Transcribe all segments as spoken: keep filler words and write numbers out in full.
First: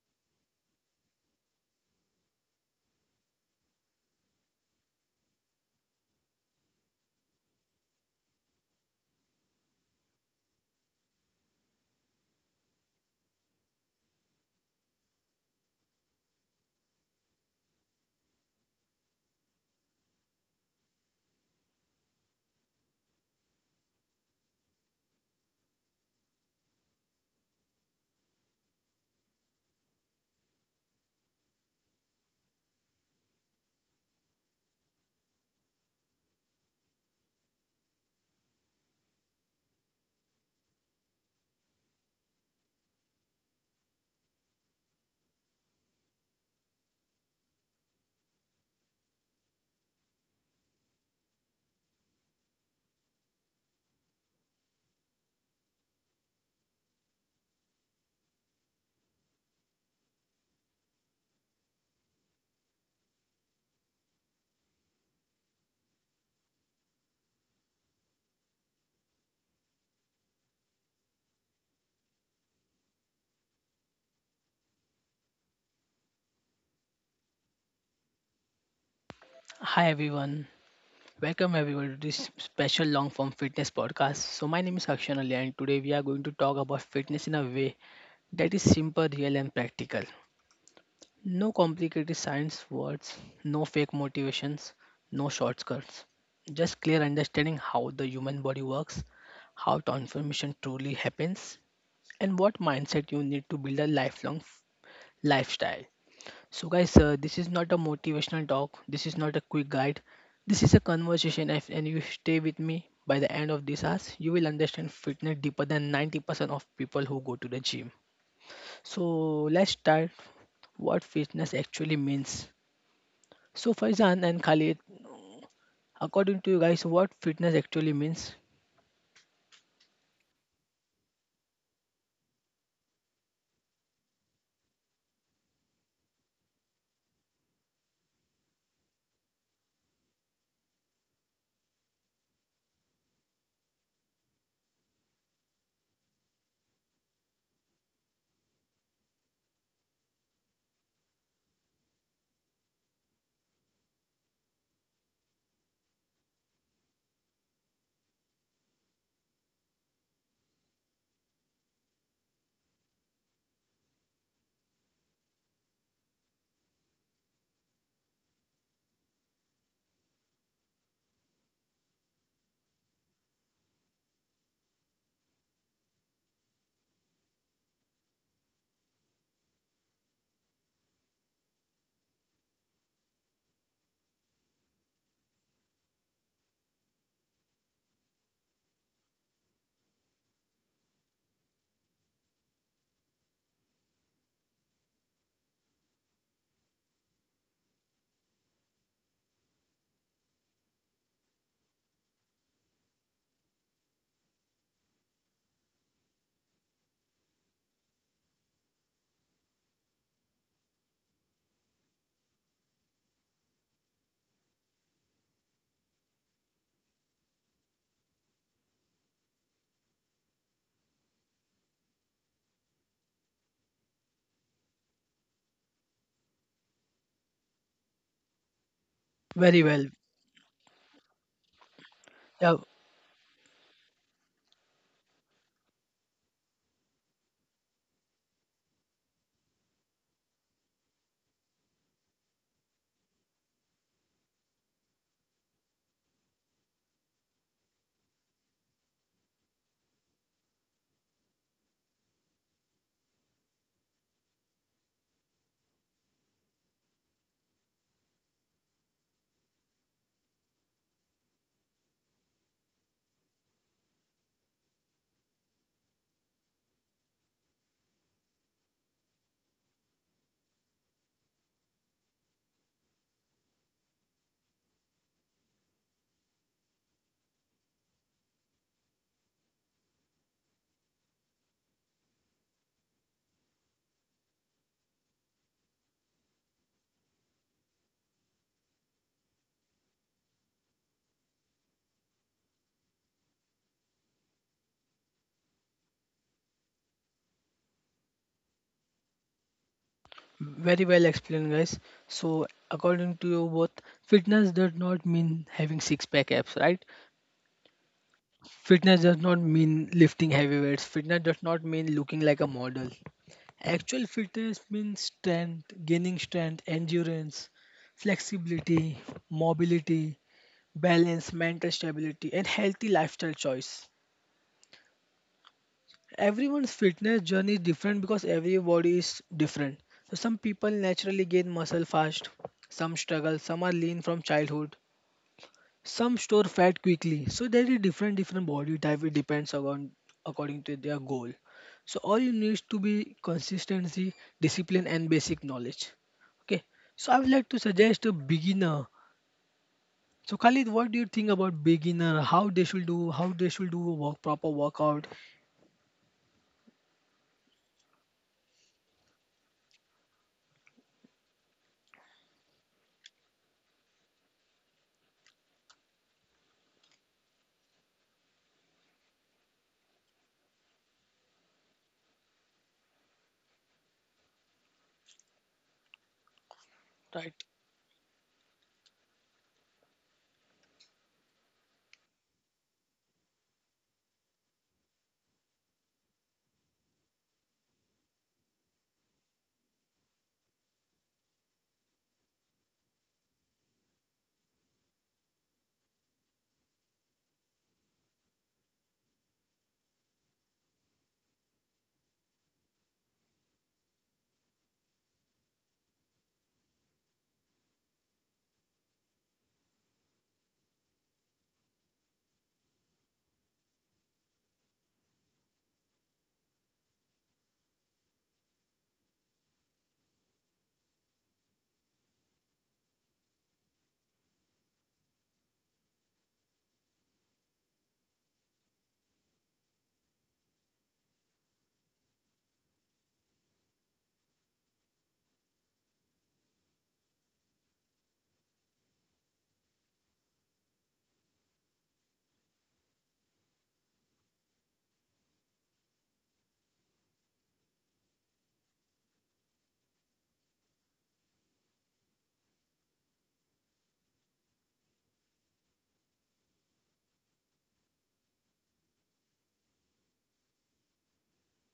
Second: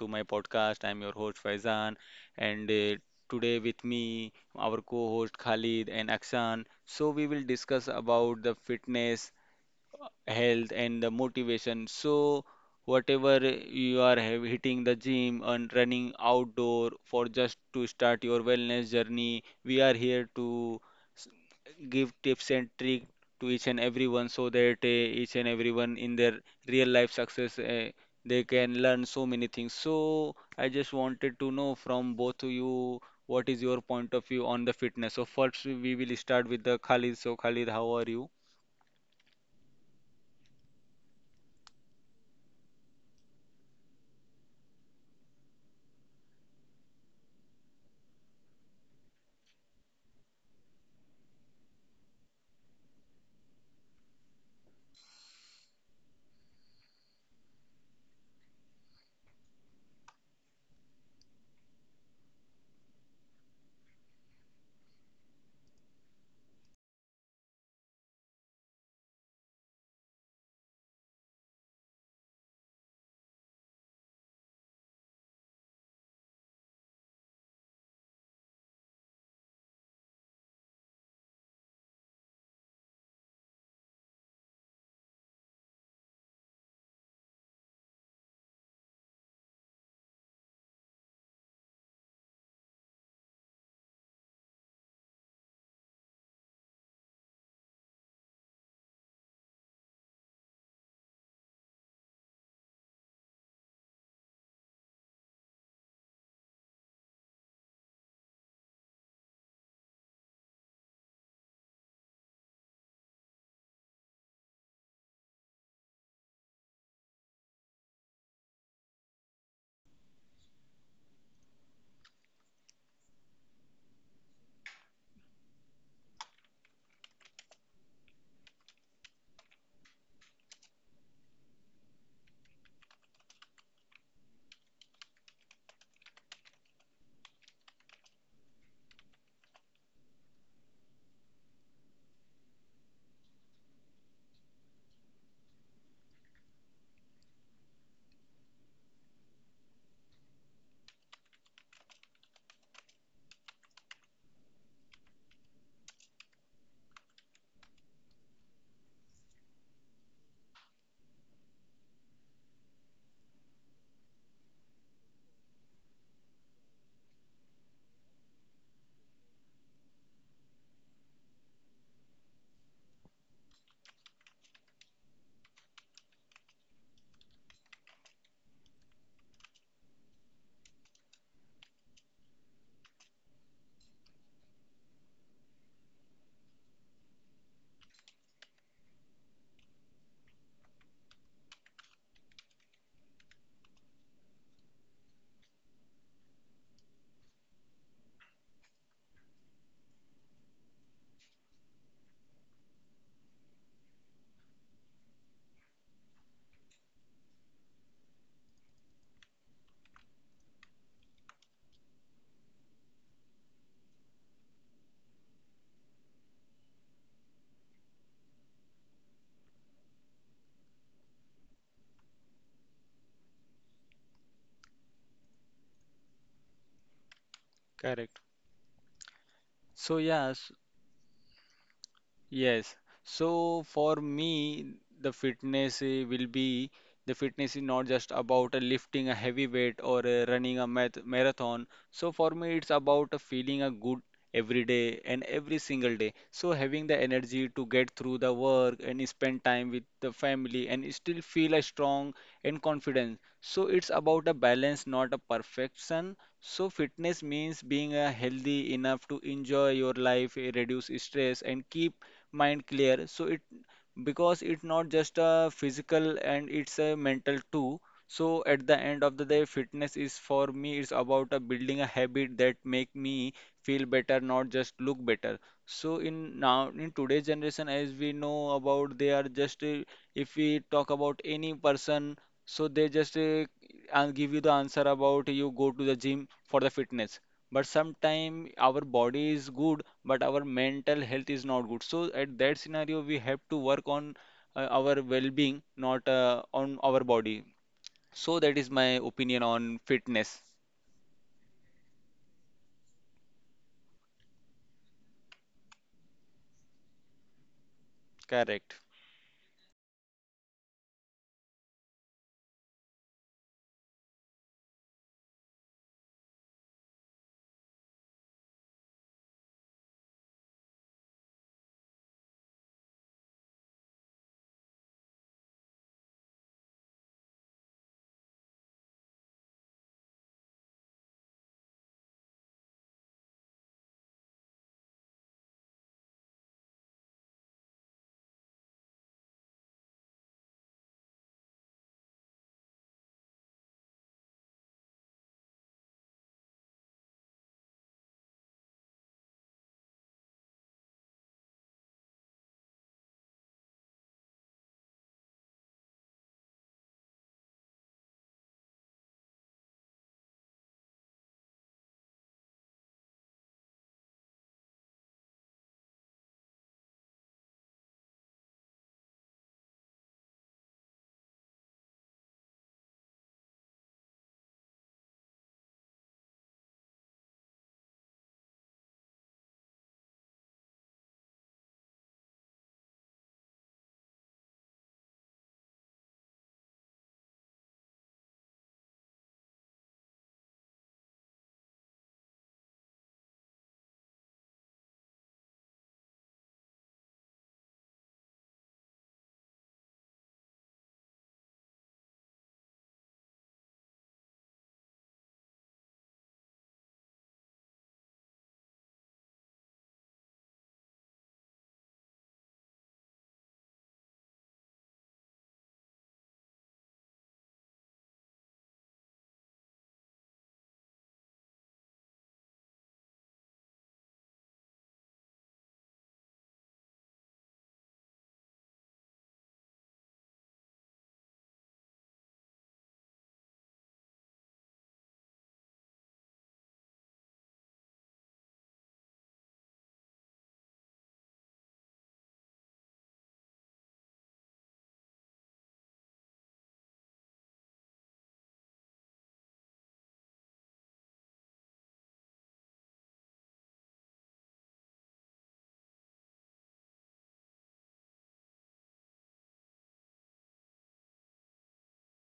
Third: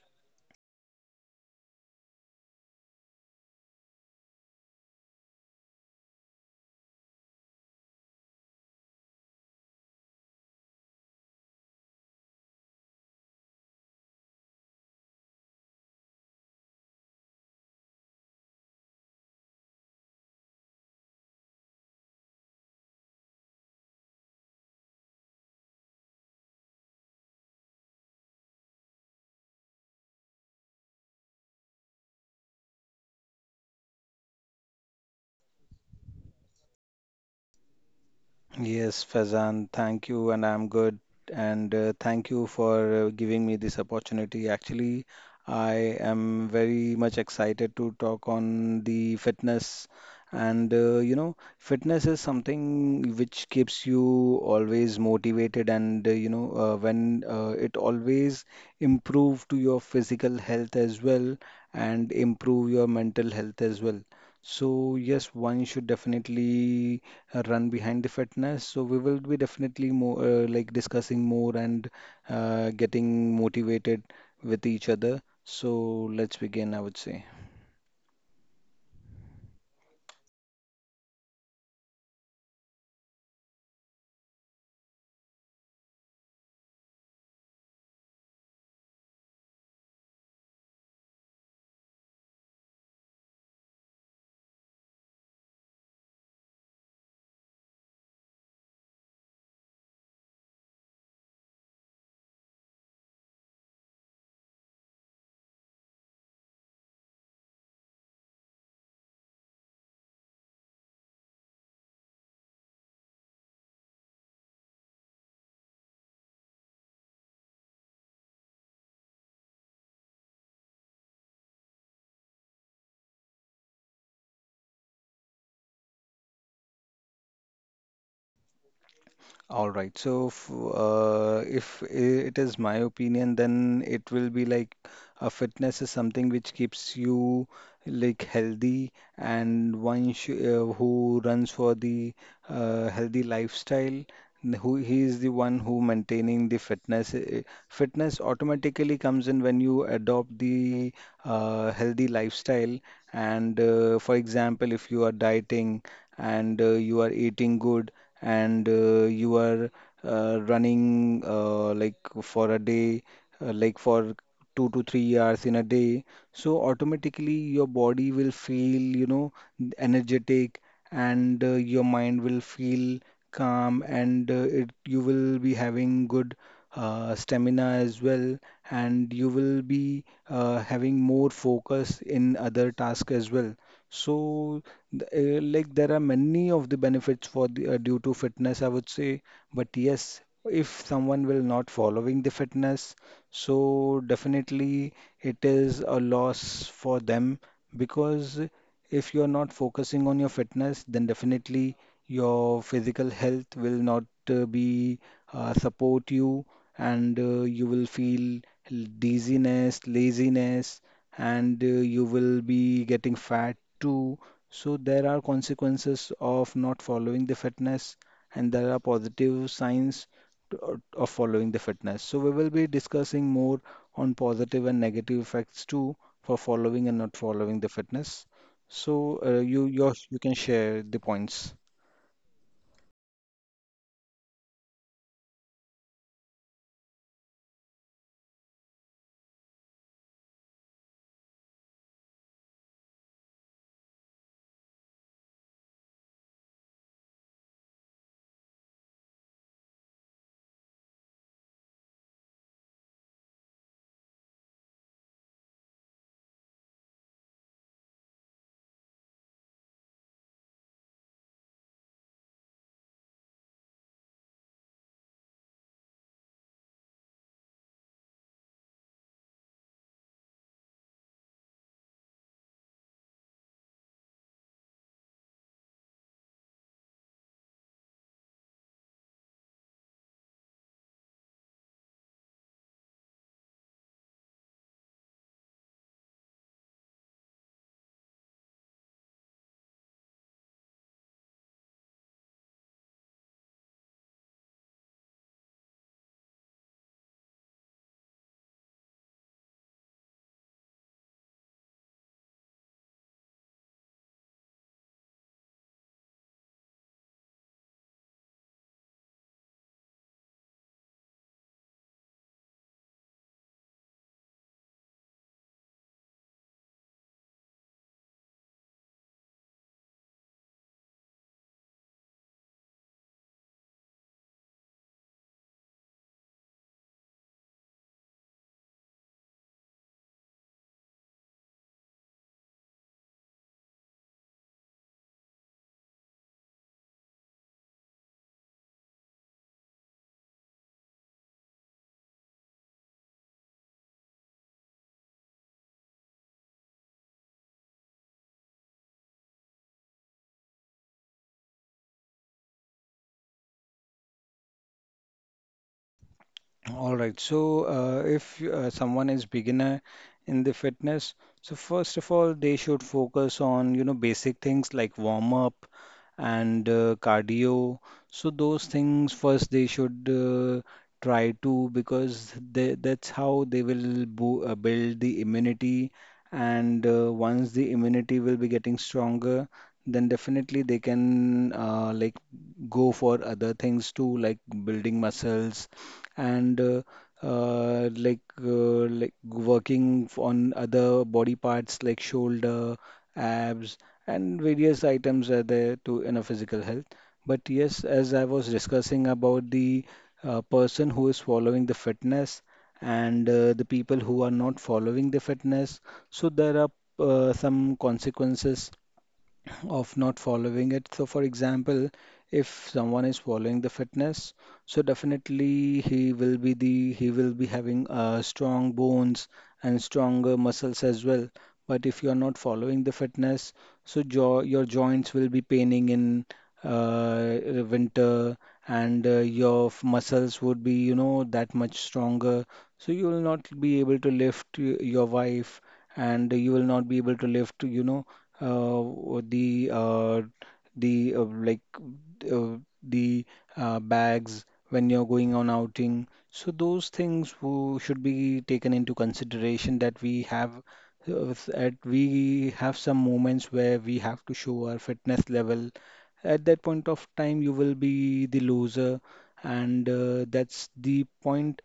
to my podcast. I'm your host Faizan, and uh, today with me our co-host Khalid and Akshan. So we will discuss about the fitness health and the motivation. So whatever you are have, hitting the gym and running outdoor for just to start your wellness journey, we are here to s- give tips and trick to each and everyone so that uh, each and everyone in their real life success uh, they can learn so many things. So I just wanted to know from both of you what is your point of view on the fitness. So first we will start with the Khalid. So Khalid, how are you? Yes, Fazan, thank you, and I'm good. And uh, thank you for uh, giving me this opportunity. Actually, I am very much excited to talk on the fitness. And uh, you know, fitness is something which keeps you always motivated, and uh, you know, uh, when uh, it always improve to your physical health as well, and improve your mental health as well. So yes, one should definitely uh, run behind the fitness. So we will be definitely more uh, like discussing more and uh, getting motivated with each other. So let's begin, I would say. Hi everyone. Welcome everyone to this special long form fitness podcast. So my name is Akshan Ali and today we are going to talk about fitness in a way that is simple, real and practical. No complicated science words, no fake motivations, no shortcuts. Just clear understanding how the human body works, how transformation truly happens and what mindset you need to build a lifelong f- lifestyle. So, guys, uh, this is not a motivational talk. This is not a quick guide. This is a conversation, if, and you stay with me by the end of this hours, you will understand fitness deeper than ninety percent of people who go to the gym. So, let's start what fitness actually means. So, Faizan and Khalid, according to you guys, what fitness actually means? All right. So, f- uh, if I- It is my opinion, then it will be like a fitness is something which keeps you like healthy, and one sh uh, who runs for the uh, healthy lifestyle, n- who he is the one who maintaining the fitness. Uh, Fitness automatically comes in when you adopt the uh, healthy lifestyle. And uh, for example, if you are dieting and uh, you are eating good and uh, you are uh, running uh, like for a day, uh, like for two to three hours in a day, so automatically your body will feel, you know, energetic and uh, your mind will feel calm and uh, it, you will be having good uh, stamina as well and you will be uh, having more focus in other tasks as well. So, th- uh, like there are many of the benefits for the uh, due to fitness, I would say. But yes, if someone will not following the fitness, so definitely it is a loss for them because if you're not focusing on your fitness, then definitely your physical health will not uh, be uh, support you, and uh, you will feel l- dizziness, laziness, and uh, you will be getting fat too. So there are consequences of not following the fitness, and there are positive signs to- of following the fitness. So we will be discussing more on positive and negative effects too for following and not Correct. following the fitness. So So uh, you yeah, Very well. your, you can share the points. yes. Yeah, So for me, the fitness eh, will be the fitness is not just about uh, lifting a heavy weight or uh, running a math marathon. So for me, it's about uh, feeling a good every day and every single day. So having the energy to get through the work and spend time with the family and still feel a strong and confident. So it's about a balance, not a perfection. So fitness means being uh, healthy enough to enjoy your life, eh, reduce stress, and keep mind clear, so it because it's not just a physical and it's a mental too. So at the end of the day fitness is for me it's about a building a habit that make me feel better not just look better. So in now in today's generation as we know about they are just uh, if we talk about any person, so they just uh, and give you the answer about you go to the gym for the fitness. But sometimes our body is good but our mental health is not good, so at that scenario we have to work on uh, our well-being not uh, on our body. So that is my opinion on fitness. very well explained, guys. So, according to you both, fitness does not mean having six pack abs, right? Correct. Fitness does not mean lifting heavy weights. Fitness does not mean looking like a model. Actual fitness means strength, gaining strength, endurance, flexibility, mobility, balance, mental stability, and healthy lifestyle choice. Everyone's fitness journey is different because every body is different. So some people naturally gain muscle fast, some struggle, some are lean from childhood, some store fat quickly, so there is different different body type. It depends on according to their goal. So all you need to be consistency, discipline, and basic knowledge. Okay. So I would like to suggest a beginner. So Khalid, what do you think about beginner? How they should do? How they should do a work proper workout? All right. So, uh, if uh, someone is beginner in the fitness, so first of all, they should focus on, you know, basic things like warm up and uh, cardio. So those things first they should uh, try to because they, that's how they will bo uh, build the immunity, and Right, uh, once the immunity will be getting stronger, then definitely they can uh, like go for other things too like building muscles and uh, uh, like uh, like working f- on other body parts like shoulder, abs, and various items are there to in a physical health. But yes, as I was discussing about the uh, person who is following the fitness and uh, the people who are not following the fitness. So there are uh, some consequences of not following it. So, for example, if someone is following the fitness, so definitely he will be the he will be having uh, strong bones and stronger muscles as well. But if you are not following the fitness, so jo your joints will be paining in uh, winter, and uh, your f- muscles would be, you know, that much stronger. So you will not be able to lift y- your wife, and you will not be able to lift, you know, uh, the uh, the uh, like uh, the uh, bags when you're going on outing. So those things who should be taken into consideration that we have, uh, at we have some moments where we have to show our fitness level. At that point of time, you will be the loser, and uh, that's the point.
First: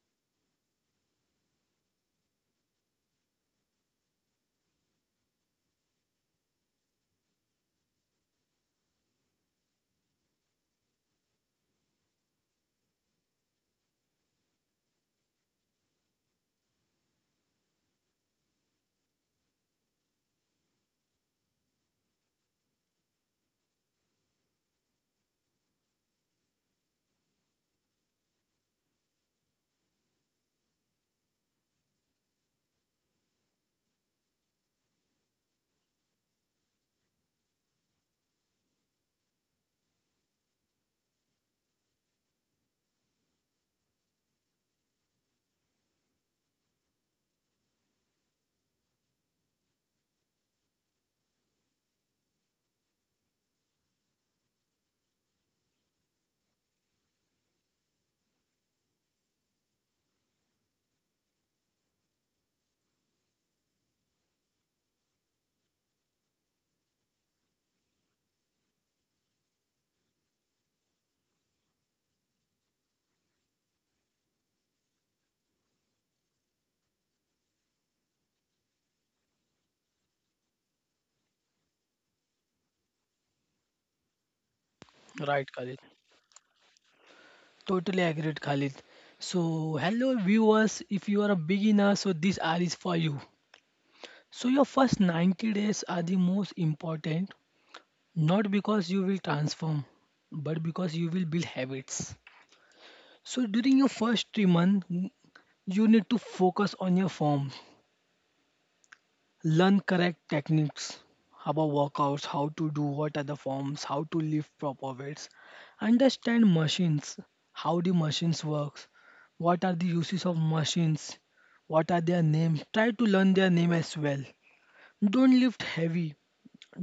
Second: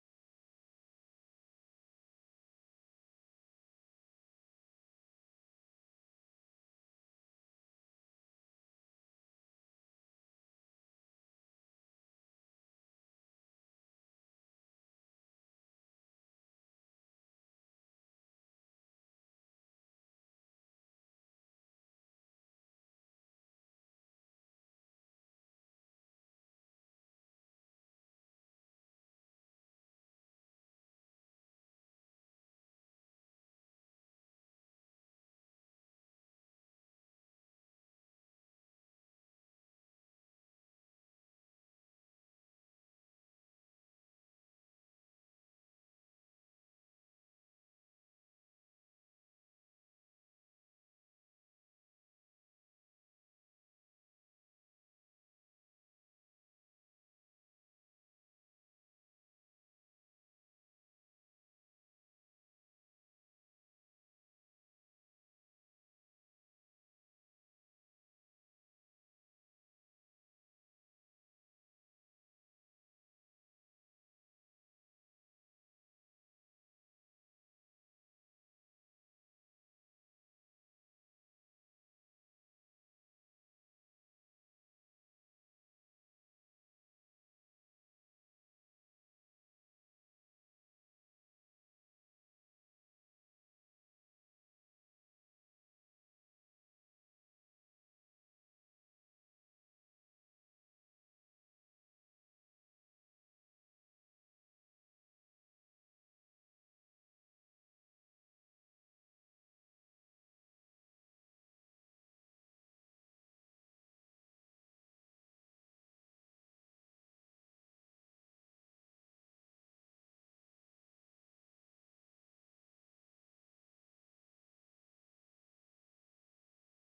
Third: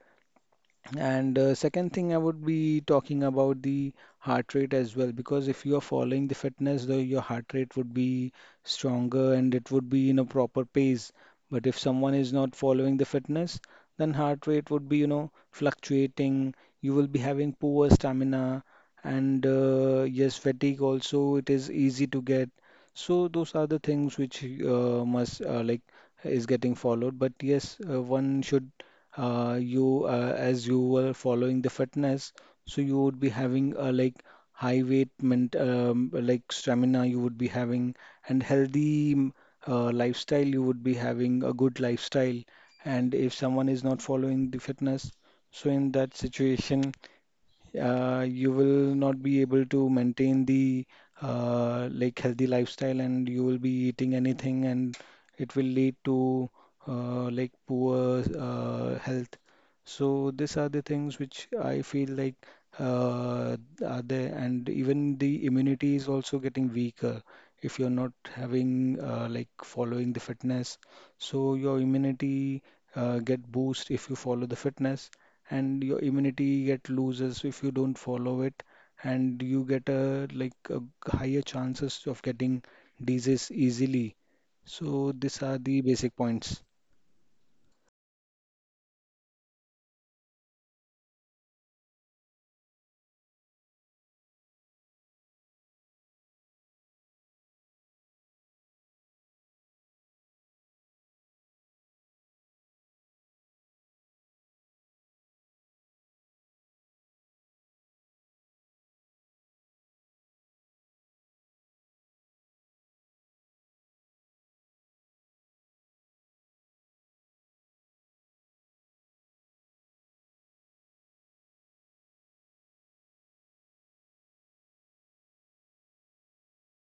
And uh, second thing, I would be talking about the heart rate as well, because if you are following the fitness, though your heart rate would be stronger and it would be in a proper pace. But if someone is not following the fitness, then heart rate would be, you know, fluctuating. You will be having poor stamina, and uh, yes, fatigue also it is easy to get. So those are the things which uh, must uh, like is getting followed. But yes, uh, one should uh, you uh, as you were following the fitness, so you would be having uh, like high weight ment um, like stamina you would be having and healthy mm, uh, lifestyle you would be having a good lifestyle. And if someone is not following the fitness, so in that situation uh, you will not be able to maintain the uh, like healthy lifestyle, and you will be eating anything and it will lead to uh, like poor uh, health. So these are the things which I feel like uh, are there, and even the immunity is also getting weaker if you're not having uh, like following the fitness. So your immunity uh, get boost if you follow the fitness, and your immunity get loses if you don't follow it, and you get a like a higher chances of getting disease easily. So these right, are the Khalid. basic points. Totally agreed, Khalid. So, hello viewers. If you are a beginner, so this ad is for you. So, your first ninety days are the most important. Not because you will transform, but because you will build habits. So during your first three months, you need to focus on your form, learn correct techniques about workouts, how to do, what are the forms, how to lift proper weights, understand machines, how the machines works, what are the uses of machines, what are their names. Try to learn their name as well. Don't lift heavy.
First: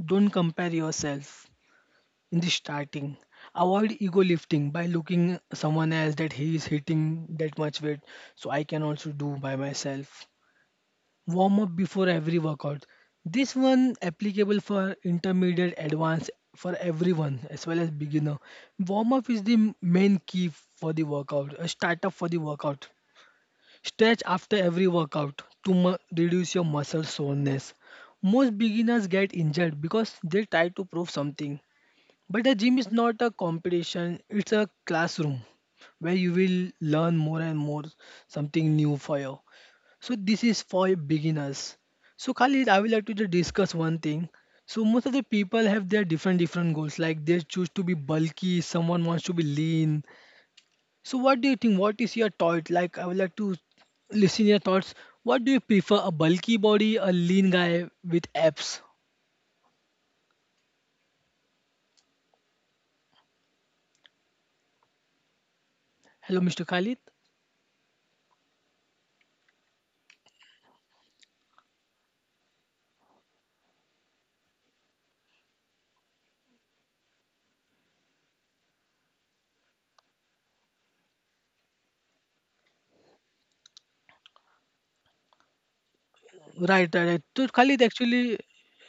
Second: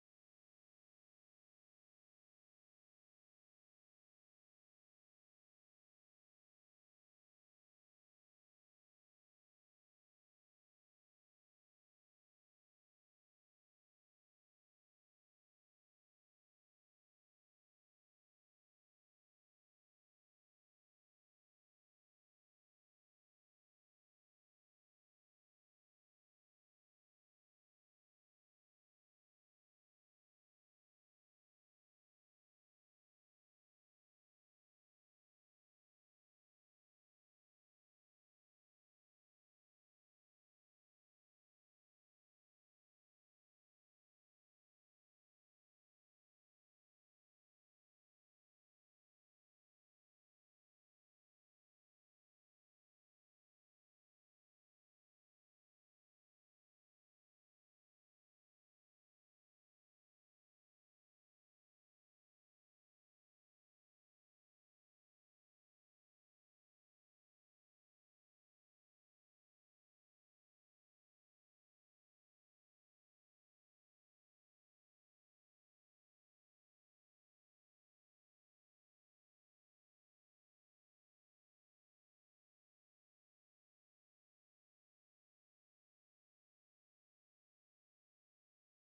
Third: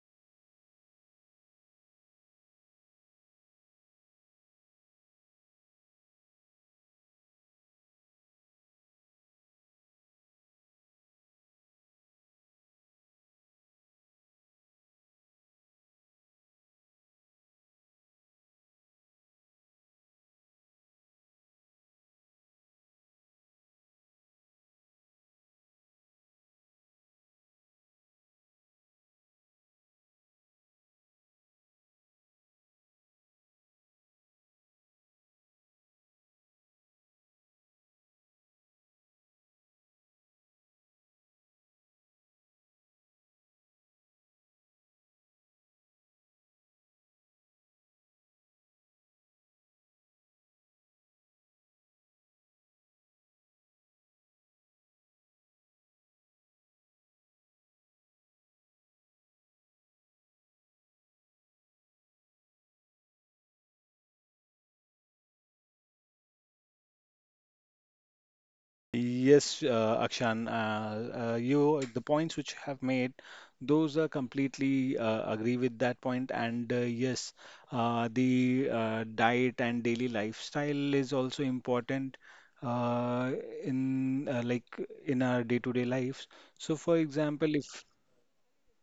Don't compare yourself. In the starting, avoid ego lifting by looking someone else that he is hitting that much weight, so I can also do by myself. Warm up before every workout. This one applicable for intermediate advanced for everyone as well as beginner. Warm up is the m- main key for the workout, a startup for the workout. Stretch after every workout to mu- reduce your muscle soreness. Most beginners get injured because they try to prove something, but a gym is not a competition, it's a classroom where you will learn more and more something new for you. So this is for beginners. So Khalid, I would like to just discuss one thing. So most of the people have their different different goals. Like they choose to be bulky, someone wants to be lean. So what do you think? What is your thought? Like I would like to listen your thoughts. What do you prefer, a bulky body, a lean guy with abs? Hello, mister Khalid. Yes, uh, Akshan, uh, uh, you the points which you have made, those are completely uh, agree with that point. And uh, yes, uh, the uh, diet and daily lifestyle is also important uh, in uh, like in our day-to-day lives. So, Right, for right, right. So example, Khalid, if actually,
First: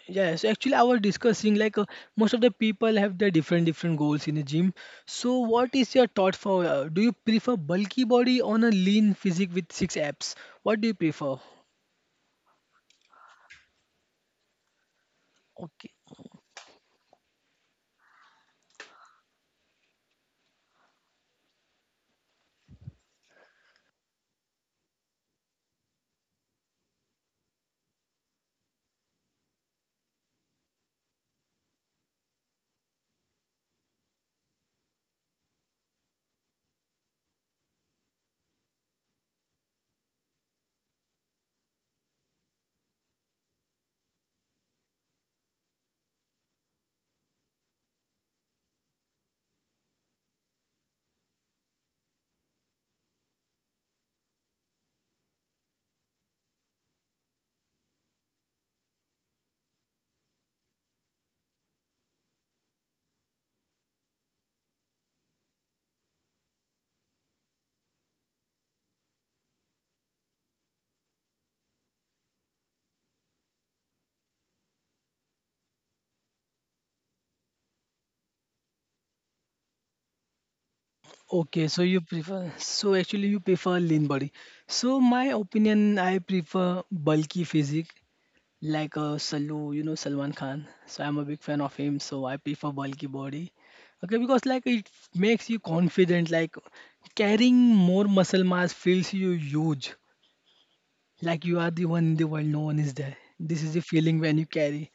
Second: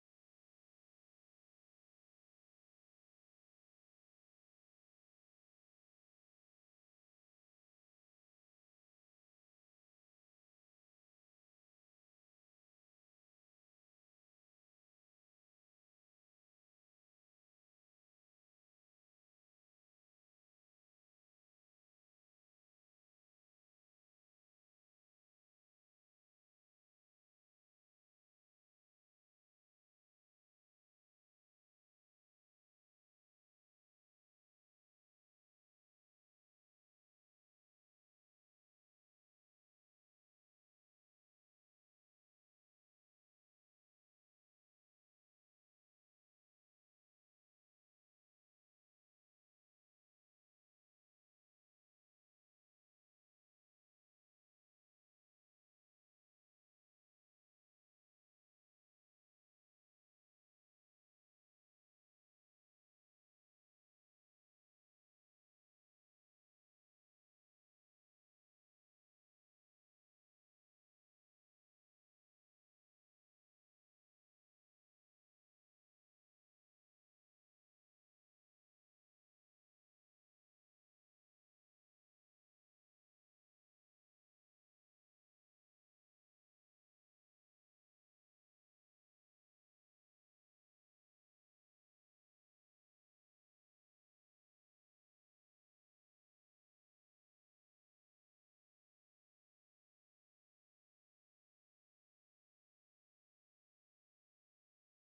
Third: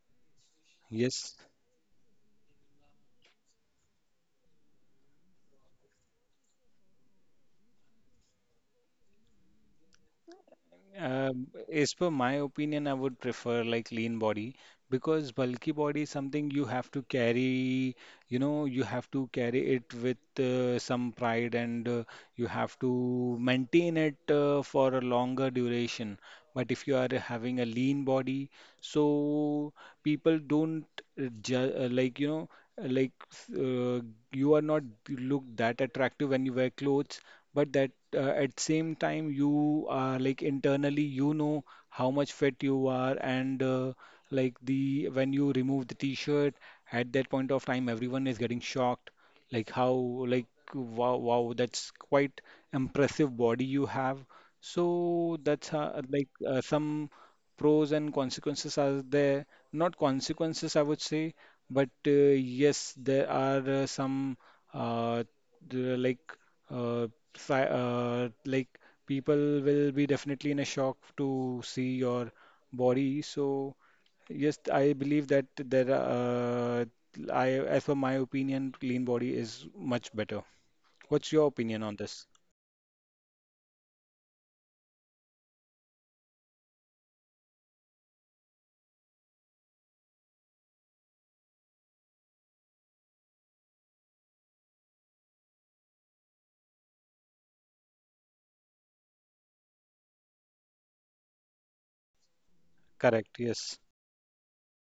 yes, actually, I was yes. discussing like uh, most of the people have their different different goals in the gym. So, what is your thought for? Uh, do you prefer bulky body on a lean physique with six abs? What do you prefer? Um, as per my opinion, I would prefer like lean body because bulky Okay. body is something you have to carry, you know, you have to carry it with uh, some pride, and uh, you have to maintain it uh, for a longer duration. But if you are having a lean body, so people don't uh, ju- uh, like you know uh, like uh, you are not look that attractive when you wear clothes, but that uh, at same time you are like internally you know how much fit you are, and uh, like the when you remove the t-shirt, at that point of time everyone is getting shocked like how like wow, wow, that's quite impressive body you have. So that's uh, like uh, some pros and consequences are there. Not consequences, I would say, but uh, yes, there are uh, some uh, the- like uh, si- uh, like people will be definitely in a shock to see your body. So yes, I believe that there are, uh, I as per my opinion, clean body is much better. What's Okay, your so you opinion on this? prefer, so actually you prefer lean body. So my opinion, I prefer bulky physique, like uh, Salu, you know Salman Khan. So I'm a big fan of him. So I prefer bulky body. Okay, because like it makes you confident. Like carrying more muscle mass feels you huge. Like you are the one in the world. No one is there. Correct. This is Yes. the feeling when you carry.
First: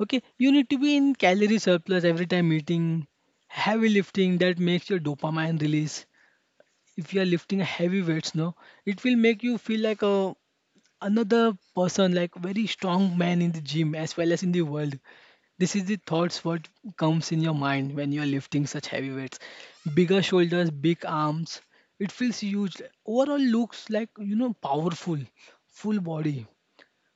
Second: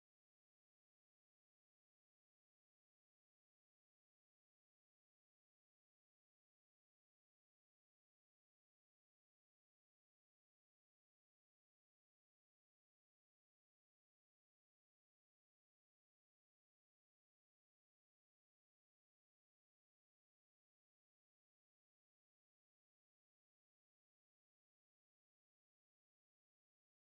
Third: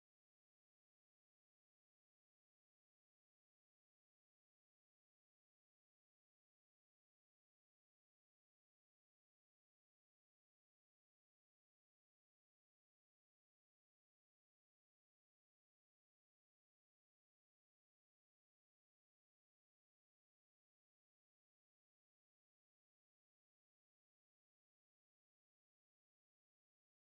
Okay, you need to be in calorie surplus every time eating. Heavy lifting that makes your dopamine release. If you are lifting heavy weights, no, it will make you feel like a another person, like very strong man in the gym as well as in the world. This is the thoughts what comes in your mind when you are lifting such heavy weights. Bigger shoulders, big arms. It feels huge. Overall looks like you know powerful, full body.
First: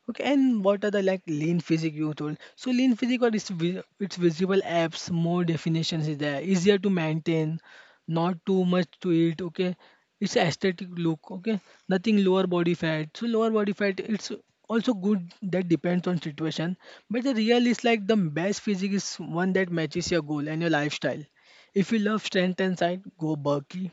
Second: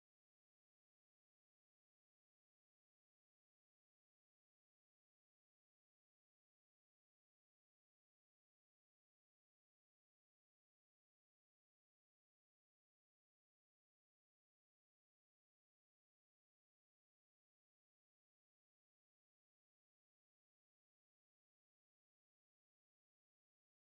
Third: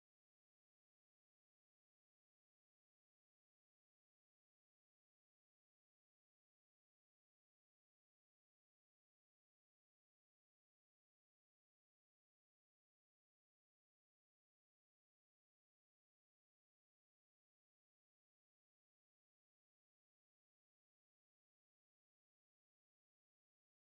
Okay, and what are the like lean physique you told? So lean physique or its vi- its visible apps, more definitions is there, easier to maintain, not too much to eat. Okay, it's aesthetic look. Okay, nothing lower body fat. So lower body fat, it's also good. That depends on situation. But the real is like the best physique is one that matches your goal and your lifestyle. If you love strength and size, go bulky.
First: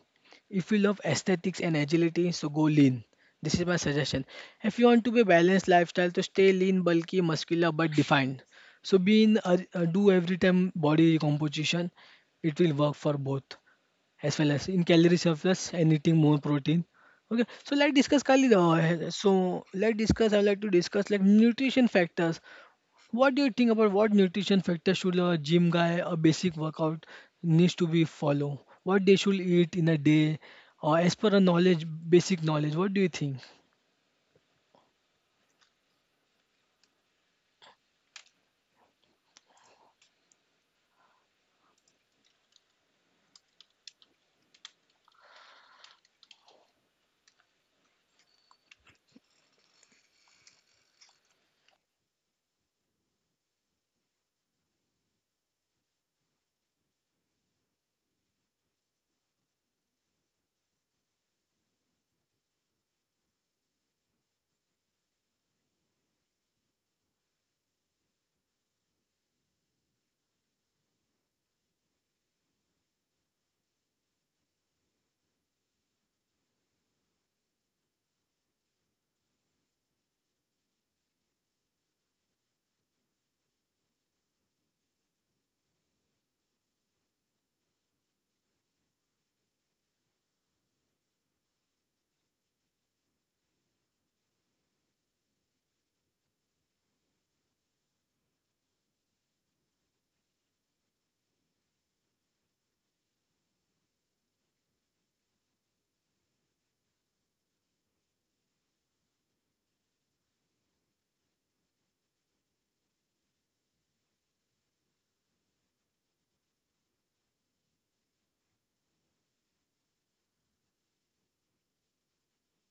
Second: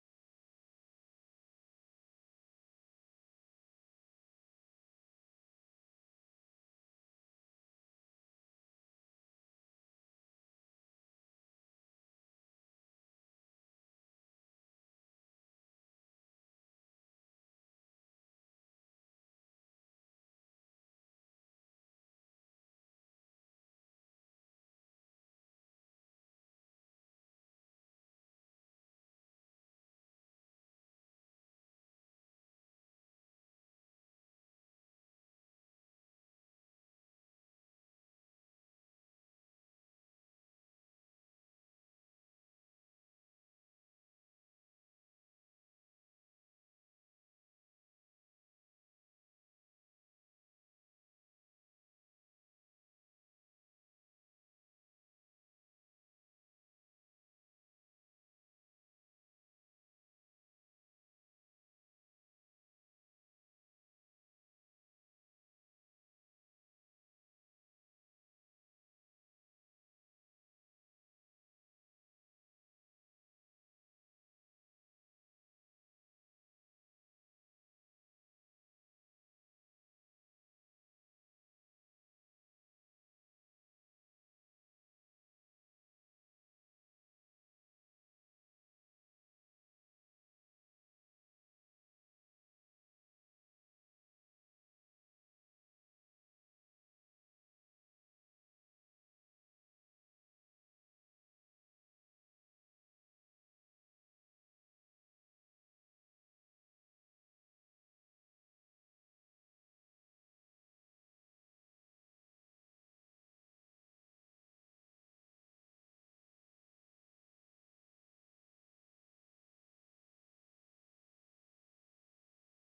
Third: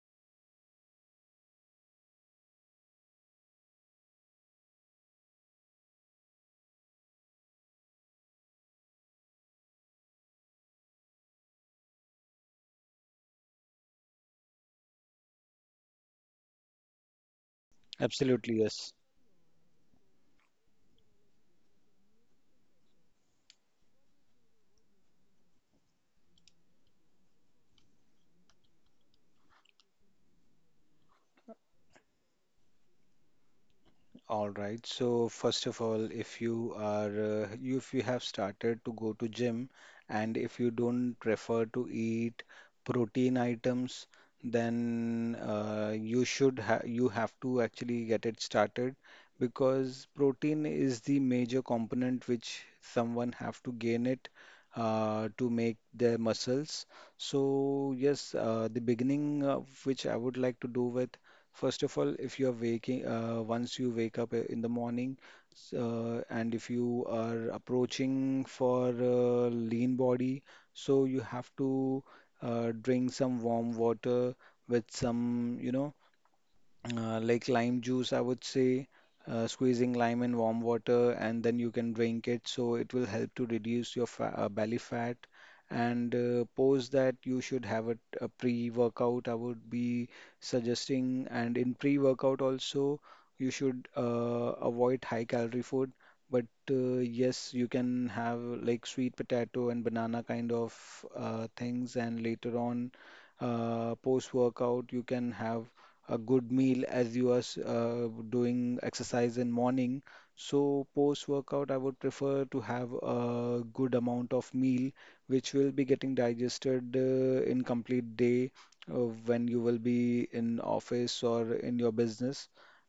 If you love aesthetics and agility, so go lean. This is my suggestion. If you want to be a balanced lifestyle, to stay lean, bulky, muscular but defined. So be in uh, uh, do every time body composition. It will work for both as well as in calorie surplus and eating more protein. Okay, so let's discuss Absolutely. Khalid. Yes. Uh, so let's discuss. I would like to discuss like nutrition factors. What do you think about what nutrition factor should a gym guy, a basic workout needs to be follow? What they should eat in a day, or as per a knowledge, basic knowledge? What do you think? All right. So first of all, if you are uh, you- if you have started to go to gym and if you don't prefer to eat protein items, then uh, you should ha you have to actually get it started because protein is the major component which someone have to gain it uh, to make their muscles. So yes, uh, the beginning of which I would like to do with. First of all, if you're waking, uh, once you wake up uh, in the morning, s- uh, and if you are approaching for a lean body, so you have to uh, drink some warm water with some, you know, uh, like lime juice, I would say, uh, squeezing lime in warm water and then you can drink it. So it will help to reduce your fa uh, belly fat. And uh, post that you should have a, a pre-workout, I would be suggesting. And in pre-workout also, you should uh, avoid high-calorie food. But uh, yes, you can have like sweet potato and banana kind of uh, things. And later on, uh, post-workout, you can have a good meal as you are uh, doing exercise in morning. So post workout, I would prefer to have a good amount of meal which will be getting digested uh, in complete day uh, when you will be in office or in your business.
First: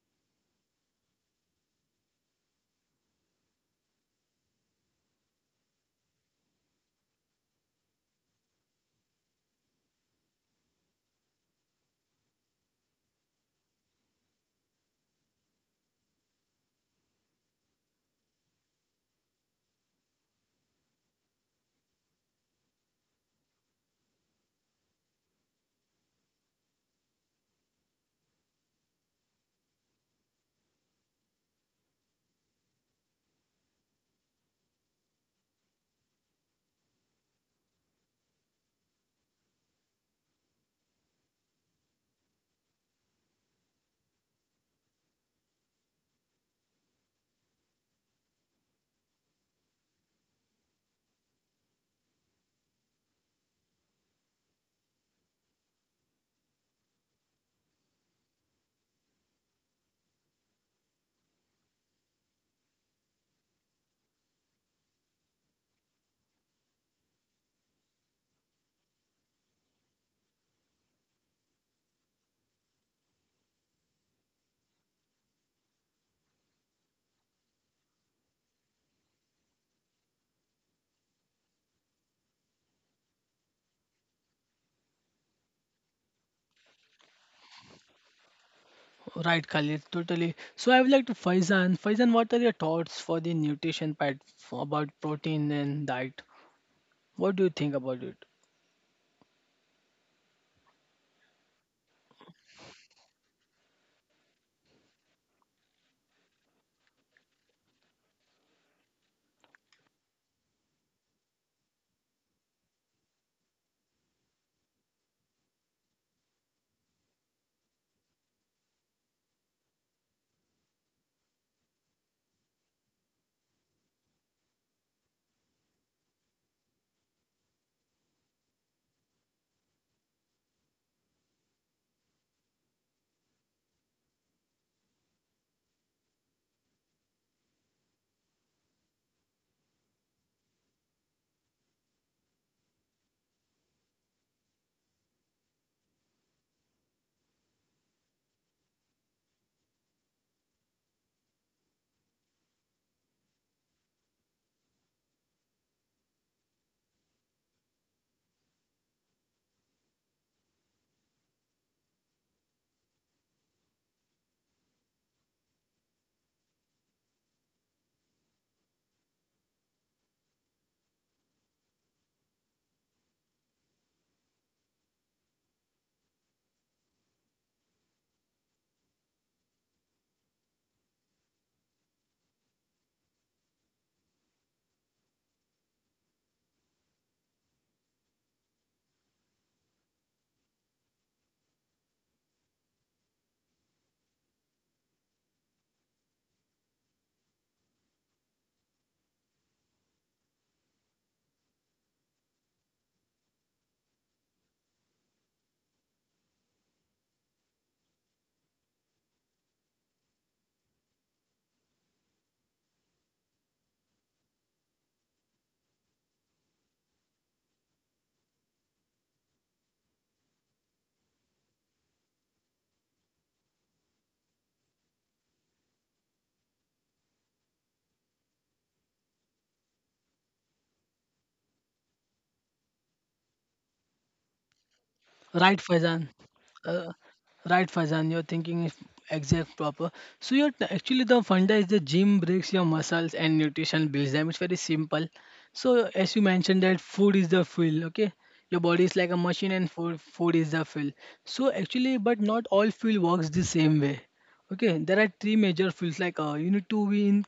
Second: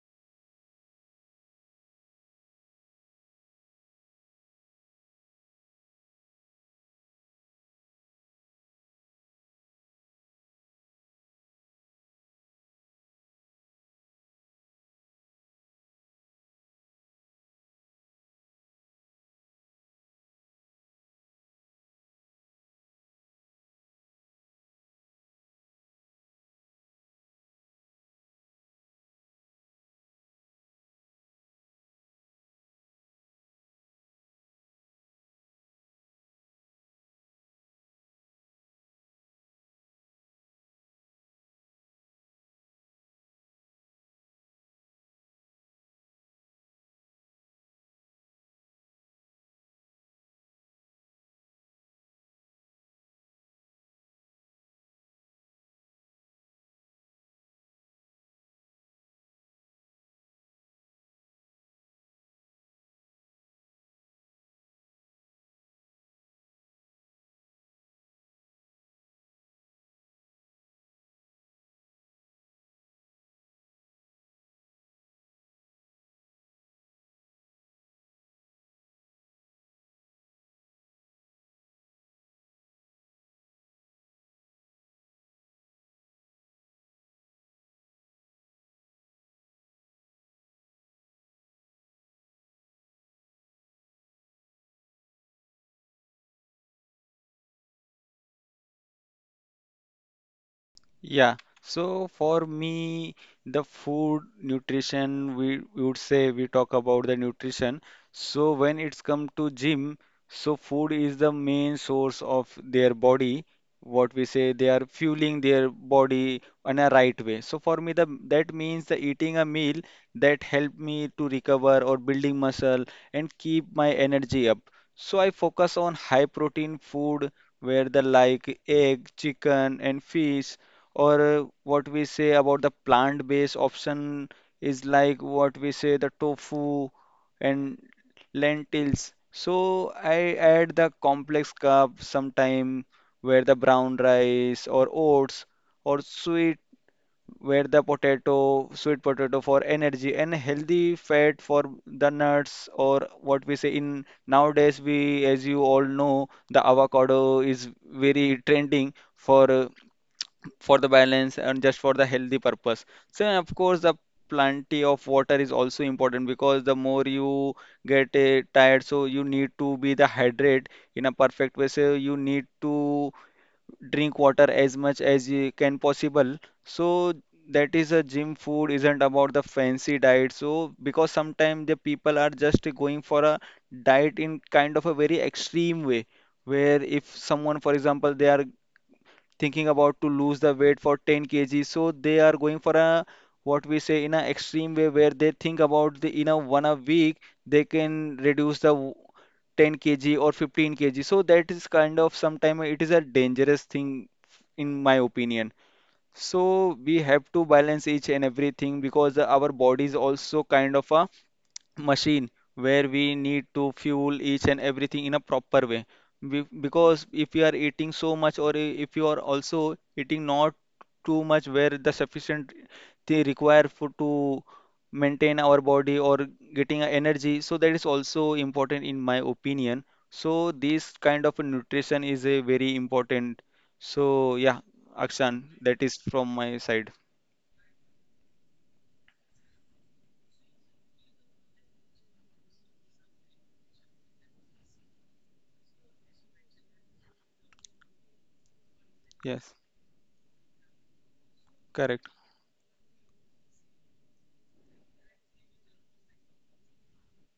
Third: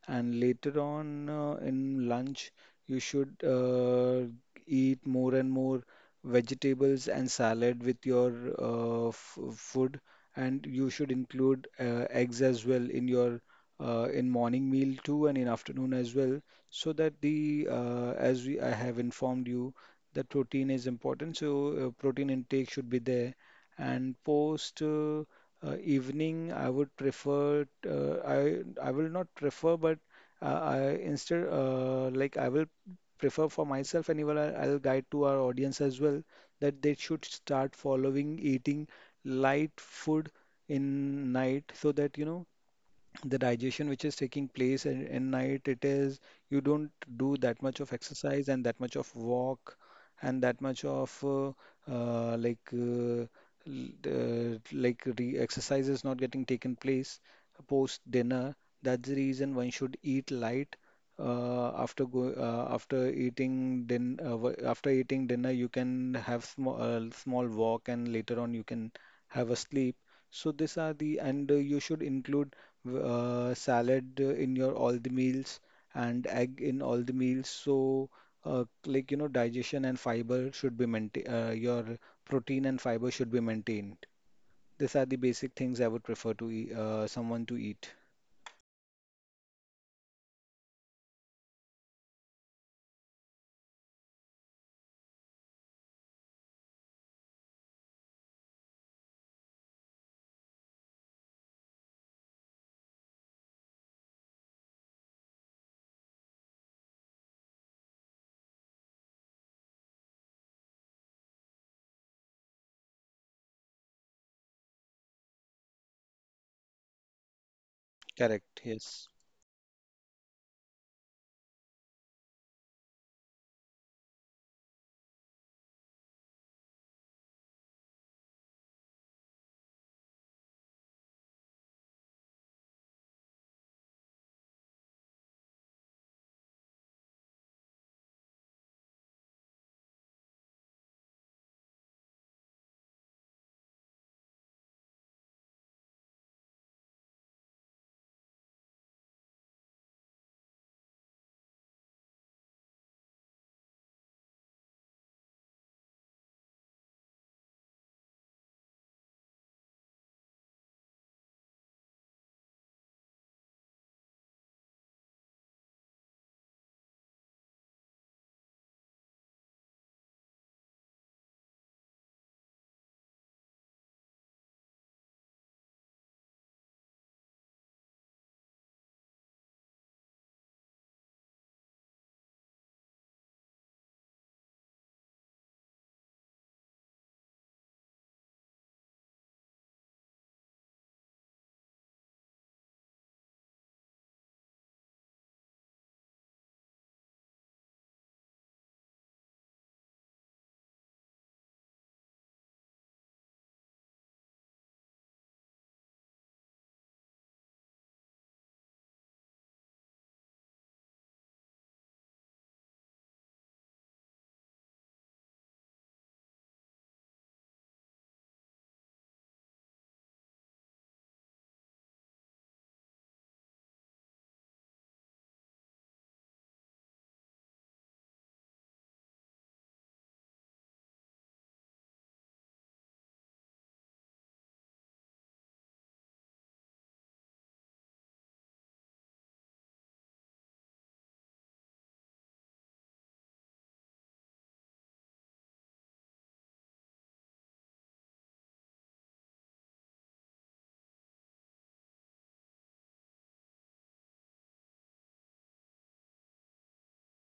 And later on uh, in lunch, you should uh, eat more and more vegetables and salad with your uh, f food, and you should include uh, eggs as well in your uh, in morning meal too and in afternoon as well, so that the uh, as we I have informed you that protein is important. So uh, protein intake should be there. And post uh, uh, evening, I would prefer uh, I I will not prefer, but uh, I instead uh, like I will prefer for myself, and even I- I'll guide to our audience as well that they should start following eating light food in night, so that you know the digestion which is taking place in, in night, it is you don't do that much of exercise and that much of walk and that much of uh, uh, like uh, l- uh, like re exercise is not getting taken place post dinner. That's the reason one should eat light uh, after go uh, after eating din uh, wa- after eating dinner. You can have small uh, small walk, and later on you can have a sleep. So these are the and uh, you should include v- uh, salad uh, in your all the meals and egg in all the meals. So, uh, like, you know, digestion and fiber should be maintained, uh, your protein and fiber should be maintained. These are the basic things I would prefer to eat, uh, someone to eat. Right, Khalid, totally. So I would like to Faizan. Faizan, what are your thoughts for the nutrition part f- about protein and diet? What do you think about it? Yeah, so for me, the food nutrition, we, we would say we talk about the nutrition. So when it's come to gym, so food is the main source of their body. What we say, they are fueling their body in a right way. So for me, the that Correct. means the Yes. eating a meal that help me to recover or building muscle and keep my energy up. So I focus on high protein food where the like egg, chicken, and fish or uh, what we say about the plant-based option is like what we say the tofu and lentils. So I add the complex carb sometime where the brown rice or oats or sweet where the potato, sweet potato for energy and healthy fat for the nuts or what we say in nowadays we as you all know the avocado is very trending for uh, for the balance and just for the healthy purpose. So of course the plenty of water is also important because the more you get uh, tired, so you need to be the hydrate in a perfect way. So you need to drink water as much as you can possible. So that is a gym food isn't about the fancy diet. So because sometimes the people are just going for a diet in kind of a very extreme way where if someone for example they are thinking about to lose the weight for ten kilograms, so they are going for a what we say in a extreme way where they think about the in a one a week they can reduce the w- ten kilograms or fifteen kilograms. So that is kind of sometime it is a dangerous thing in my opinion. So we have to balance each and everything because our body is also kind of a machine where we need to fuel each and everything in a proper way. Be- Because if you are eating so much, or i- if you are also eating not too much, where the sufficient they require for to maintain our body or getting a energy, so that is also important in my opinion. So this kind of a nutrition is a very important. So yeah, Akshan, Right, that is Faizan. from my Uh, side. right, Faizan. Your thinking is exact proper. So your actually the funda is the gym breaks your muscles and nutrition builds them. It's very simple. So as you mentioned that food is the fuel. Okay, your body is like a Yes, machine and food food is the fuel. So actually, correct, but not all fuel works the same way. Okay, there are three major fuels like uh, you need to be in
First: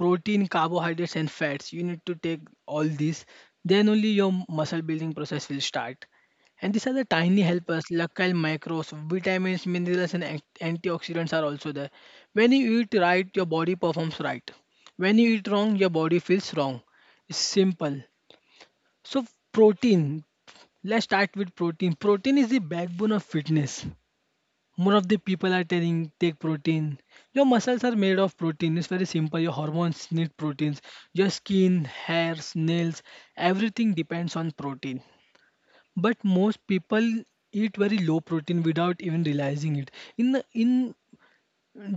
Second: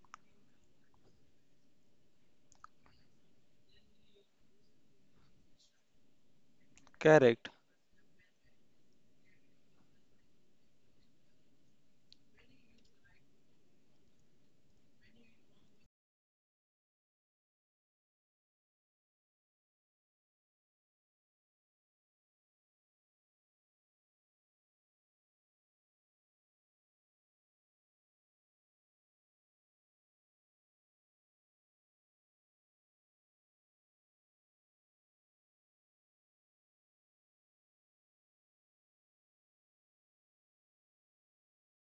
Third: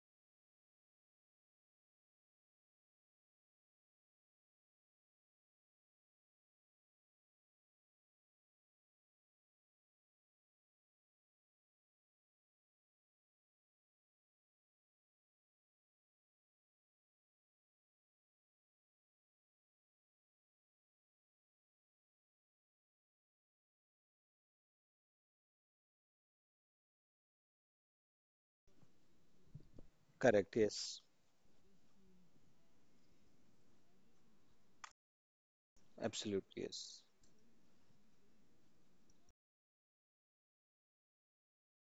protein, carbohydrates and fats. You need to take all these, then only your muscle building process will start. And these are the tiny correct, helpers, luckily microbes, vitamins, minerals and an- antioxidants are also there. When you eat right, your body performs right. When you eat wrong, your body feels wrong. It's simple. So, protein. Let's start with protein. Protein is the backbone of fitness. More of the people are telling take protein. Your muscles are made of protein. It's very simple. Your hormones need Correct. proteins. Yes. Your skin, hairs, nails, everything depends on protein. But most Absolutely. Yes. people eat very low protein without even realizing it. In the- in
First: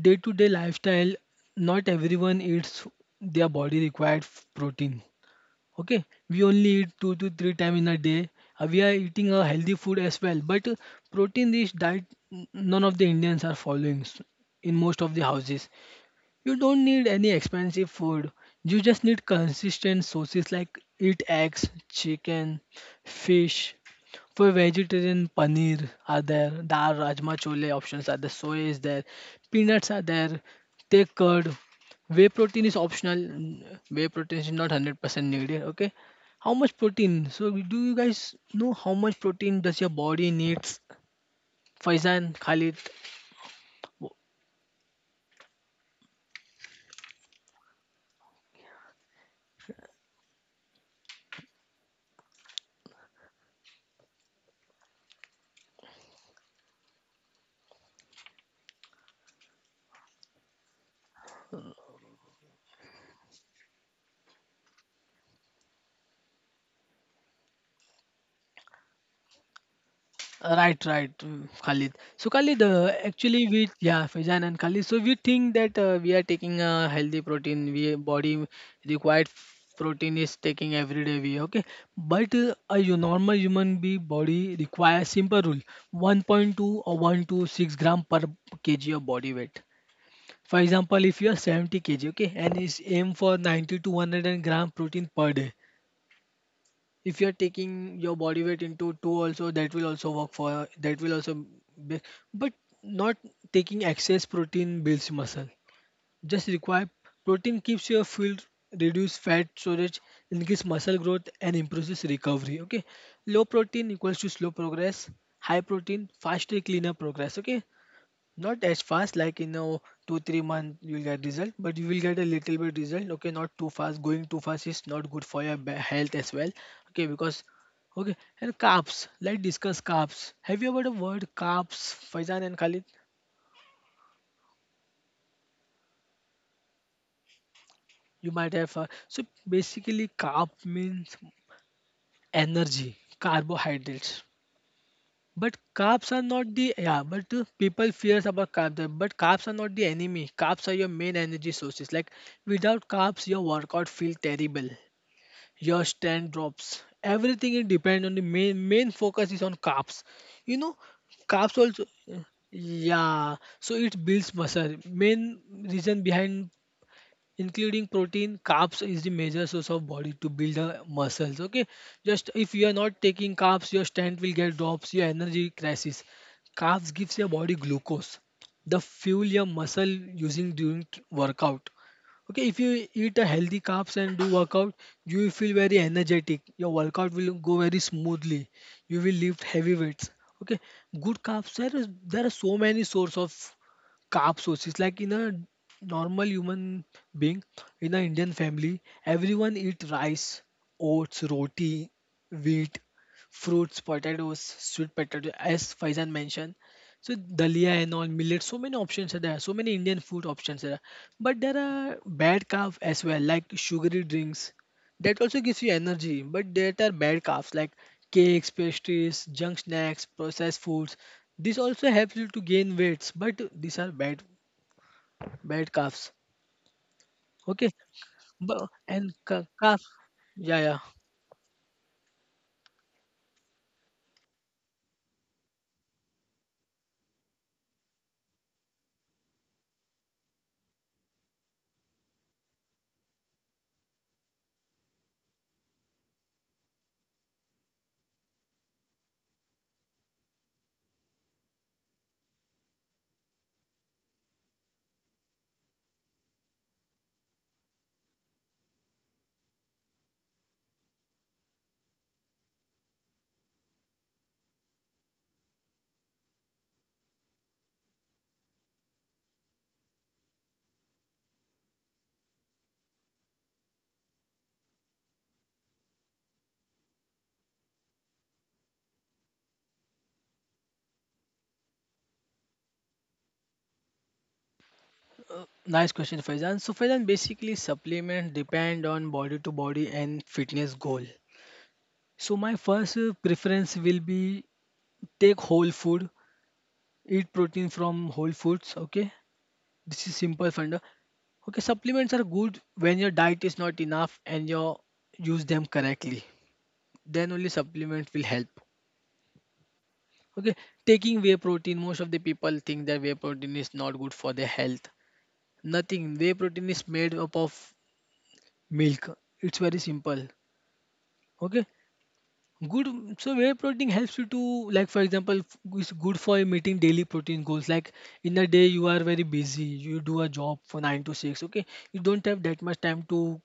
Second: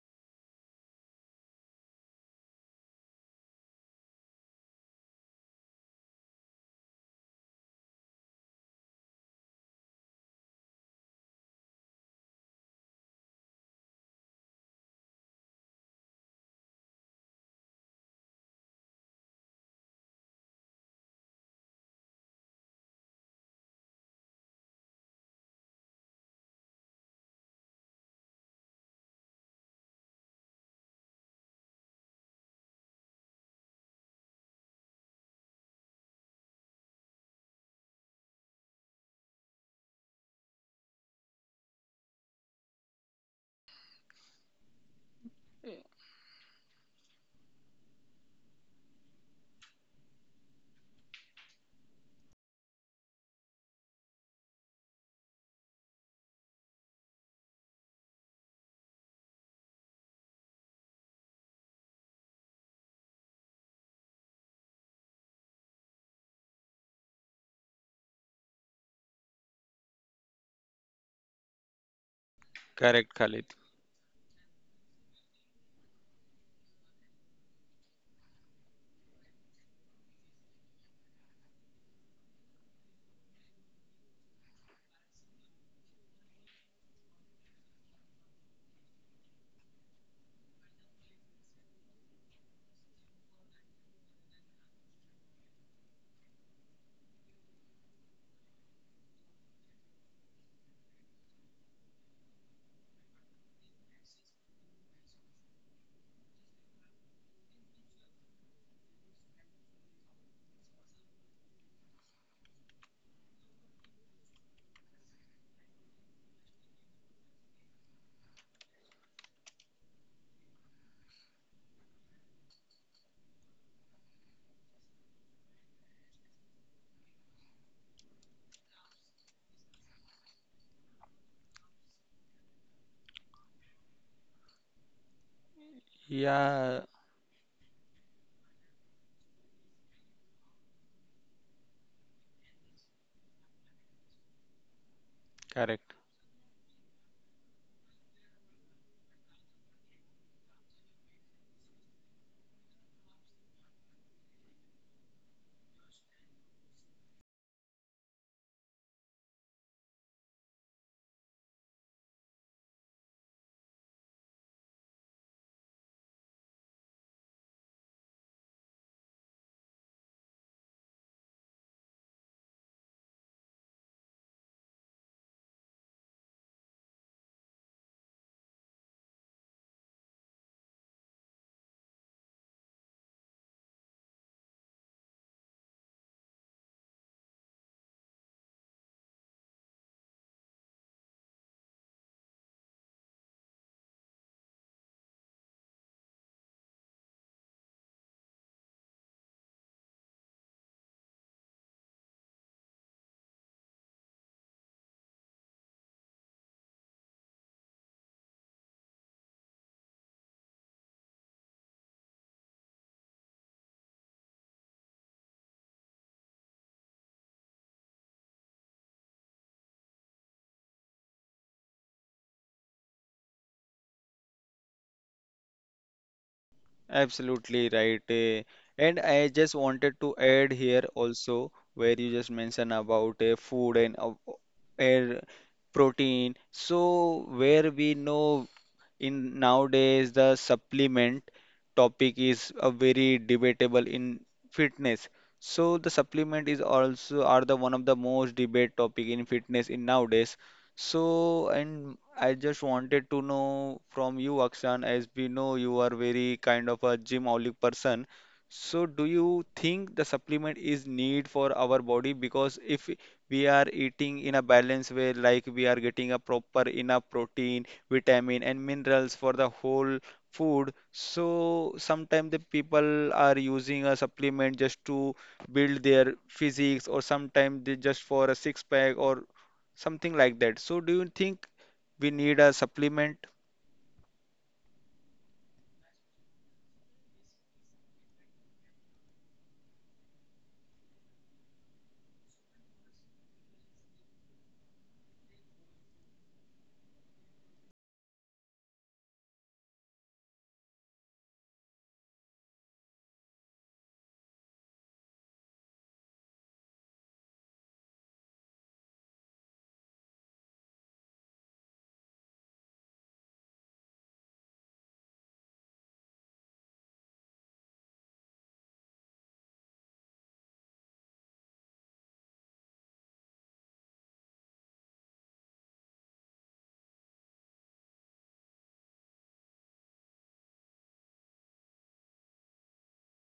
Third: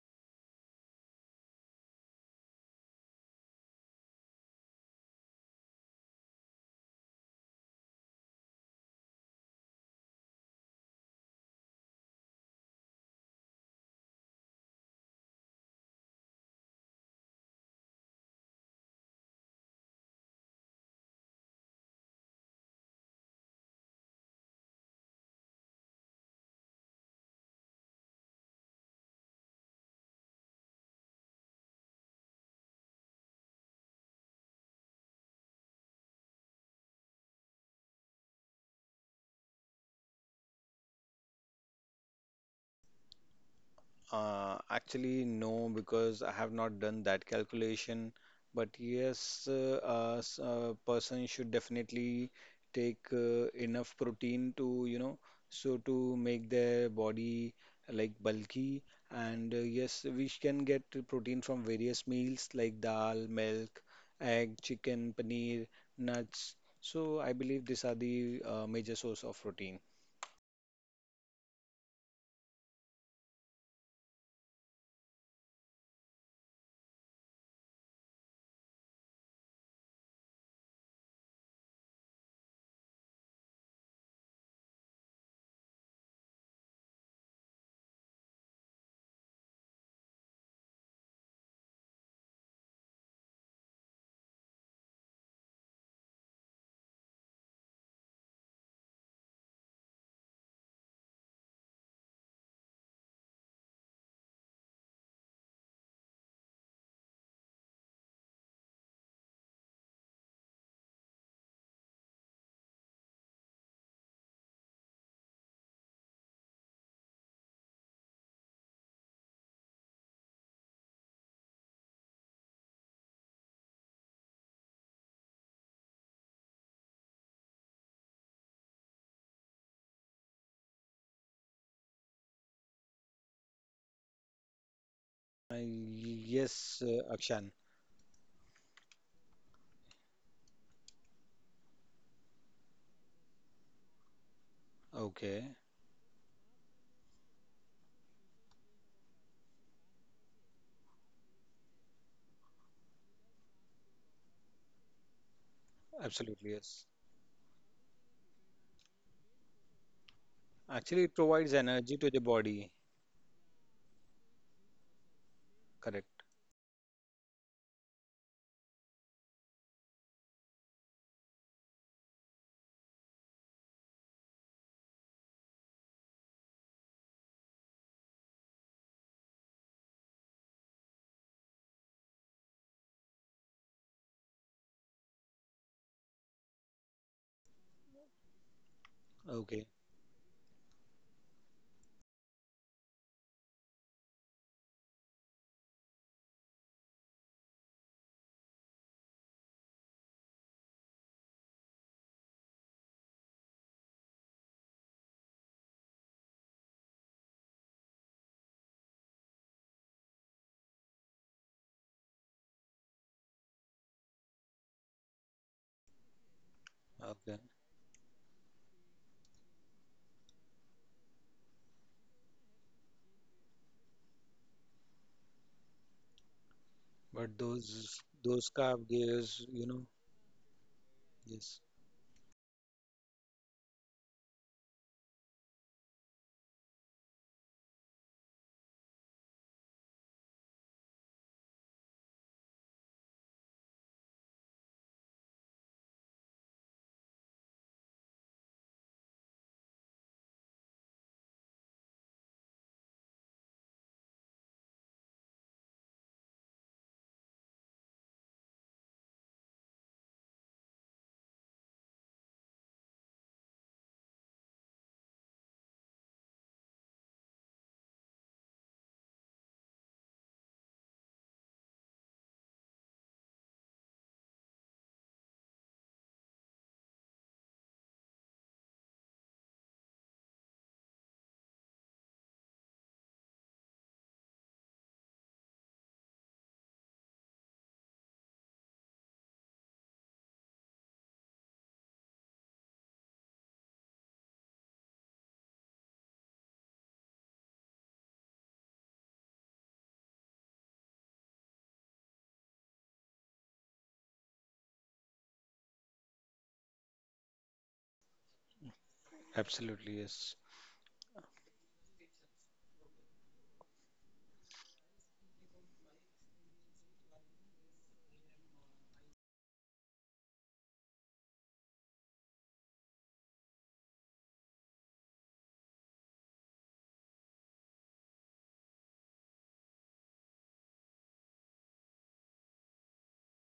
day-to-day lifestyle, not everyone eats their body required f- protein. Okay, we only eat two to three time in a day. Uh, we are eating a healthy food as well, but protein-rich diet n- none of the Indians are following s- in most of the houses. You don't need any expensive food. You just need consistent sources like eat eggs, chicken, fish, for vegetarian, paneer are there, dal, rajma, chole options are there, soy is there, peanuts are there, take curd. Whey protein is optional. n- Whey protein is not one hundred percent needed. Okay, how much protein? So do you guys know how much protein does your body needs? Faizan, Khalid, Uh, actually, no, because I have not done that calculation. But yes, uh, uh, s- a person should definitely take uh, enough protein to, you know, so to make their body like bulky. And uh, yes, we sh- can get protein from various meals like dal, milk, egg, chicken, paneer, nuts. So I believe these are the uh, major source of protein. right, right, mm, Khalid. So Khalid, uh, correct, actually Khalid. we, yeah, Faizan and Khalid. So we think that uh, we are taking a healthy protein. We body required protein is taking every day. We okay, but uh, a hu- normal human be body requires simple rule: one point two or one to six gram per kg of body weight. For example, if you are seventy k g, okay, and is aim for ninety to one hundred gram protein per day. If you're taking your body weight into two also, that will also work, for that will also be, but not taking excess protein builds muscle. Just require protein keeps your fuel, reduce fat storage, increase muscle growth and improves recovery. Okay, low protein equals to slow progress. High protein faster cleaner progress. Okay, not as fast, like in a two, three month you'll get result, but you will get a little bit result. Okay, not too fast. Going too fast is not good for your ba- health as well. Okay, because okay, and carbs. Let's discuss carbs. Have you heard the word carbs, Faizan and Khalid? Uh, yes, Yeah, uh, Akshan. You might have. Uh, so basically, carb means energy, carbohydrates. Okay. But correct. carbs are not the, yeah. But uh, people fears about carbs. uh, But carbs are not the enemy. Carbs are your main energy sources. Like without carbs, your workout feel terrible. Your stand Absolutely, drops. yes. Everything it depends on the main main focus is on carbs. You know, Actually, it provides carbs also, energy to the body. yeah. So it builds muscle. Main reason Correct. behind including protein carbs is the major source of body to build uh, muscles. Okay, just if you are not taking carbs your strength will get drops, your energy crisis. Carbs gives your body glucose, the fuel your muscle using during t- workout. Okay, if you eat a healthy carbs and do workout, you will feel very energetic, your workout will go very smoothly, you will lift Okay. heavy weights. Okay, good carbs, there is there are so many source of carb sources, like in a normal human being, in an Indian family everyone eat rice, oats, roti, wheat, fruits, potatoes, sweet potato, as Faizan mentioned. So dalia and all, millet, so many options are there, so many Indian food options are there. But there are bad carbs as well, like sugary drinks, that also gives you energy but that are bad Okay. carbs, like cakes, pastries, junk snacks, processed foods. This also helps you to gain weights, but these are bad bad calves. But Okay, Absolutely those right. those Eh. but, scarf and And gives, I ca- you just know, calf. wanted to Yeah, add yeah, here yes. also where you just mentioned about uh, food and uh, air protein. So where we know in nowadays the supplement topic is a very debatable in fitness. So the supplement is also are the one of the most debate topic in fitness in nowadays. So and I just wanted to know from you, Akshan, as we know you are very kind of a gymaholic person. So do you think the supplement is need for our body? Because if we are eating in a balanced way, like we are getting a proper enough protein vitamin and minerals for the whole food, so sometimes the people are using a supplement just to build their physiques or sometimes they just for a six pack or something like that. So do you think we need a supplement? nice question, Faizan. So Faizan, basically supplements depend on body to body and fitness goal. So my first uh, preference will be take whole food, eat protein from whole foods. Okay, this is simple funda. Okay, supplements are good when your diet is not enough and you use them correctly, then only supplement will help. Absolutely, yes. Okay, taking whey protein, most of the people think that whey protein is not good for their health. Nothing. Whey protein is made up of milk. It's very simple. Okay, good. So whey protein helps you to, like for example, f- is good for meeting daily protein goals. Like in a day you are very busy, you do a job for nine to six. Okay, you don't have that much time to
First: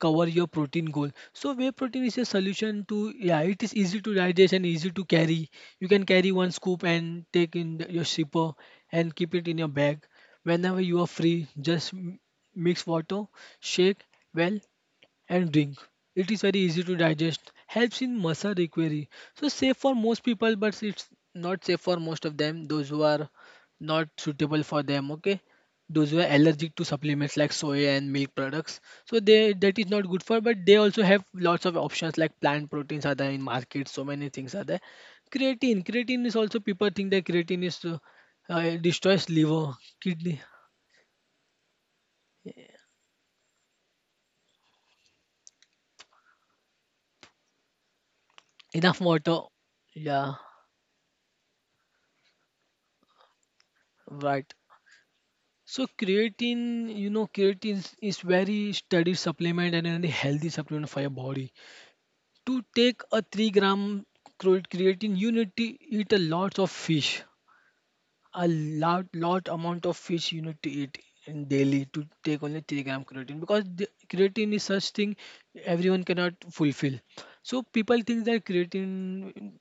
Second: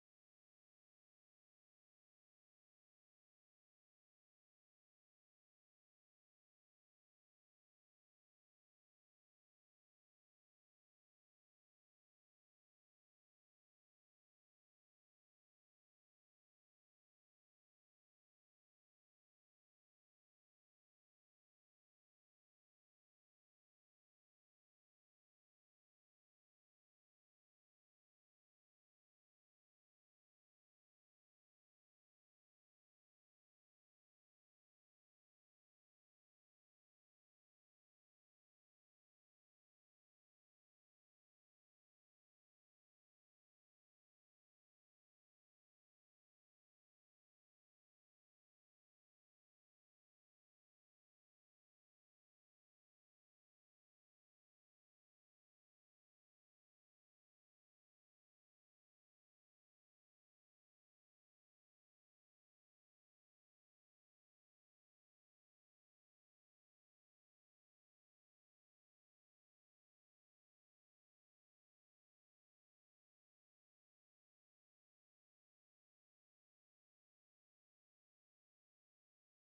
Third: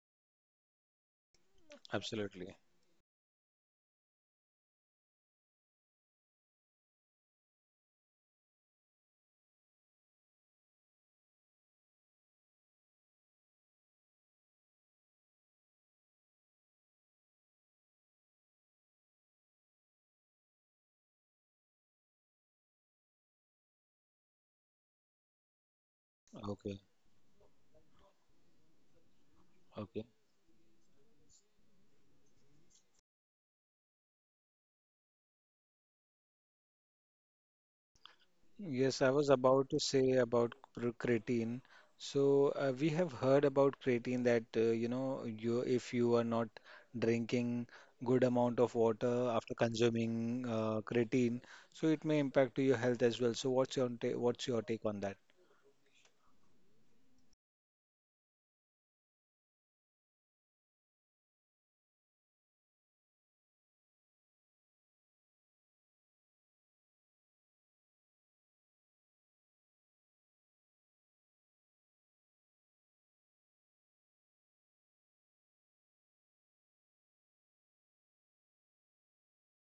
cover your protein goal. So whey protein is a Absolutely. solution to, yeah, it is easy to digest and easy to carry. You can carry one scoop and take in the- your shipper and keep it in your bag. Whenever you are free, just m- mix water, shake well, and drink. It is very easy to digest, helps in muscle recovery. So safe for most people, but it's not safe for most of them. Those who are not suitable for them, okay. Those who are allergic Okay. to supplements like soy and milk products, so they that is Okay. not good for. But they also have lots of options, like plant proteins are there in market. So many things are there. Creatine, creatine is also people think that creatine is uh, uh, Yes, I was destroys liver, about to say kidney. about cr- creatine. So uh, we have heard about creatine that, uh, you know, you if you are not drinking good amount of Enough water water, after yeah, consuming uh, creatine, so it may impact to your health as well. So what's your ta what's right. your take on that? So creatine, you know, creatine is is very studied supplement and a healthy supplement for your body. To take a three gram cre- creatine, you need to eat a lot of fish, a lot lot amount of fish you need to eat in daily to take only three gram creatine, because the creatine is such thing everyone cannot fulfill. So people think that creatine,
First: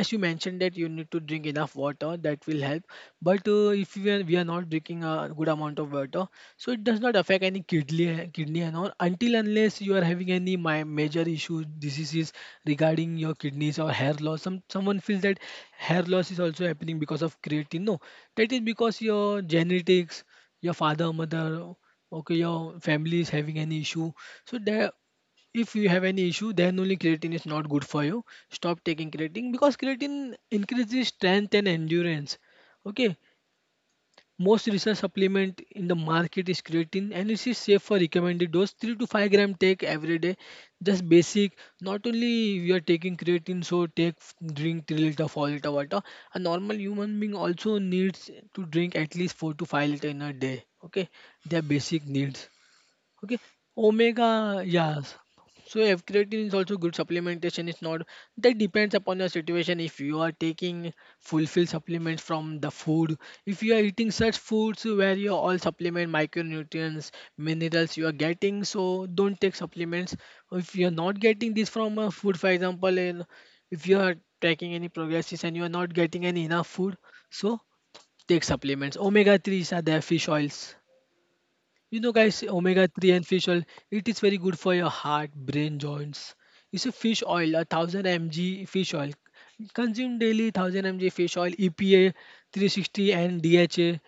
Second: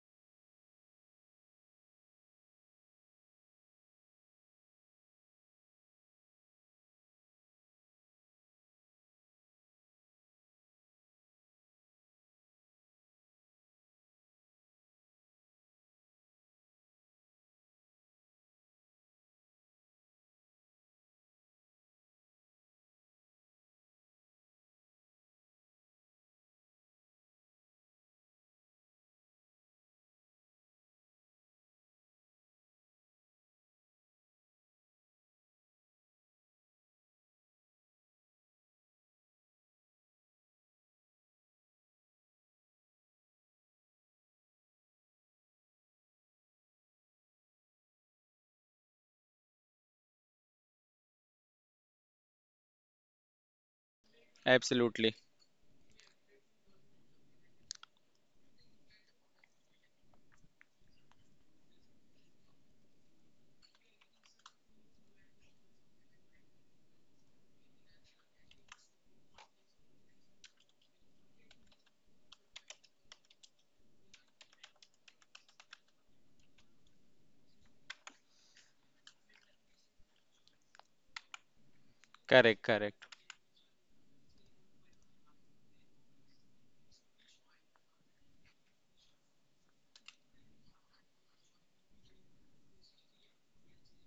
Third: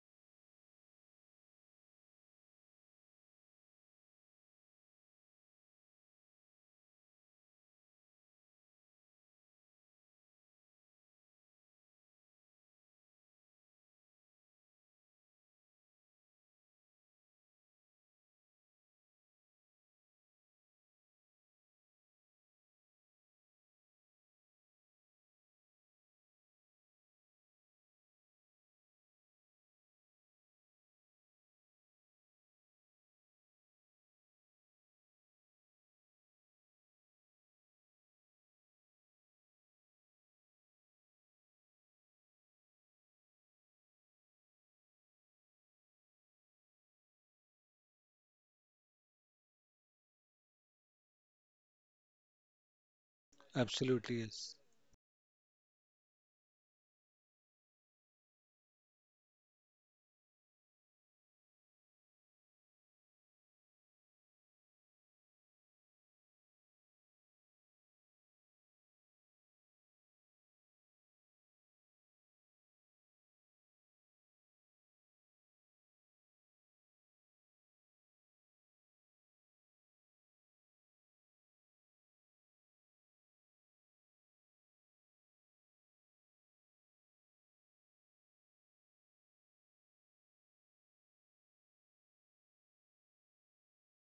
as you mentioned, that you need to drink enough water, that will help. But uh, if we are, we are not drinking a good amount of water, so it does not affect any kidney, kidney and all, until unless you are having any mi- major issues, diseases regarding your kidneys or hair loss. Some someone feels that hair loss is also happening because of creatine. No, that is because your genetics, your father, mother, okay, your family is having any issue. So there, if you have any issue then only creatine is not good for you, stop taking creatine, because creatine increases strength and endurance. Okay, most research supplement in the market is creatine, and it is safe for recommended dose three to five gram, take every day. Just basic, not only you are taking creatine so take, drink three liter four liter water. A normal human being also needs to drink at least four to five liter in a day. Okay, their basic needs. Okay, Absolutely, yes. omega, yes. Absolutely. So F-creatine is also good supplementation. It's not, that depends upon your situation. If you are taking fulfill supplements from the food, if you are eating such foods where you all supplement micronutrients, minerals you are getting, so don't take supplements. If you are not getting this from a food, for example, in, if you are tracking any progresses and you are not getting any enough food, so take supplements. Omega three s are there, fish oils. You know, guys, Correct, omega correct. three and fish oil, it is very good for your heart, brain, joints. It's a fish oil, a thousand mg fish oil. Consume daily one thousand mg fish oil, E P A three sixty and D H A.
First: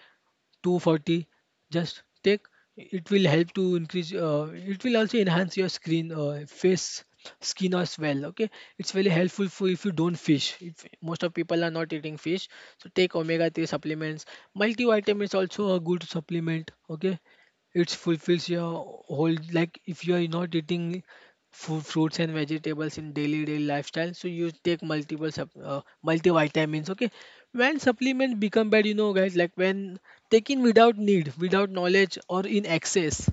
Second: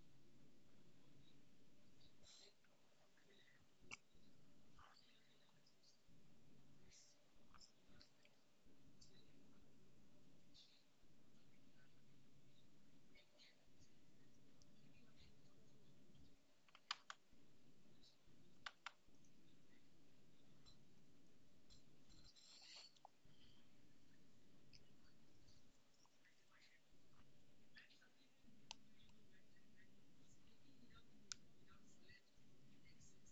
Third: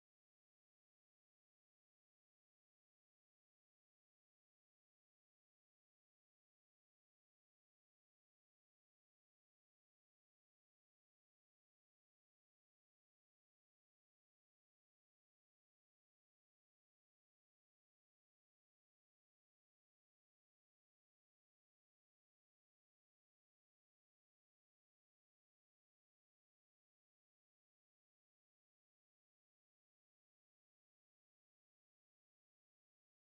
two forty, just take, it will help to increase uh, it will also enhance your screen, uh, face skin as well. Okay, it's very helpful for, if you don't fish, if most of people are not eating fish, so take omega three supplements. Multivitamin is also a good supplement. Okay, it fulfills your whole, like if you are not eating fu- fruits and vegetables in daily daily lifestyle, so you take multiple sup- uh, multivitamins. Okay, when supplements become bad, you know guys, like when taken without need, without knowledge, or in excess,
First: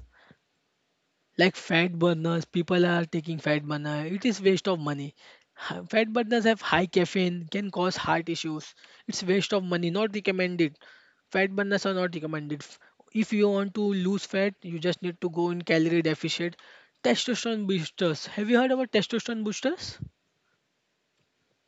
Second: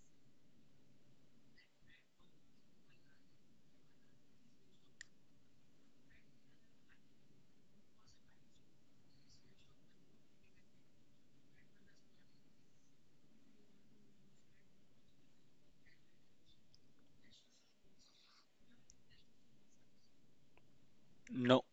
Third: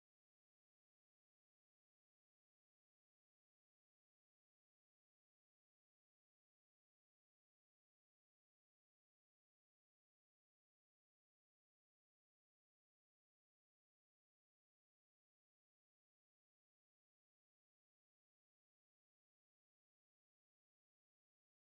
like fat burners, people are taking fat burner, it is waste of money. Ha- fat burners have high caffeine, can cause heart issues. It's waste of money, not recommended. Fat burners are not recommended. F- if you want to lose fat, you just need to go in calorie deficit. Testosterone boosters, have you heard about testosterone boosters? No.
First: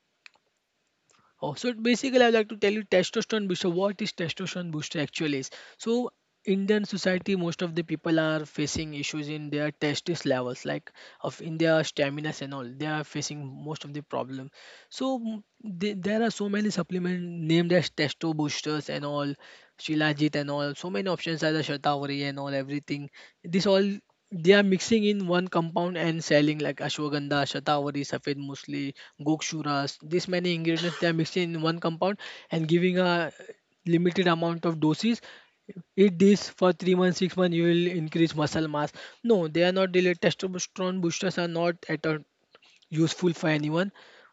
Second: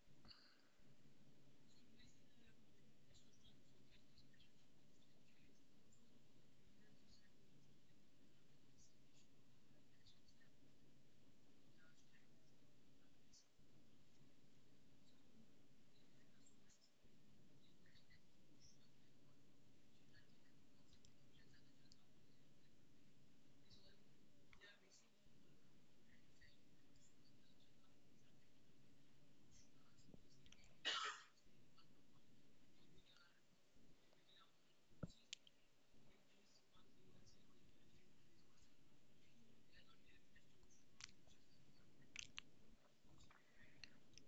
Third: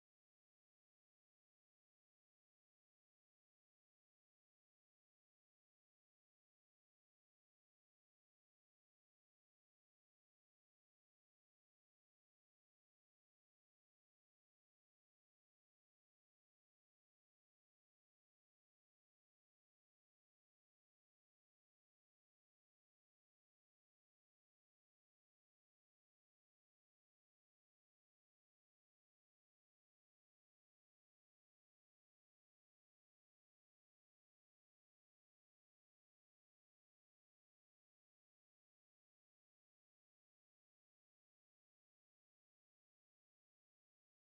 Oh, so basically, I'd like to tell you testosterone booster. What is testosterone booster actually is? So Indian society, most of the people are facing issues in their testis levels, like of in their stamina and all. They are facing most of the problem. So m- the- there are so many supplement named as testo boosters and all, Shilajit and all. So many options are the Shatavari and all, everything. This all they are mixing in one compound and selling, like Ashwagandha, Shatavari, Safed Musli, Gokshuras. This many ingredients they are mixing in one compound and giving a limited amount of doses. Eat this for three months, six months. You will increase muscle mass. No, they are not related. Testosterone boosters are not at all useful for anyone.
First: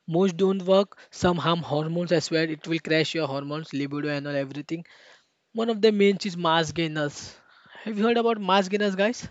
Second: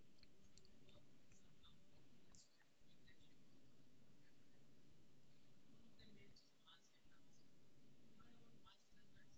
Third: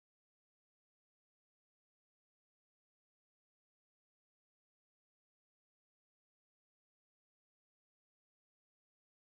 Most don't work, some harm hormones, I swear it will crash your hormones, libido, and all everything. One of the main is mass gainers. Have you heard about mass gainers, guys?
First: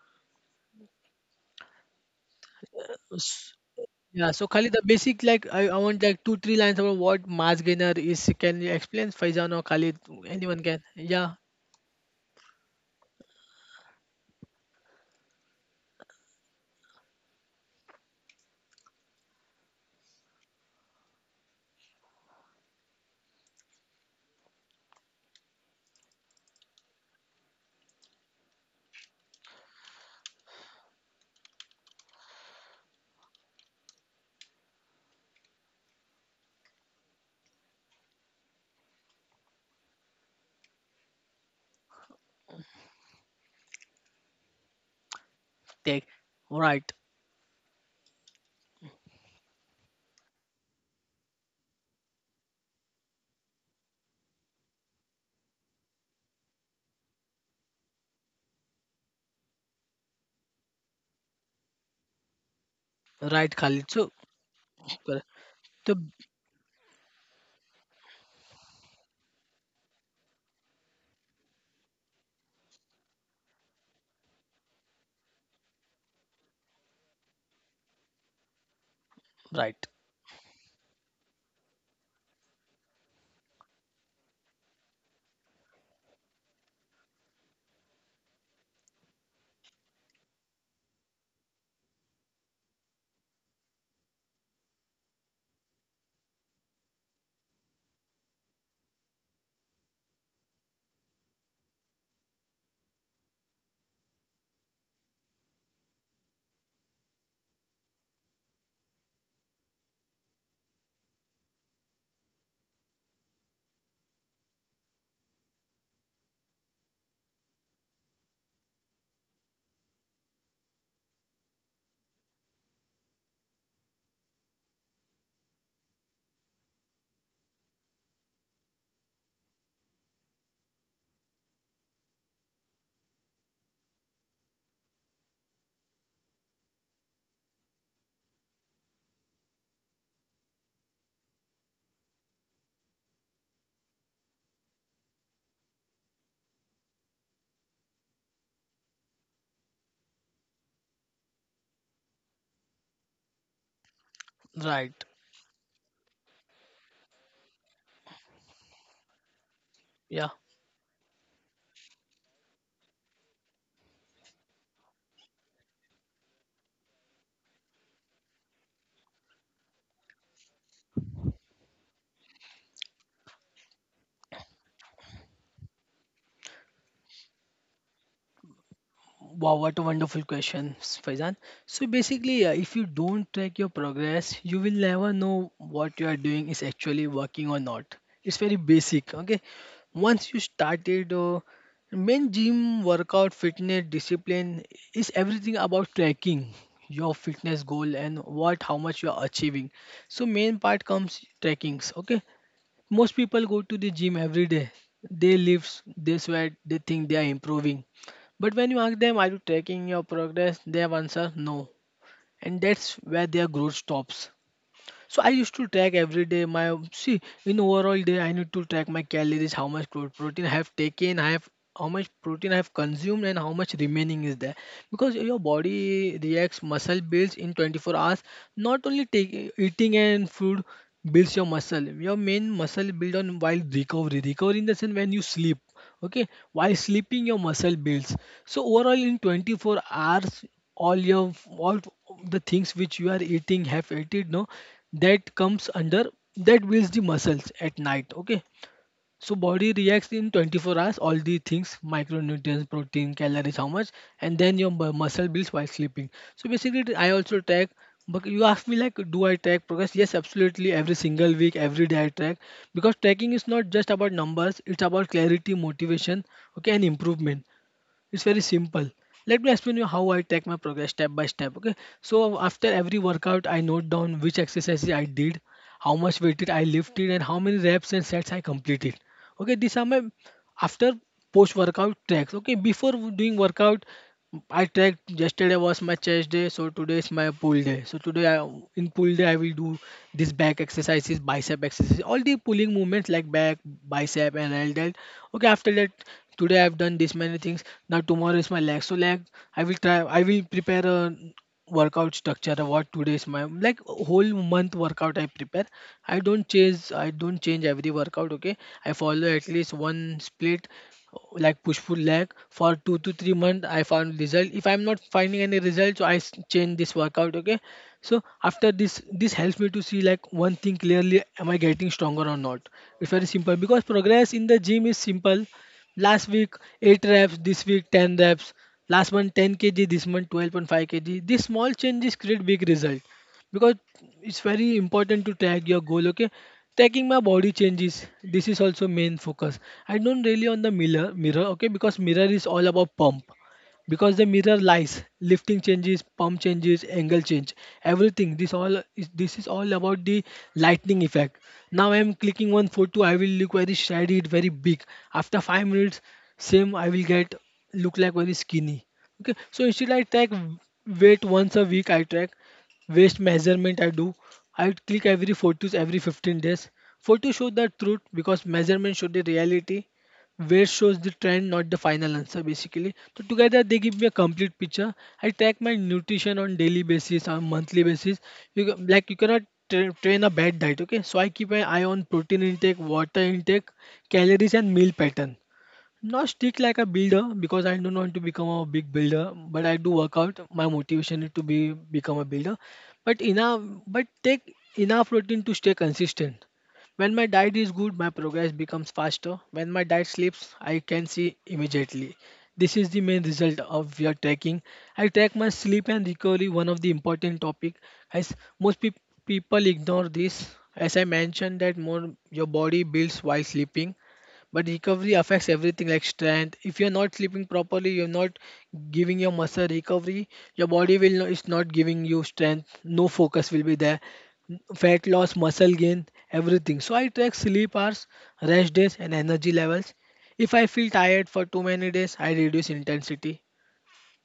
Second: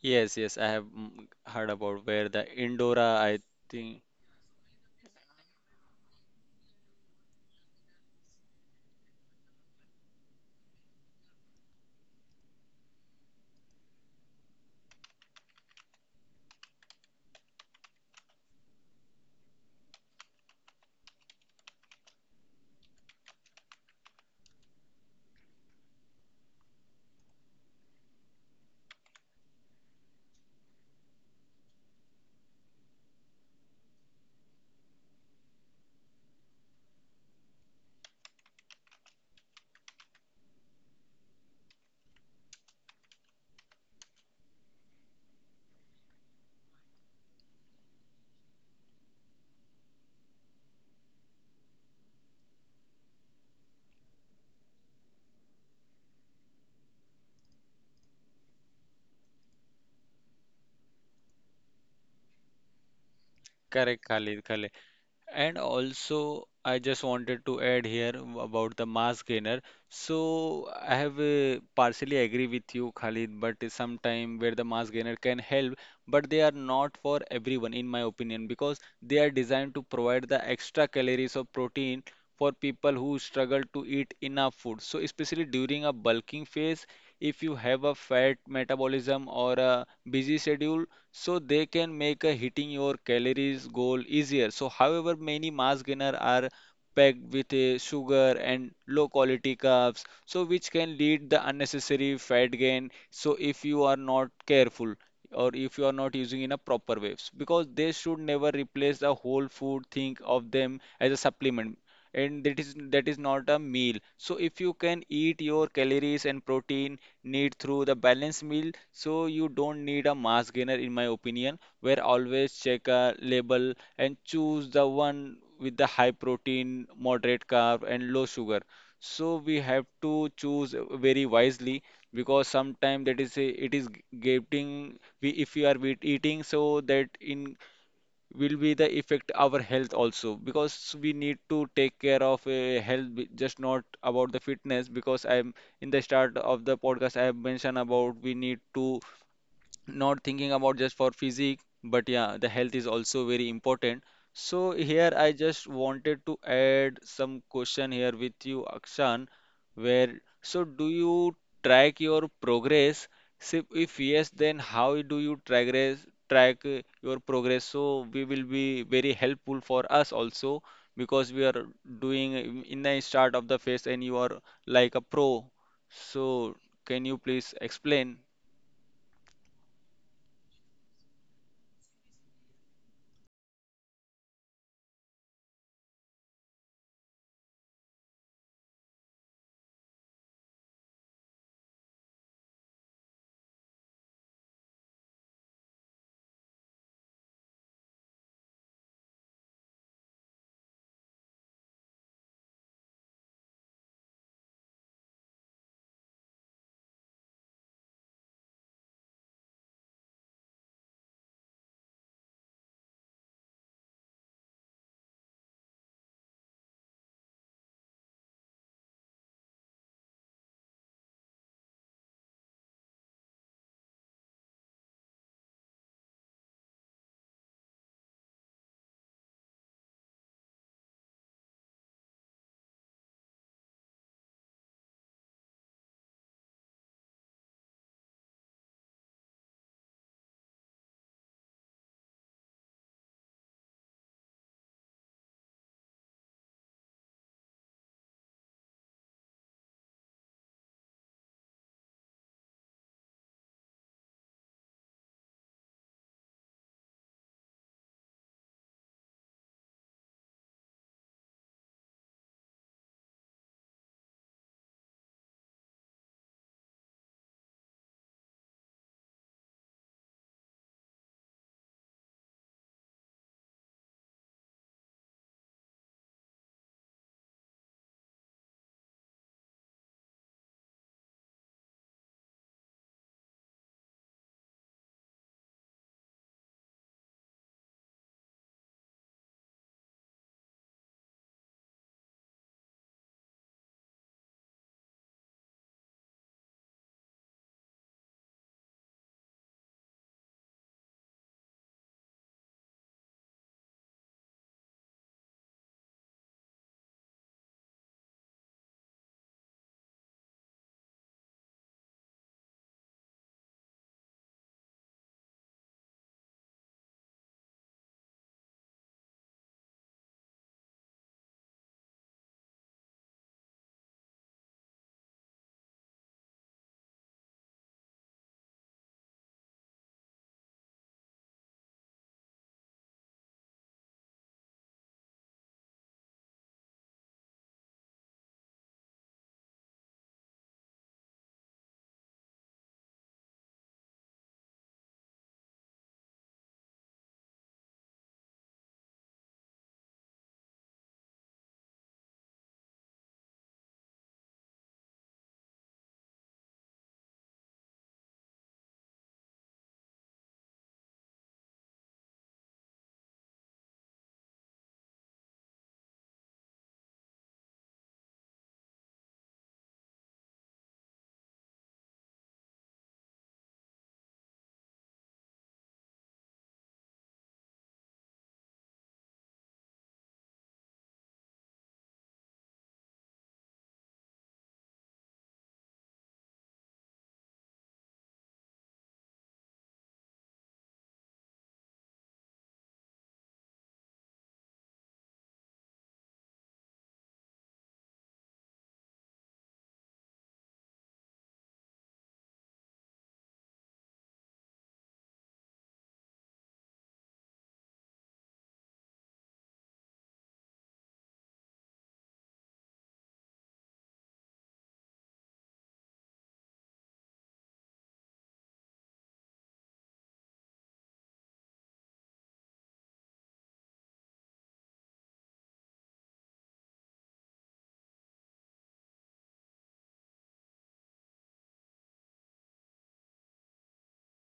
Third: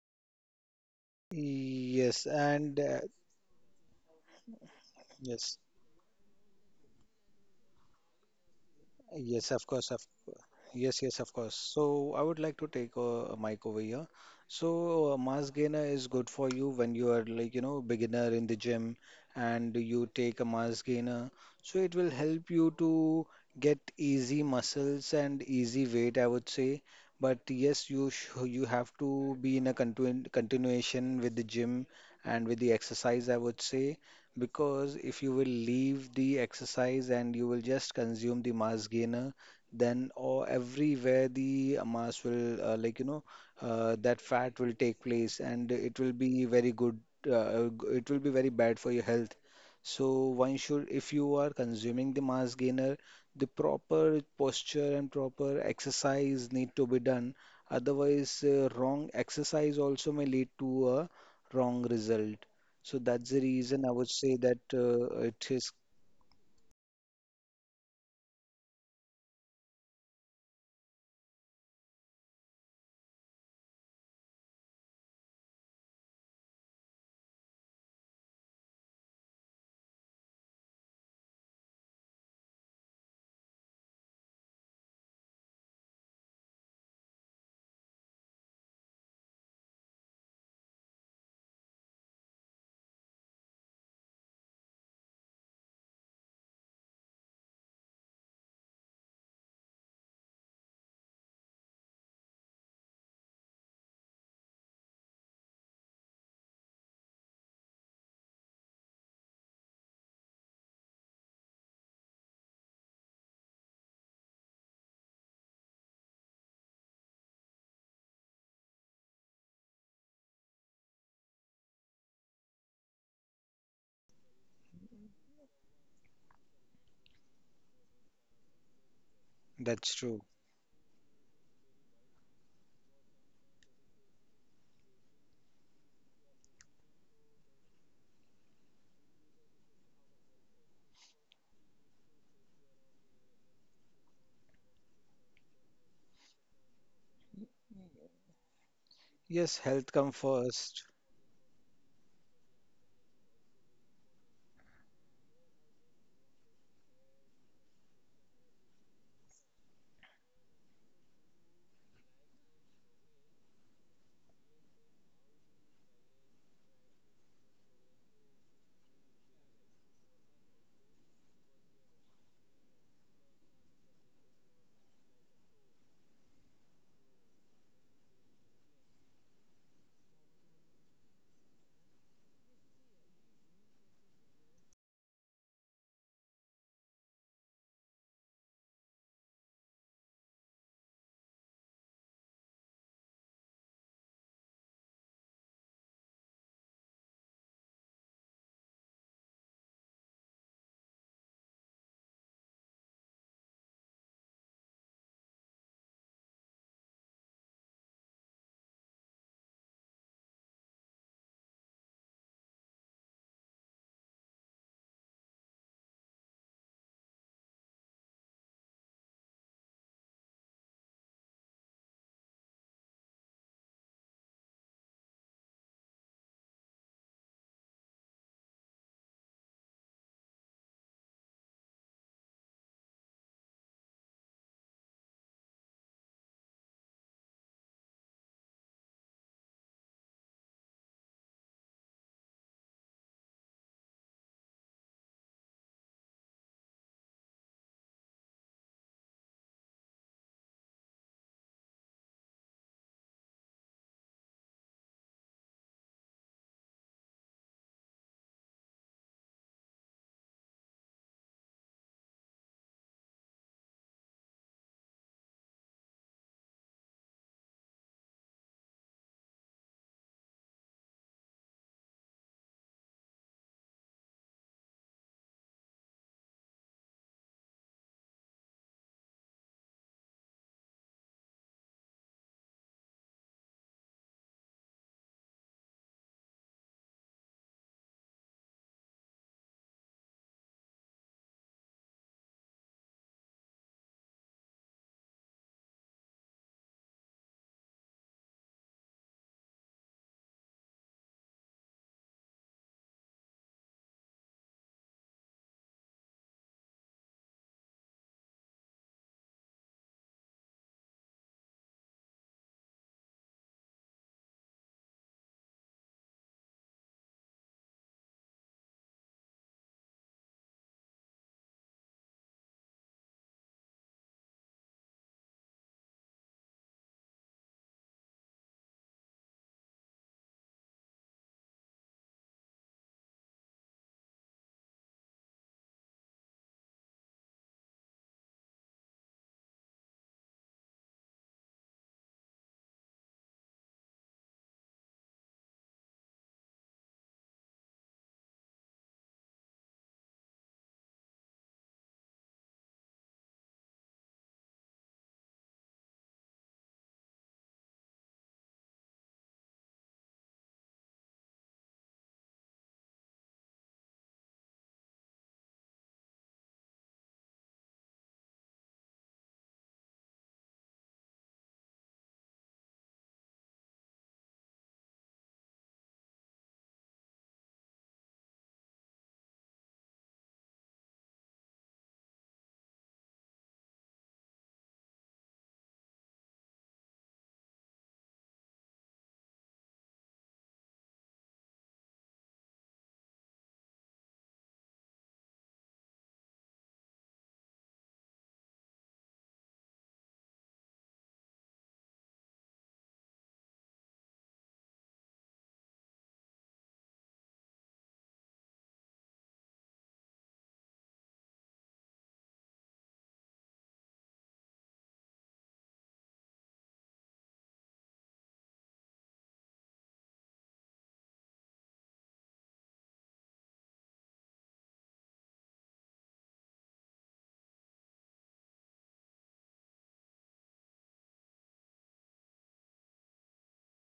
Yes, yes, I have mm, heard about Yes, where the and uh, Indora, I think. Yeah, so Kali, the basic, like yes, I, I want like two three lines about what mass gainer is. Can you explain, yes, Faizan or of course, Khalid? of Anyone can? Yes, yes, of Yeah, course. So I would like to take a, a mic over here. So uh, mass gainer is good for you when you are, like, you know, beginner in the gym and you take a mass gainer. So it will help you to get easy muscles and easy weight, I would say. But yes, you sh you have to be in a continu continuation with the gym and with the exercise, I would say, because if you will leave the exercise and you will just consume the mass gainer, then or everywhere the mass will, uh, like you know uh, that fat will take place and it take. will be very Right, good, uh, g- it will be very bad for your health. So one should, if you are consuming the mass gainer, the proper posture and proper exercise need to be done. Otherwise, uh, wrong exercise also may lead to a wrong result. So right, that's the Khalid. So, Correct, reason I would Khalid, say Khalid. that correct. uh, And it So is also, I just wanted to add here about the mass gainer. So I have uh, partially agree with you, Khalid, but sometime where the mass gainer can help, but they are not for everyone, in my opinion, because they are designed right, to provide the extra calories of protein for people who struggle to eat enough food. So especially during a bulking phase, if you have a fat metabolism or a busy schedule, so they can make a hitting your calories goal easier. So however many mass gainer are packed with a sugar and low quality carbs, so which can lead the unnecessary fat gain. So if you are not careful or if you are not using in a proper ways, because they should never replace the whole food, think of them as a supplement and that is that is not a meal. So if you can eat your calories and protein need through the balanced meal, so you don't need a mass gainer in my opinion. Where always check a label and choose the one with the high protein moderate carb and low sugar. So we have that's true. to choose very wisely, because sometimes that is a, it is g- getting we if we are with eating so that in will be the effect our health also, because we need to take care of uh, health be- just not about the fitness because I'm in the start of the podcast I have mentioned about we need to Yes, health not come thinking about just for first. physique but yeah the health is also very important. So right. here I just wanted to add some question here with you, Akshan, where Yeah. so do you track your progress? So if yes, then how do you track track uh, your progress? So we will be very helpful for us also because we are doing in in the start of the phase and you are like a pro. So can you please explain? Wow, what a wonderful question, Faizan. So basically, uh, if you don't track your progress, you will never know what you are doing is actually working or not. It's very basic, okay? Once you started, uh, main gym, workout, fitness, discipline is everything about tracking your fitness goal and what, how much you are achieving. So main part comes trackings, okay? Most people go to the gym every day. They lift, they sweat, they think they are improving. But when you ask them, are you tracking your progress? Their answer, no. And that's where their growth stops. So I used to track every day my see, in overall day I need to track my calories, how much pro- protein I have taken, I have, how much protein I have consumed and how much remaining is there, because your body reacts muscle builds in twenty-four hours. Not only take, eating and food builds your muscle, your main muscle build on while recovery, recovery in the sense when you sleep, okay, while sleeping your muscle builds. So overall in twenty-four hours, all your, all the things which you are eating, have ate it, no, that comes under, that builds the muscles at night. Okay, so body reacts in twenty-four hours, all the things, micronutrients, protein, calories, how much, and then your mu- muscle builds while sleeping. So basically, it- I also track. But you ask me, like, do I track progress? Yes, absolutely. Every single week, every day I track, because tracking is not just about numbers, it's about clarity, motivation, okay, and improvement. It's very simple. Let me explain you how I take my progress step by step. Okay. So after every workout, I note down which exercises I did, how much weighted I lifted, and how many reps and sets I completed. Okay. These are my after post workout tracks. Okay. Before doing workout, I tracked yesterday was my chest day, so today is my pull day. So today I, in pull day I will do this back exercises, bicep exercises, all the pulling movements like back, bicep, and all that. Okay, after that today I've done this many things. Now tomorrow is my leg. So leg I will try. I will prepare a workout structure what today's my like whole month workout i prepare. I don't change, i don't change every workout. Okay, i follow at least one split like push pull leg for two to three months. I found result. If i'm not finding any result, so i s- change this workout. Okay, so after this, this helps me to see like one thing clearly: am i getting stronger or not? It's very simple because progress in the gym is simple. Last week eight reps, this week ten reps. Last month ten k g, this month twelve point five kg. These small changes create big result because it's very important to track your goal. Okay, tracking my body changes, this is also main focus. I don't really on the mirror, mirror. Okay, because mirror is all about pump, because the mirror lies, lifting changes, pump changes, angle change, everything. This all is this is all about the lightning effect. Now I am clicking one photo, I will look very shaded, very big. After five minutes same I will get, look like very skinny. Okay, so instead i track weight once a week. I track waist measurement i do. I click every photos every fifteen days. Photos show the truth because measurement show the reality, where shows the trend, not the final answer, basically. So together they give me a complete picture. I track my nutrition on daily basis, on monthly basis. You ca- like you cannot tra- train a bad diet, okay? So I keep an eye on protein intake, water intake, calories, and meal pattern. Not strict like a builder because I don't want to become a big builder, but I do work out. My motivation is to be become a builder, but enough, but take enough protein to stay consistent. When my diet is good, my progress becomes faster. When my diet slips, I can see immediately. This is the main result of your tracking. I track my sleep and recovery, one of the important topic. As most peop People ignore this, as I mentioned that more your body builds while sleeping. But recovery affects everything like strength. If you're not sleeping properly, you're not giving your muscle recovery, your body will not, it's not giving you strength. No focus will be there. Fat loss, muscle gain, everything. So I track sleep hours, rest days, and energy levels. If I feel tired for too many days, I reduce intensity.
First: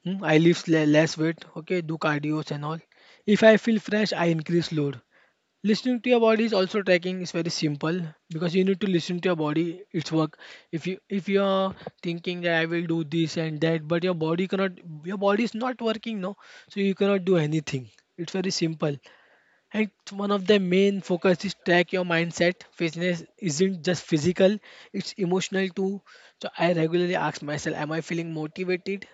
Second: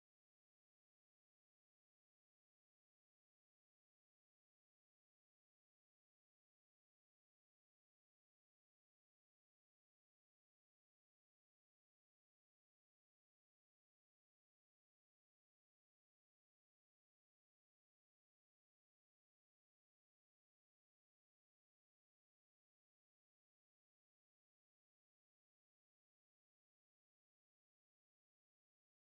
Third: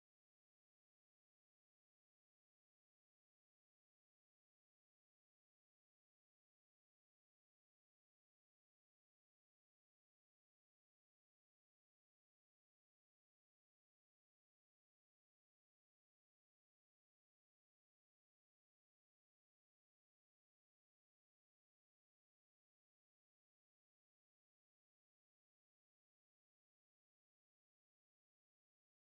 Hmm, I lift le- less weight, okay, do cardios and all. If I feel fresh, I increase load. Listening to your body is also tracking is very simple, because you need to listen to your body its work. If you if you are thinking that i will do this and that but your body cannot, your body is not working, no, so you cannot do anything. It's very simple. And one of the main focus is track your mindset. Fitness isn't just physical, it's emotional too. So I regularly ask myself, am I feeling motivated?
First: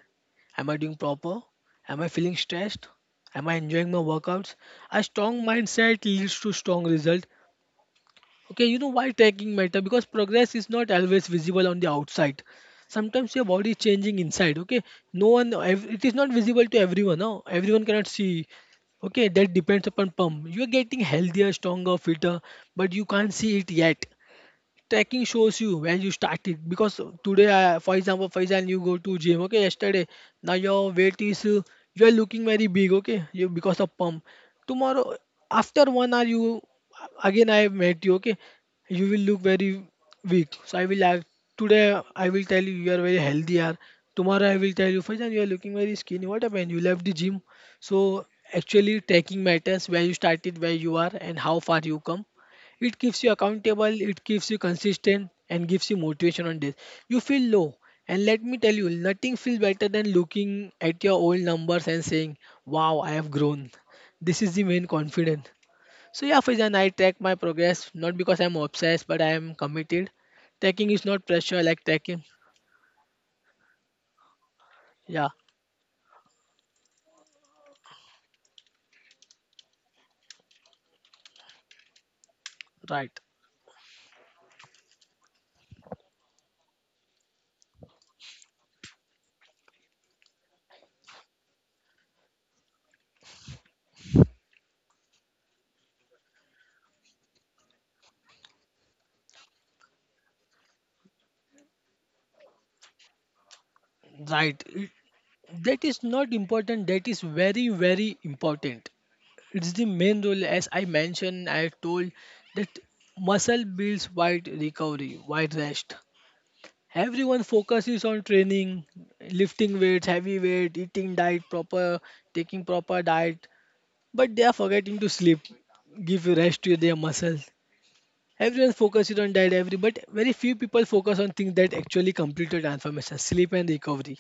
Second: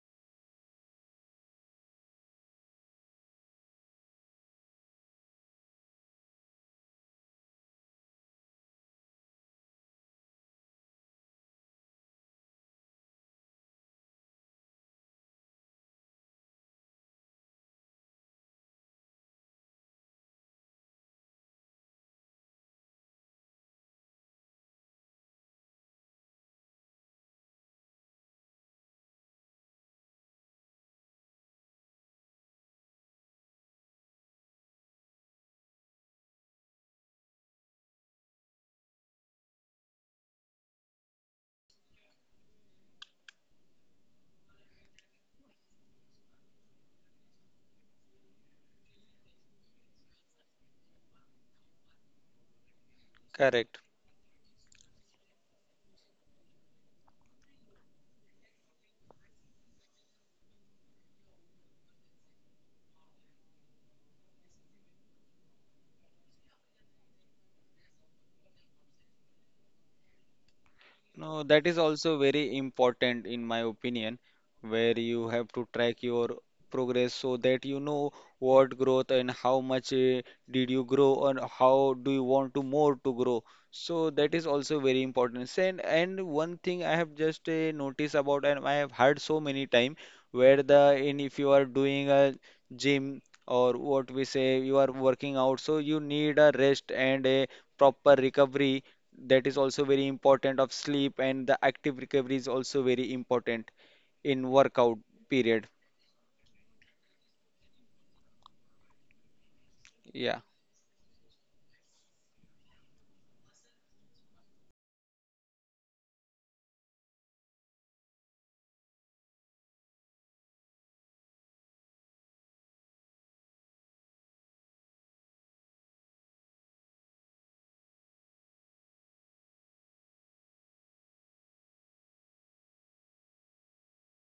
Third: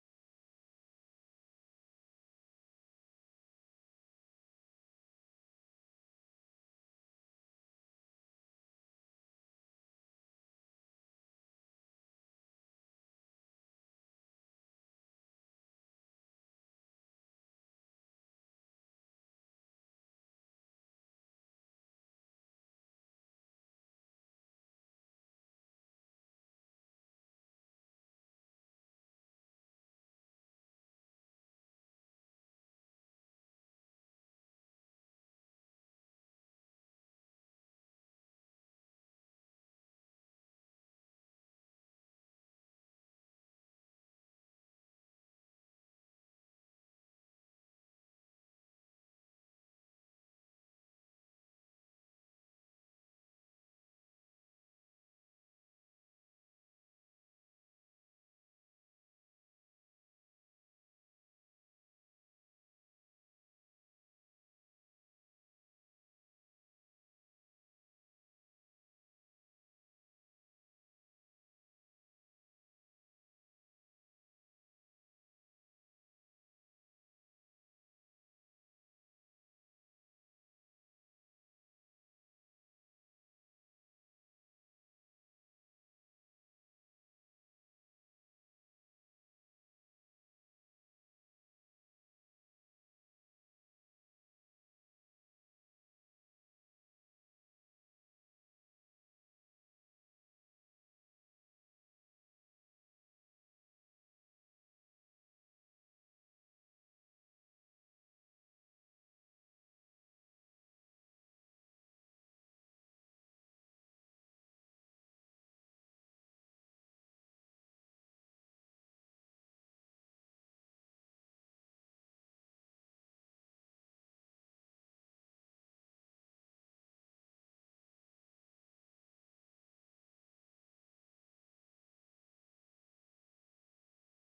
Am I doing proper? Am I feeling stressed? Am I enjoying my workouts? A strong mindset leads to strong result. Okay, you know why tracking matter? Because progress is not always visible on the outside. Sometimes your body is changing inside. Okay, no one, ev- it is not visible to everyone. No, everyone cannot see. Okay, that depends upon pump. You are getting healthier, stronger, fitter, but you can't see it yet. Tracking shows you where you started. Because today, uh, for example, for example, you go to gym. Okay, yesterday now your weight is, uh, you are looking very big. Okay, you because of pump. Tomorrow after one hour you again I have met you. Okay, you will look very weak. So I will act today. I will tell you you are very healthy. Are Tomorrow I will tell you, for example, you are looking very skinny. What happened? You left the gym. So actually tracking matters where you started, where you are, and how far you come. It keeps you Correct. accountable, it keeps you consistent, and gives you motivation on days you feel low. And let me tell you, nothing feels better than looking at your old numbers and saying, "Wow, I have grown." This is the main confidence. So, yeah, Faizan, I track my progress not because I'm obsessed, but I am committed. Tracking is not No, pressure that is like also tracking. very important in my opinion, where you Yeah, have to track your progress so that you know what growth and how much uh, did you grow and how do you want to more right, to grow. So that is also very important. And and one thing I have just uh, noticed about and I have heard so many time where the in if you are doing a gym or what we say you are working out, so you need a rest and a proper recovery. That is also very important of sleep and the active recovery is also very important in right. workout It- period. That is not important, that is very, very important. It's the main Yeah. role, as I mentioned, I told that muscle builds while recovery, while rest. Everyone focuses on training, lifting weights, heavy weight, eating diet proper, taking proper diet, but they are forgetting to sleep, give rest to their muscles. Everyone focuses on diet, every but very few people focus on things that actually complete the transformation, sleep and recovery.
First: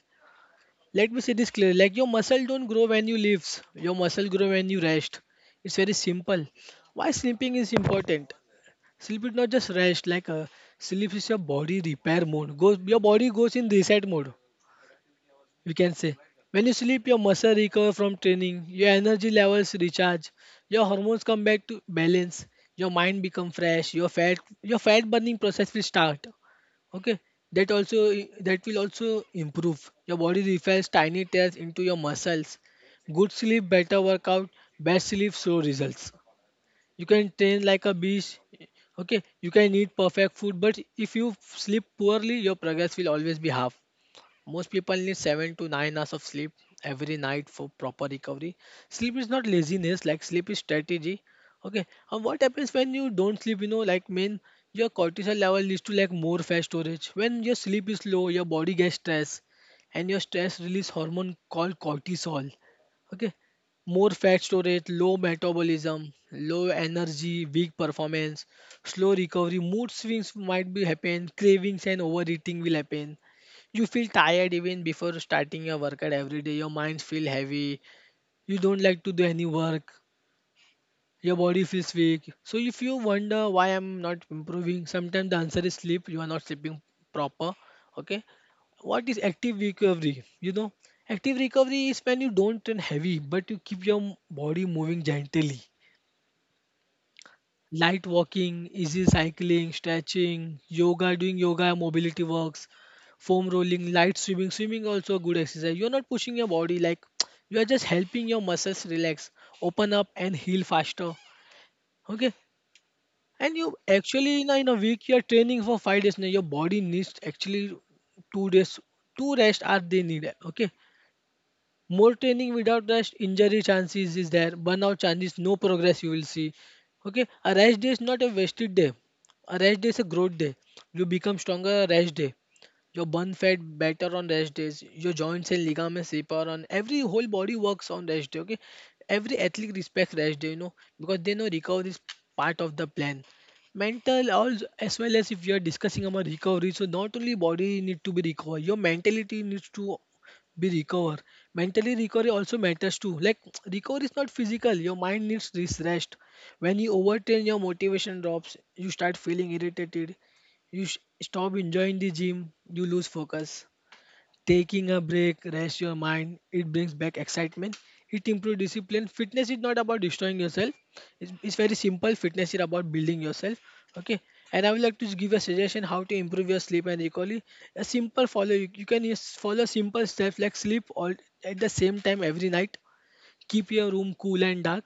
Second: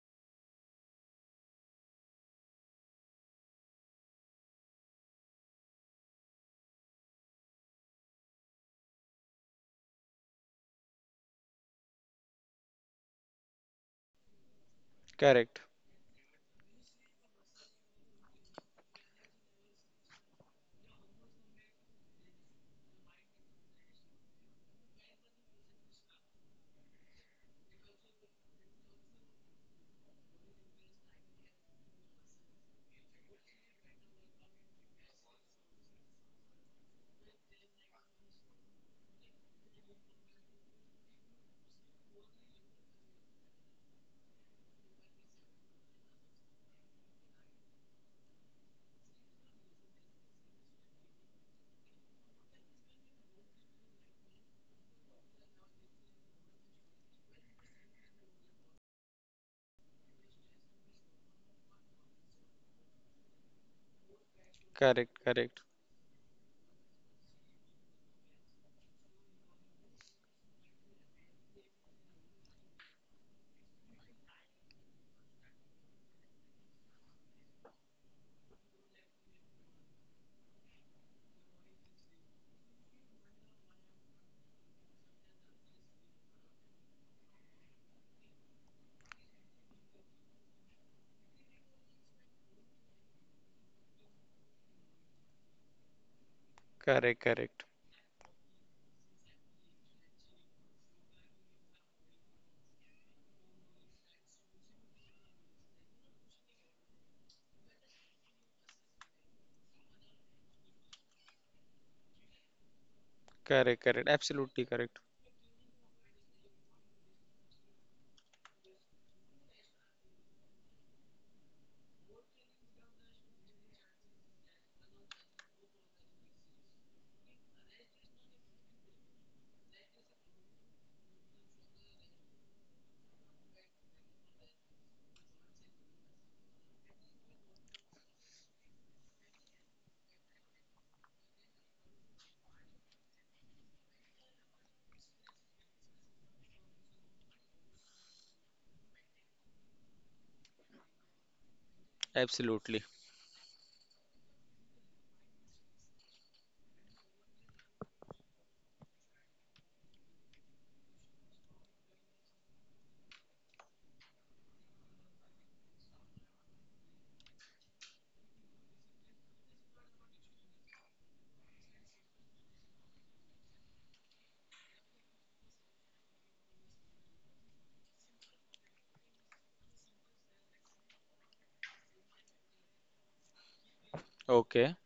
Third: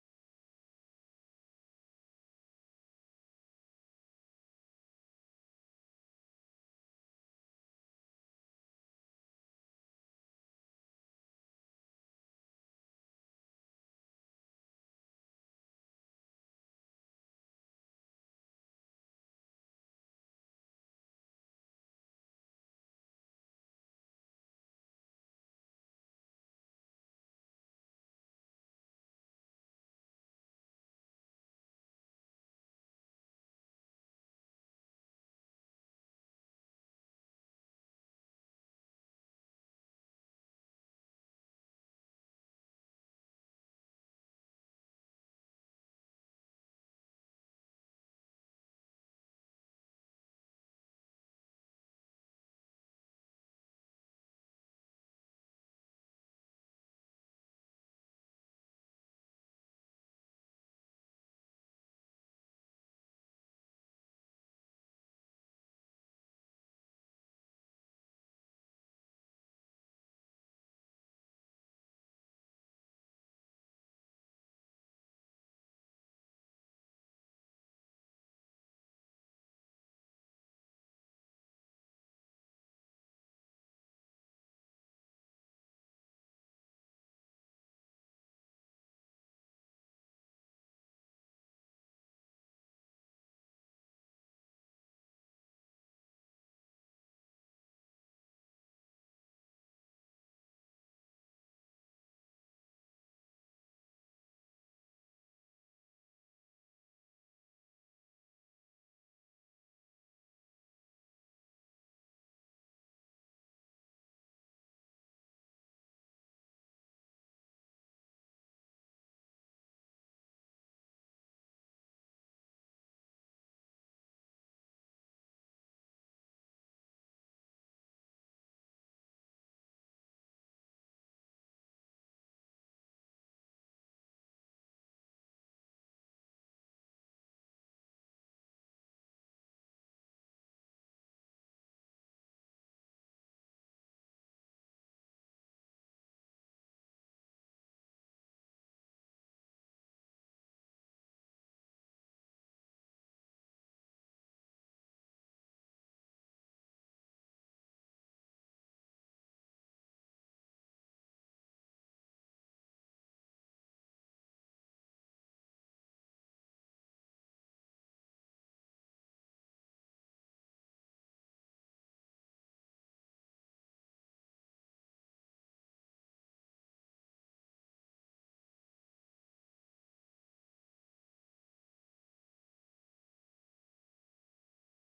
Let me say this clearly. Like your muscle don't grow when you lift. Your muscle grow when you rest. It's very simple. Why sleeping is important? Sleep is not just rest. Like uh, sleep is your body repair mode. Goes Your body goes in reset mode Correct, we can say. When you sleep, your muscle recover from training, your energy levels recharge, your hormones come back to balance, your mind become fresh, your fat your fat burning process will start. Okay, that also that will also improve. Your body refills tiny tears into your muscles. Good sleep, better workout, bad sleep, slow results. You can train like a beast. Okay, you can eat perfect food, but if you sleep poorly, your progress will always be half. Most people need seven to nine hours of sleep every night for proper recovery. Sleep is not laziness, like sleep is strategy. Okay, and what happens when you don't sleep? You know, like mean your cortisol level leads to like more fat storage. When your sleep is low, your body gets stress, and your stress release hormone called cortisol. Okay, more fat storage, low correct, correct, metabolism, low energy, weak performance, slow recovery, mood swings might be happen, cravings and overeating will happen. You feel tired even before starting your workout every day. Your mind feel heavy. You don't like to do any work. Your body feels weak. So if you wonder why I'm not improving, sometimes the answer is sleep. You are not sleeping proper. Okay. What is active recovery? You know, active recovery is when you don't turn heavy, but you keep your m- body moving gently. correct, correct, Light walking, easy cycling, stretching, yoga, doing yoga, mobility works, foam rolling, light swimming. Swimming also a good exercise. You're not pushing your body like you are just helping your muscles relax, open up and heal faster. Okay. And you correct, correct. actually in a, Absolutely in a correct. week you're training for five days now. Your body needs actually two days, two rest are they needed. Okay, more training without rest, injury chances is there, burnout chances, no progress you will see. Okay, a rest day is not a wasted day, a rest day is a growth day. You become stronger on rest day, your burn fat better on rest days, your joints and ligaments repair, on every whole body works on rest day. Okay, every athlete respects rest day, you know, because they know recovery is part of the plan. Mental also as well as, if you are discussing about recovery, so not only body need to be recovered, your mentality needs to be recover. Mentally recovery also Absolutely. matters too, like recovery is not physical, your mind needs this rest. When you overtrain, your motivation drops, you start feeling irritated, you sh- stop enjoying the gym, you lose focus. Taking a break, rest your mind, it brings back excitement, it improves discipline. Fitness is not about destroying yourself, it's, it's very simple. Fitness is about building yourself. Okay, and I would like to just give a suggestion how to improve your sleep and recovery. A simple follow you, you can use, follow simple steps like sleep all at the same time every night, keep your room cool and Okay. dark,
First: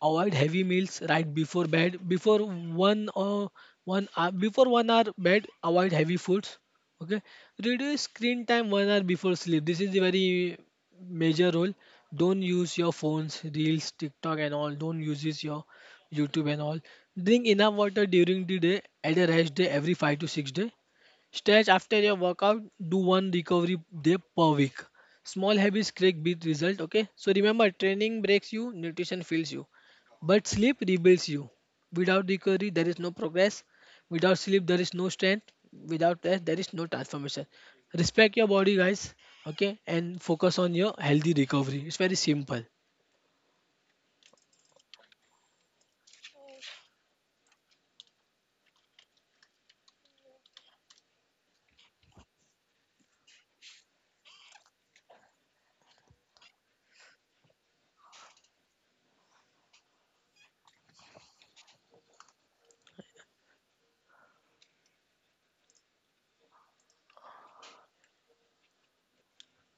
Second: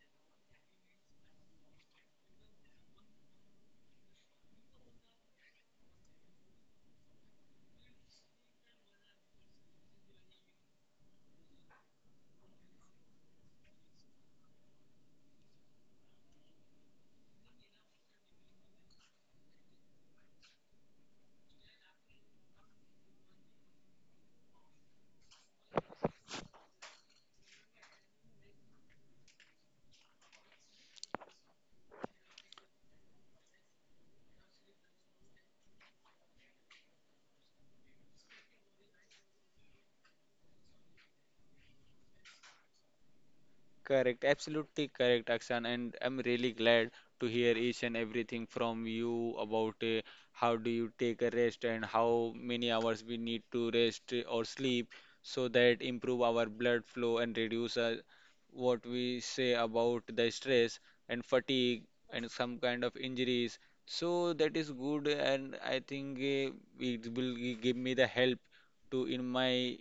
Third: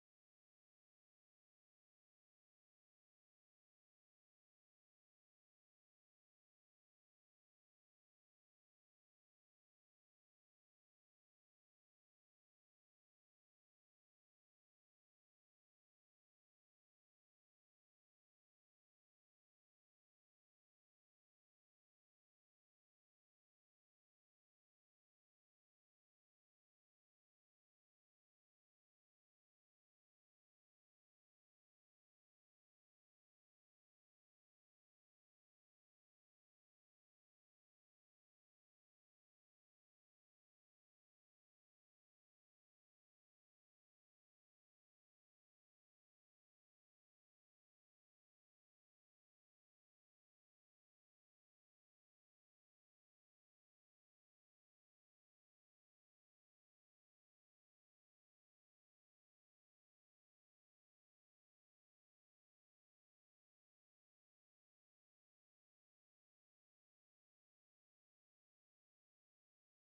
avoid heavy meals right before bed. Before one or One hour, before one hour bed, avoid heavy foods. Okay. Reduce screen time one hour before sleep. This is a very major role. Don't use your phones, reels, TikTok and all. Don't use this your YouTube and all. Drink enough water during the day at a rest day every five to six day. Stretch after your workout, do one recovery day per week. Small habits create big result. Okay, so remember, training breaks you, nutrition fills you. But sleep rebuilds you. Without recovery, there is no progress. Without sleep, there is no strength. Without rest, there is no transformation. Respect your body, guys. Okay, and focus on your healthy recovery. It's very simple. Correct, absolutely correct, Akshan, and I'm really glad to hear each and everything from you about uh, how do you take a rest and how many hours we need to rest or sleep so that improve our blood flow and reduce uh, what we say about the stress and fatigue and some kind of injuries. So that is good, and I think uh, it will gi- give me the help to in my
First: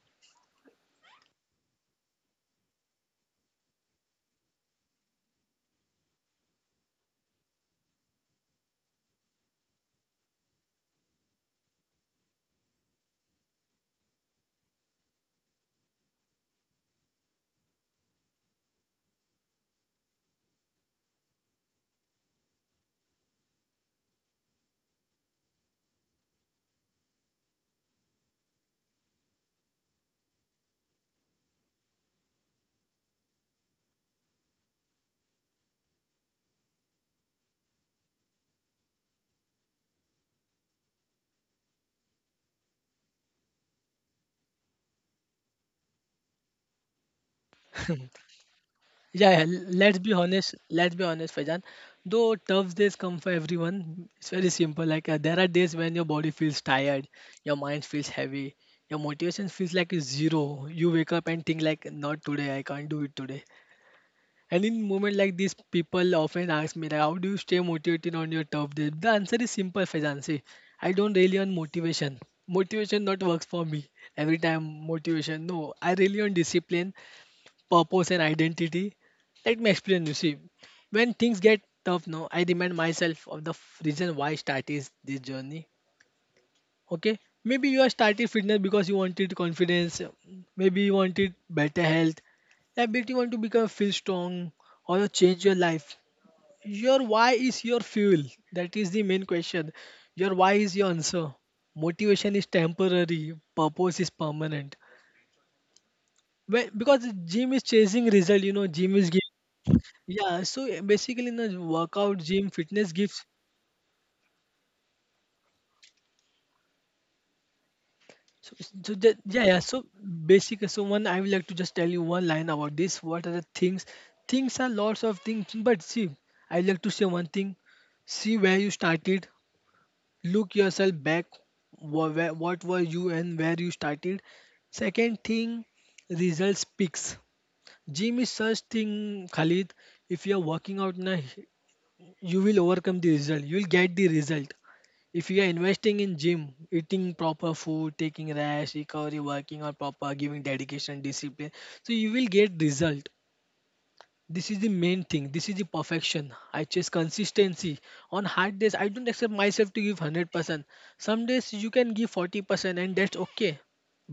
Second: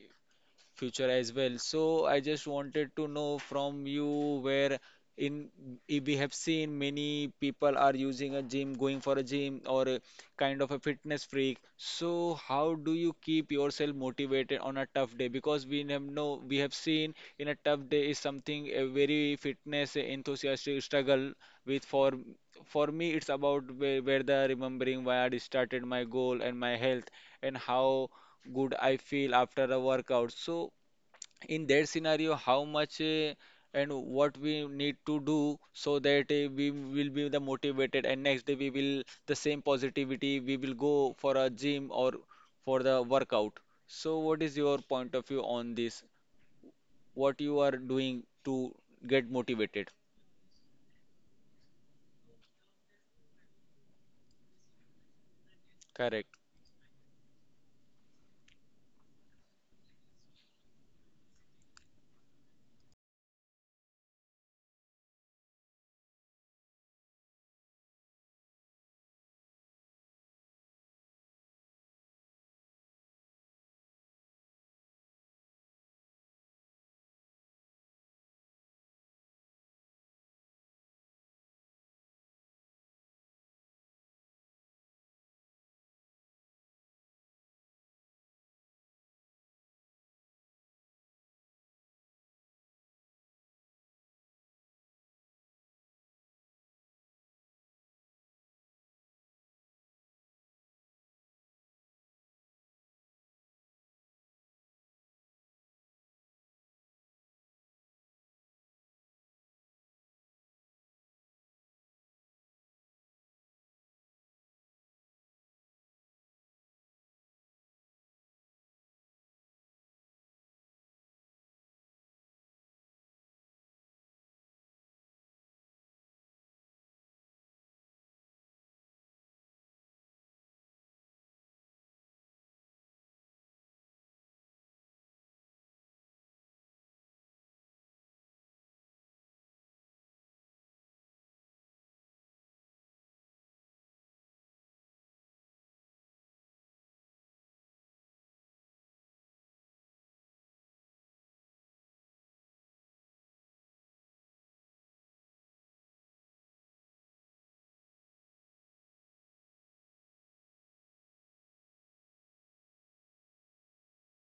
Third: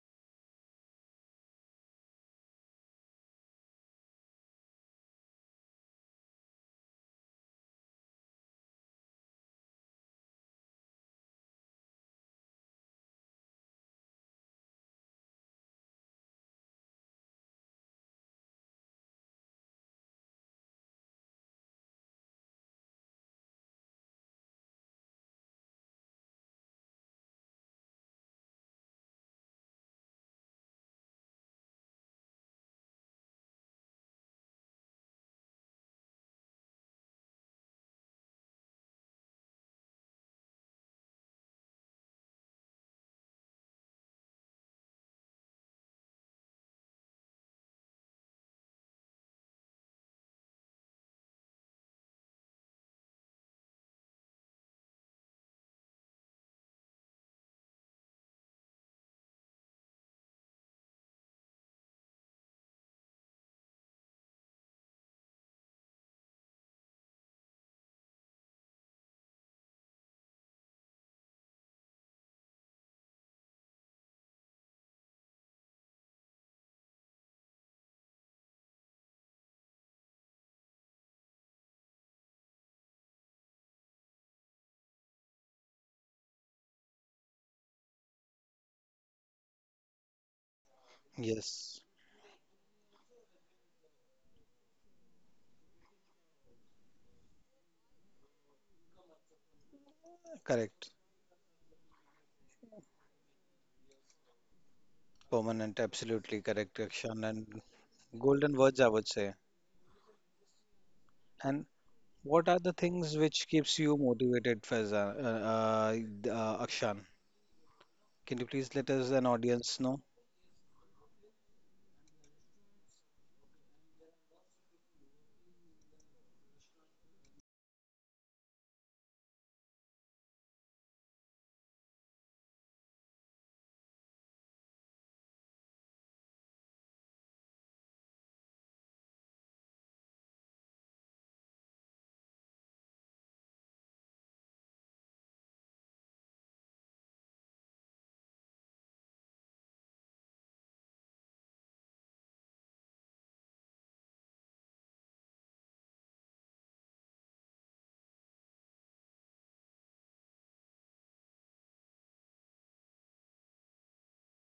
future as well. So I just wanted to know from you where in if we have seen many people are using a gym, going for a gym or a kind of a fitness freak. So how do you keep yourself motivated on a tough day? Because we have know we have seen in a tough day is something a very fitness enthusiastic struggle with for for me it's about where, where the remembering why I started my goal and my health and how good I feel after a workout. So in that scenario how much uh, and what we need to do so that uh, we will be the motivated and next day we will the same positivity we will go for a gym or for the workout. So what is your point of view on this what you are doing to get Yeah, yeah, motivated? let's be honest. Let's be honest, Fajan. Though tough days come for everyone, it's very simple. Like uh, there are days when your Correct, body feels tired, your mind feels heavy, your motivation feels like it's zero. You wake up and think like, "Not today. I can't do it today." And in moment like this, people often ask me, like, how do you stay motivated on your tough day? The answer is simple, Faizan. See, I don't really on motivation. Motivation not works for me every time. Motivation, no. I really on discipline, purpose, and identity. Let me explain. You see, when things get tough, now I remind myself of the f- reason why I started this journey. Okay, maybe you are starting fitness because you wanted confidence, maybe you wanted better Yes. health, maybe you want to become feel strong or you change your life. Your why is your fuel. That is the main question. Your why is Correct. your answer. Motivation is temporary, purpose is permanent. Permanent, absolutely When, correct, because Akshan, gym is and chasing result, you golden know, words, I gym would is giving. say. Yeah, so basically, in the And workout, gym, what are the fitness things gives. which keeps you motivated, Faizan, uh, uh, uh, Akshan? Can you So, please so let us that, an yeah, yeah, audience so know? basically so one I would like to just tell you one line about this. What are the things? Things are lots of things, but see, I like to say one thing. See where you started. Look yourself back. wha- Where, what were you and where you started. Second thing, result speaks. Gym is such thing, Khalid. If you are working out na, you will overcome the result, you will get the result if you are investing in gym, eating proper food, taking rest, recovery, working on proper, giving dedication, discipline, so you will get result. This is the main thing, this is the perfection. I chase consistency. On hard days I don't accept myself to give one hundred percent. Some days you can give forty percent and that's okay,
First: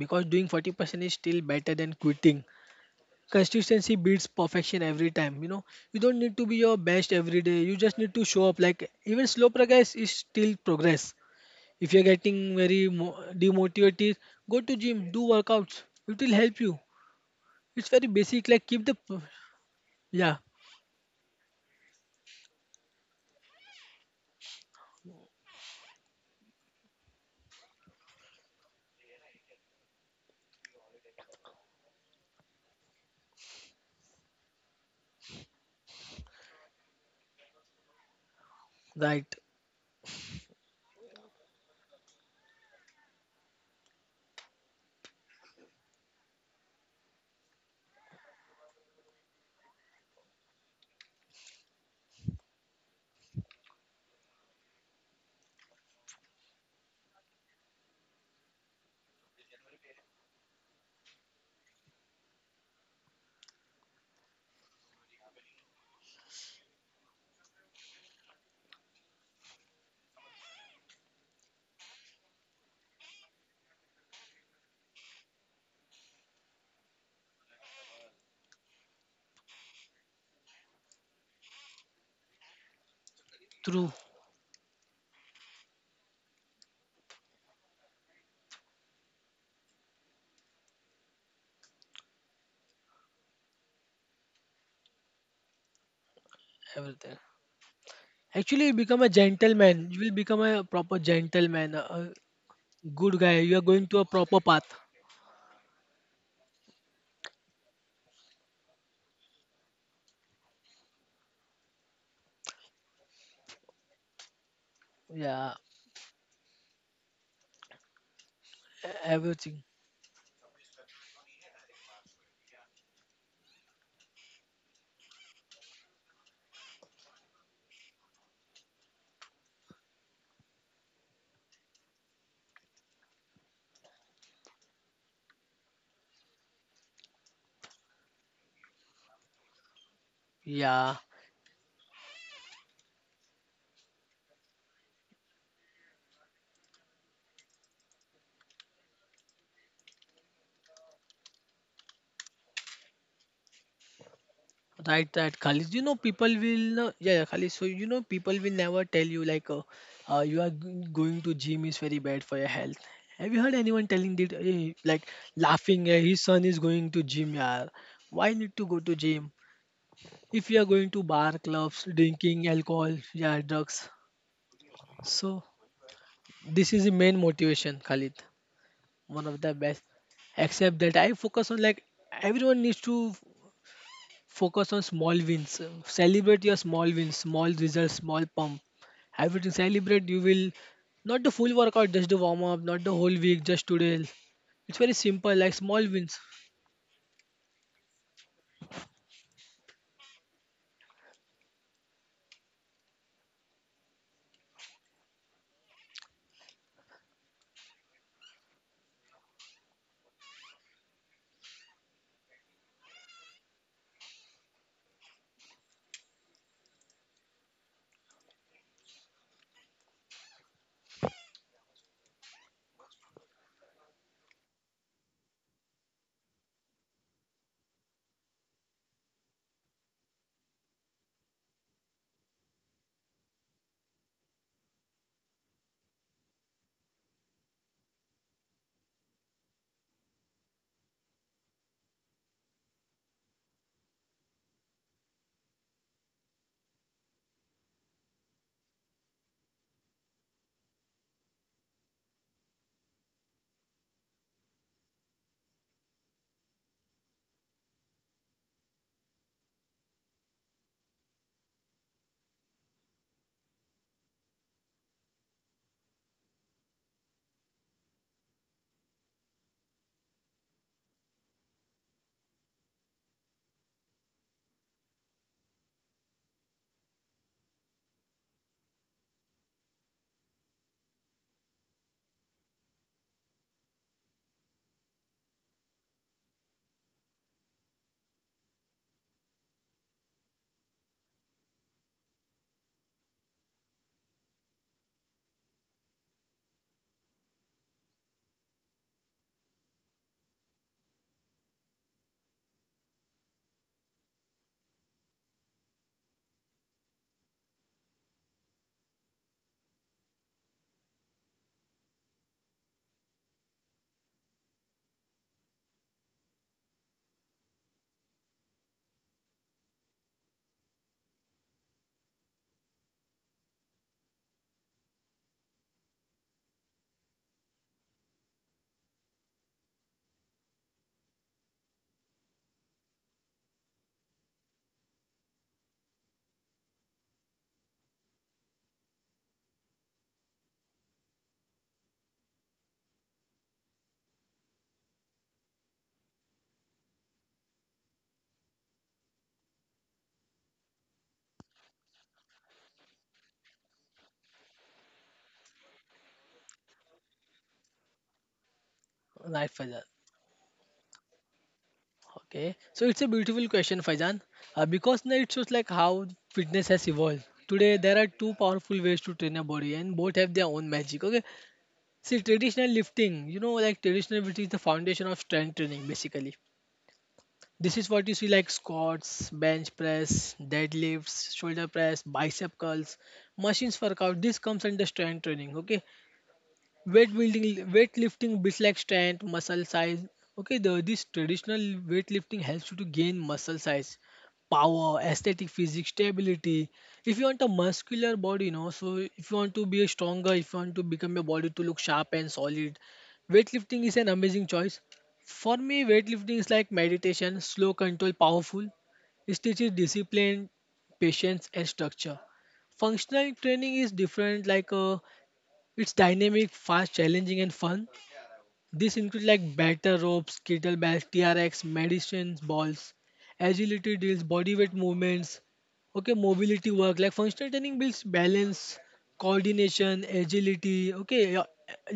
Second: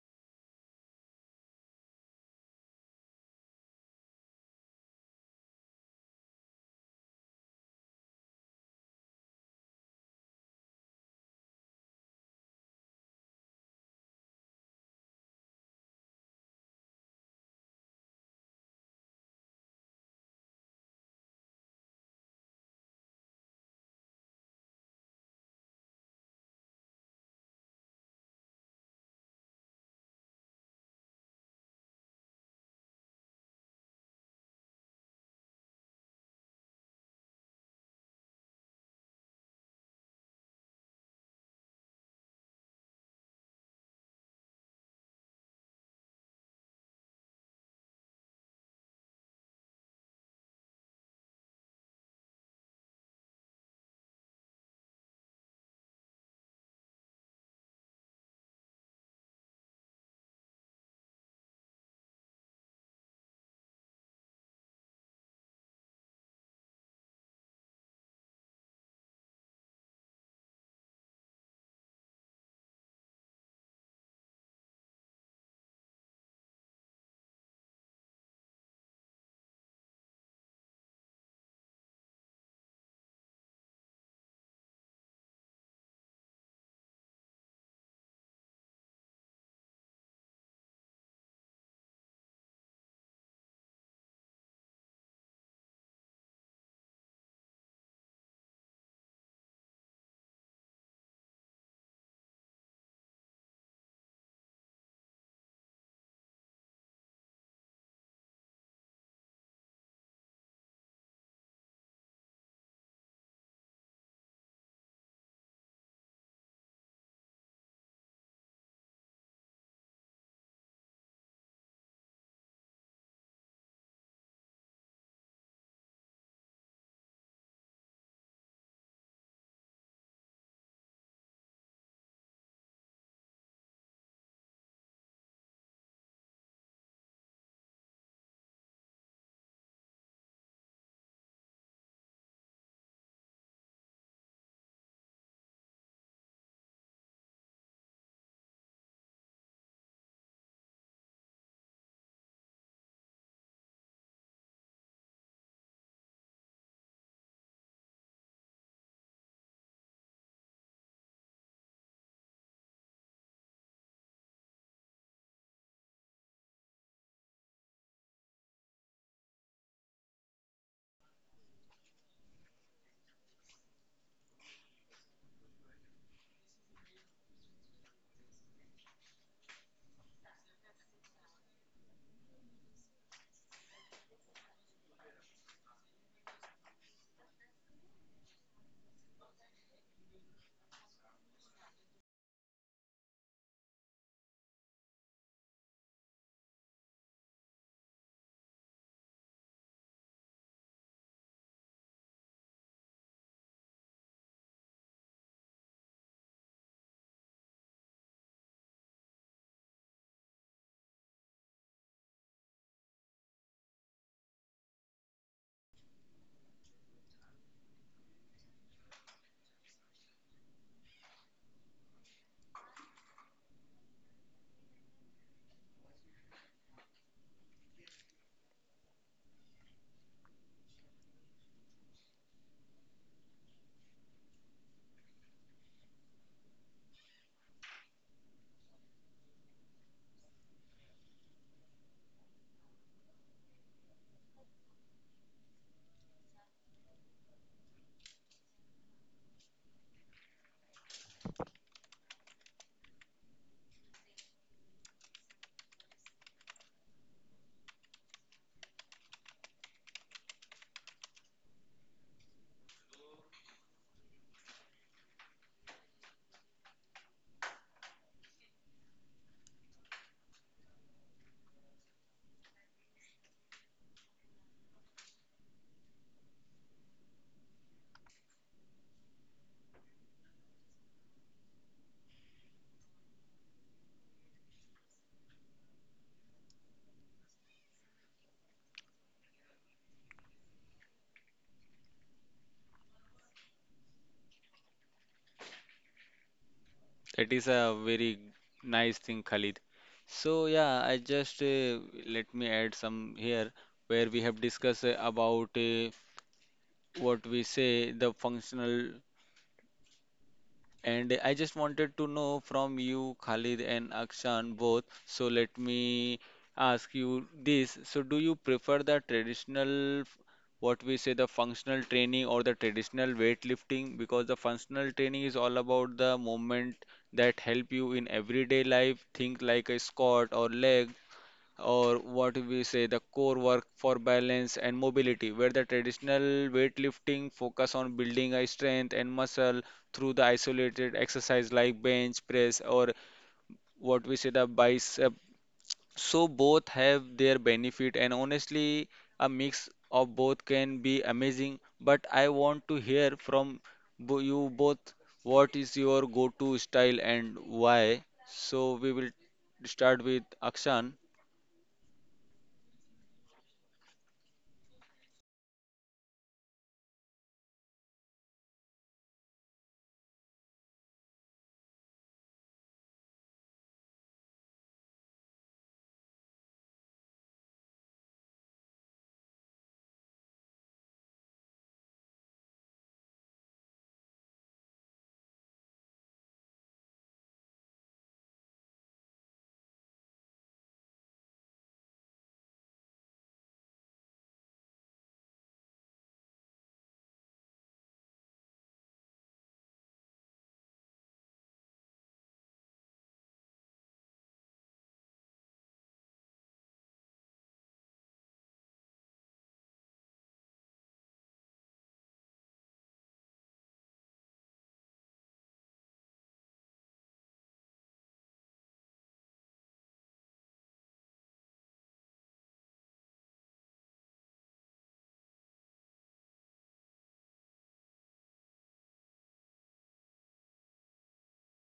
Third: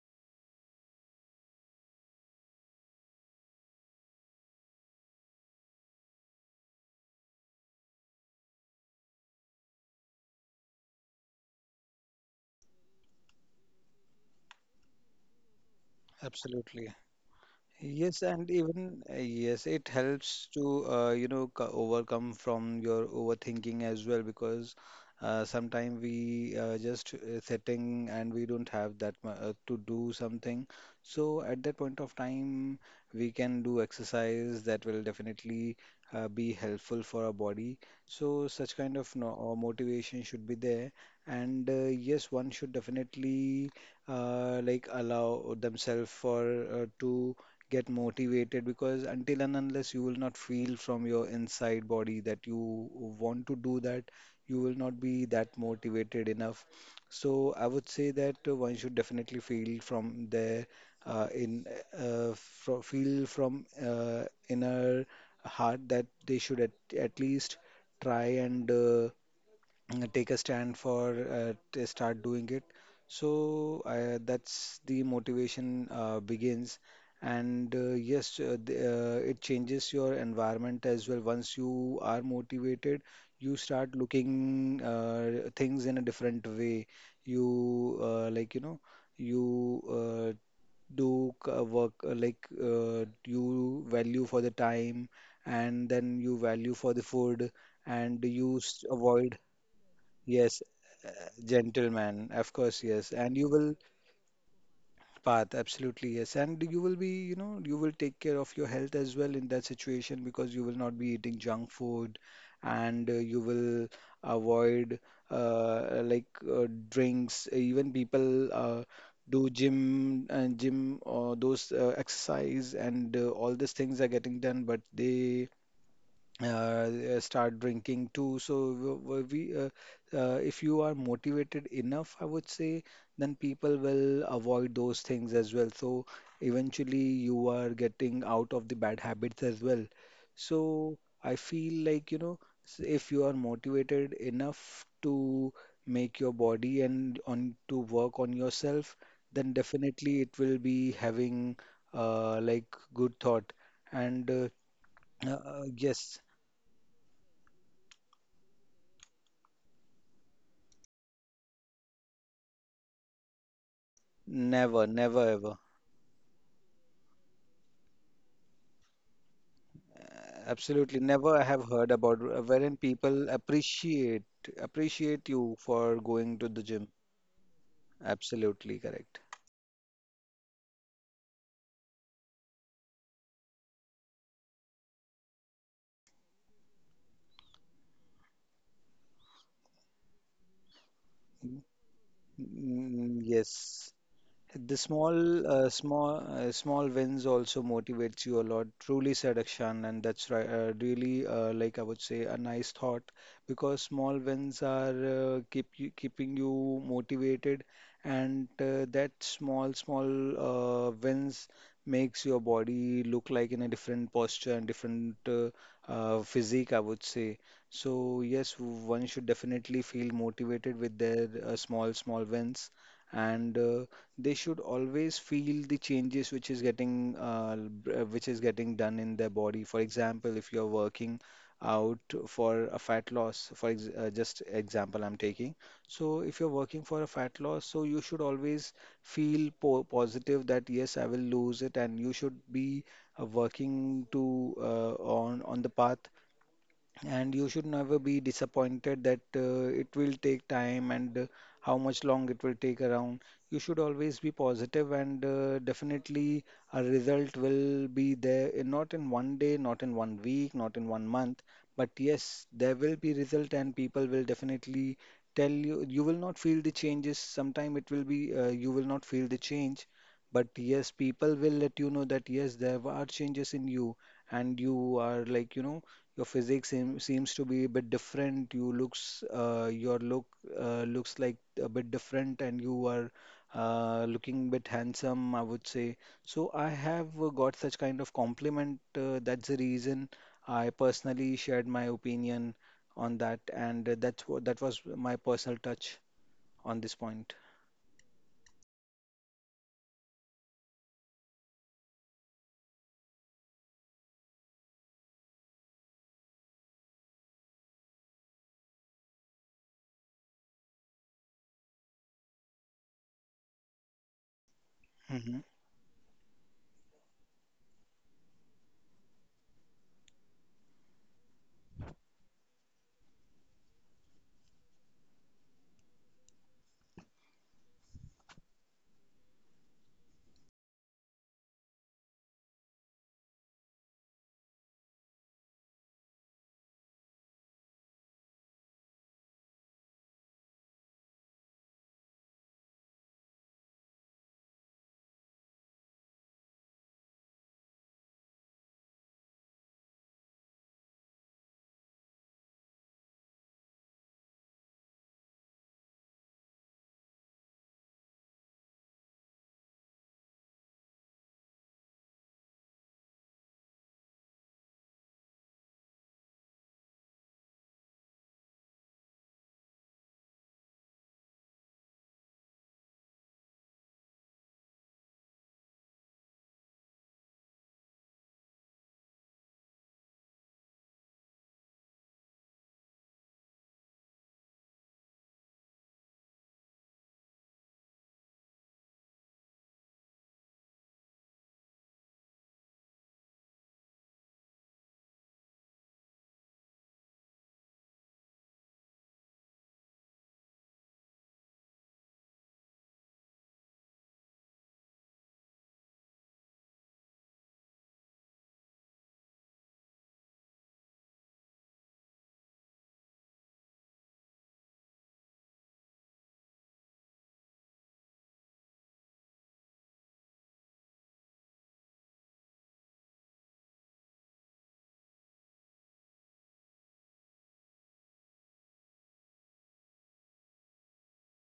because doing forty percent is still better than quitting. Consistency beats perfection every time. You know you don't need to be your best every day, you just need to show up. Like even slow progress is still progress. If you're getting very mo- demotivated, go to gym, do workouts, it will help you. Absolutely. It's very basic. Yes, Like and keep the p- even, uh, yes, it yeah, helps to, uh, you know, co- overcome from your overthinking as well, because uh, sometimes we uh, just uh, sitting and we don't have that mu- uh, to do something. So at that point of time, we can do exercise that will definitely uh, be helpful for our body. So such kind right, of no, uh, motivation should be there, and uh, yes, one should definitely uh, like allow themselves for uh, to get motivated, because until and unless you will not feel from your inside body that you want to do that, you will not be that motivated enough. So I would say that uh, one should definitely feel from there, uh, in uh, fro feel from uh, inner heart that they should at, at least try and uh, uh, take a stand for uh, to start doing it. So uh, that's the motivation uh, begins, and uh, yes, uh, the, uh, it changes your environment as well. Once you are motivated, you through start looking uh, things in a different way. You, uh, like you know you uh, do c- uh, work, uh, like uh, you value for the time, and then you value everything. for the food and Actually you you become a s- avoid. gentleman, you will become a Yes, proper uh, gentleman, a, a gentleman, of course, good guy, yes. you And are you going to will a proper path. path, absolutely, yes. And you will be, you know, you will take care of your health as well in that situation, because you will not be eating junk food, and uh, you will avoid, Yeah, uh, like uh, drinks. Even people, e- uh, everything. do gym and gym or those, uh, exercise and, uh, all these things are getting done, but they uh, uh, start drinking too. So w- w- we, uh, uh, if you are motivated enough, I would say, then people will avoid those things as well. So eventually, you are getting out of the bad habits as well. Yeah. So I feel like, you know, s- if you are motivated enough to make your body and on to work on yourself, then definitely it will be having, uh, like good thought and. Uh, Right, right, Khalid. You know, uh, people yes. will, uh, yeah, yeah, Khalid. So, you know, people will never tell you, like, uh, uh, you are g- going to gym is very bad for your health. Have you heard anyone telling that, eh, like, Never, never ever. laughing, eh, his son is going to gym, yeah. Why need to go to gym? If you are going to Absolutely bar never I have clubs, heard about drinking uh, wherein alcohol, yeah, people drugs. appreciate, So, appreciate you for going to this the is the gym. main motivation, Khalid. Absolutely One correct. of the best. Except that I focus on, like, everyone needs to focus on small wins. Celebrate your small wins, small results, small pump. Everything celebrate. You will not the full Mm, workout, just the warm up, not the whole mm, mm, week, just today. yes. It's very The simple, small, like small uh, wins. small, uh, small wins also motivates you a lot. Truly said, Akshan, and that's right. Uh, really, uh, like I would say, a nice thought, because small wins are, uh, keep you, keeping you motivated, and uh, that small, small uh, wins makes your body look like in a different posture and different, uh, uh, physique, I would say. So yes, one should definitely feel motivated with their, uh, small, small wins, and uh, they should always feel the changes which is getting, uh, b- uh, which is getting done in their body. For example, if you're working out for a fat loss, for ex uh, just example I'm taking. So if you're working for a fat loss, so you should always feel po positive that yes, I will lose it, and you should be uh, working to uh, on on the path, and you should never be disappointed that uh, it will take time and uh, how much long it will take around. You should always be positive, and uh, definitely a result will be there in, not in one day, not in one week, not in one month, but yes, there will be result and people will definitely tell you. You will not feel the changes. Sometime it will be, uh, you will not feel the change, but yes, people will let you know that yes, there are changes in you and you are, like, you know, your physique seem, seems to be a bit different. You looks, uh, your look uh, looks like a bit different, and you are uh, looking bit handsome, I would say. So I have uh, got such kind of compliment. Uh, that's the reason I personally shared my opinion on that, and uh, that's what that was my personal touch on this point. that is a very nice thing, Khalid. So yeah, I just uh, let me add some here where we have discussed uh, about uh, what we say the functional. And I just wanted to know from you, Khalid and Akshan both. So let me ask you this. So do you prefer the traditional, f- what we say, the functional training or the traditional weightlifting? Because the functional training is all about the movement that help you in everyday life, think like a squat or leg, or what we say the core work for balance and mobility where the traditional weightlifting focus on building a strength and muscle through the isolated exercise like bench press or what we say the bicep. So both have their benefit and honestly a mix of both can be amazing, but I want to hear from bo- you both. What is your go-to style and why? So we will Right, Faizan. start with Akshan. Okay, so it's a beautiful question, Faizan, uh, because now it shows like how fitness has evolved. Today there are two powerful ways to train a body, and both have their own magic. Okay, see traditional lifting, you know, like traditional, which is the foundation of strength training, basically. This is what you see like squats, bench press, deadlifts, shoulder press, bicep curls, machines workout. This comes under strength training. Okay, weight building weightlifting builds like strength, muscle size. Okay, the this traditional weightlifting helps you to gain muscle size, power, aesthetic physique, stability. If you want a muscular body, you know so if you want to be stronger, if you want to become your body to look sharp and solid, weightlifting is an amazing choice. For me weightlifting is like meditation, slow, control, powerful. It teaches discipline, patience and structure. Functional training is different. Like uh, it's dynamic, fast, challenging, and fun. This includes like batter ropes, kettlebells, T R X, medicine balls, agility drills, bodyweight movements. Okay, mobility work. Like functional training builds balance, coordination, agility. Okay, yeah,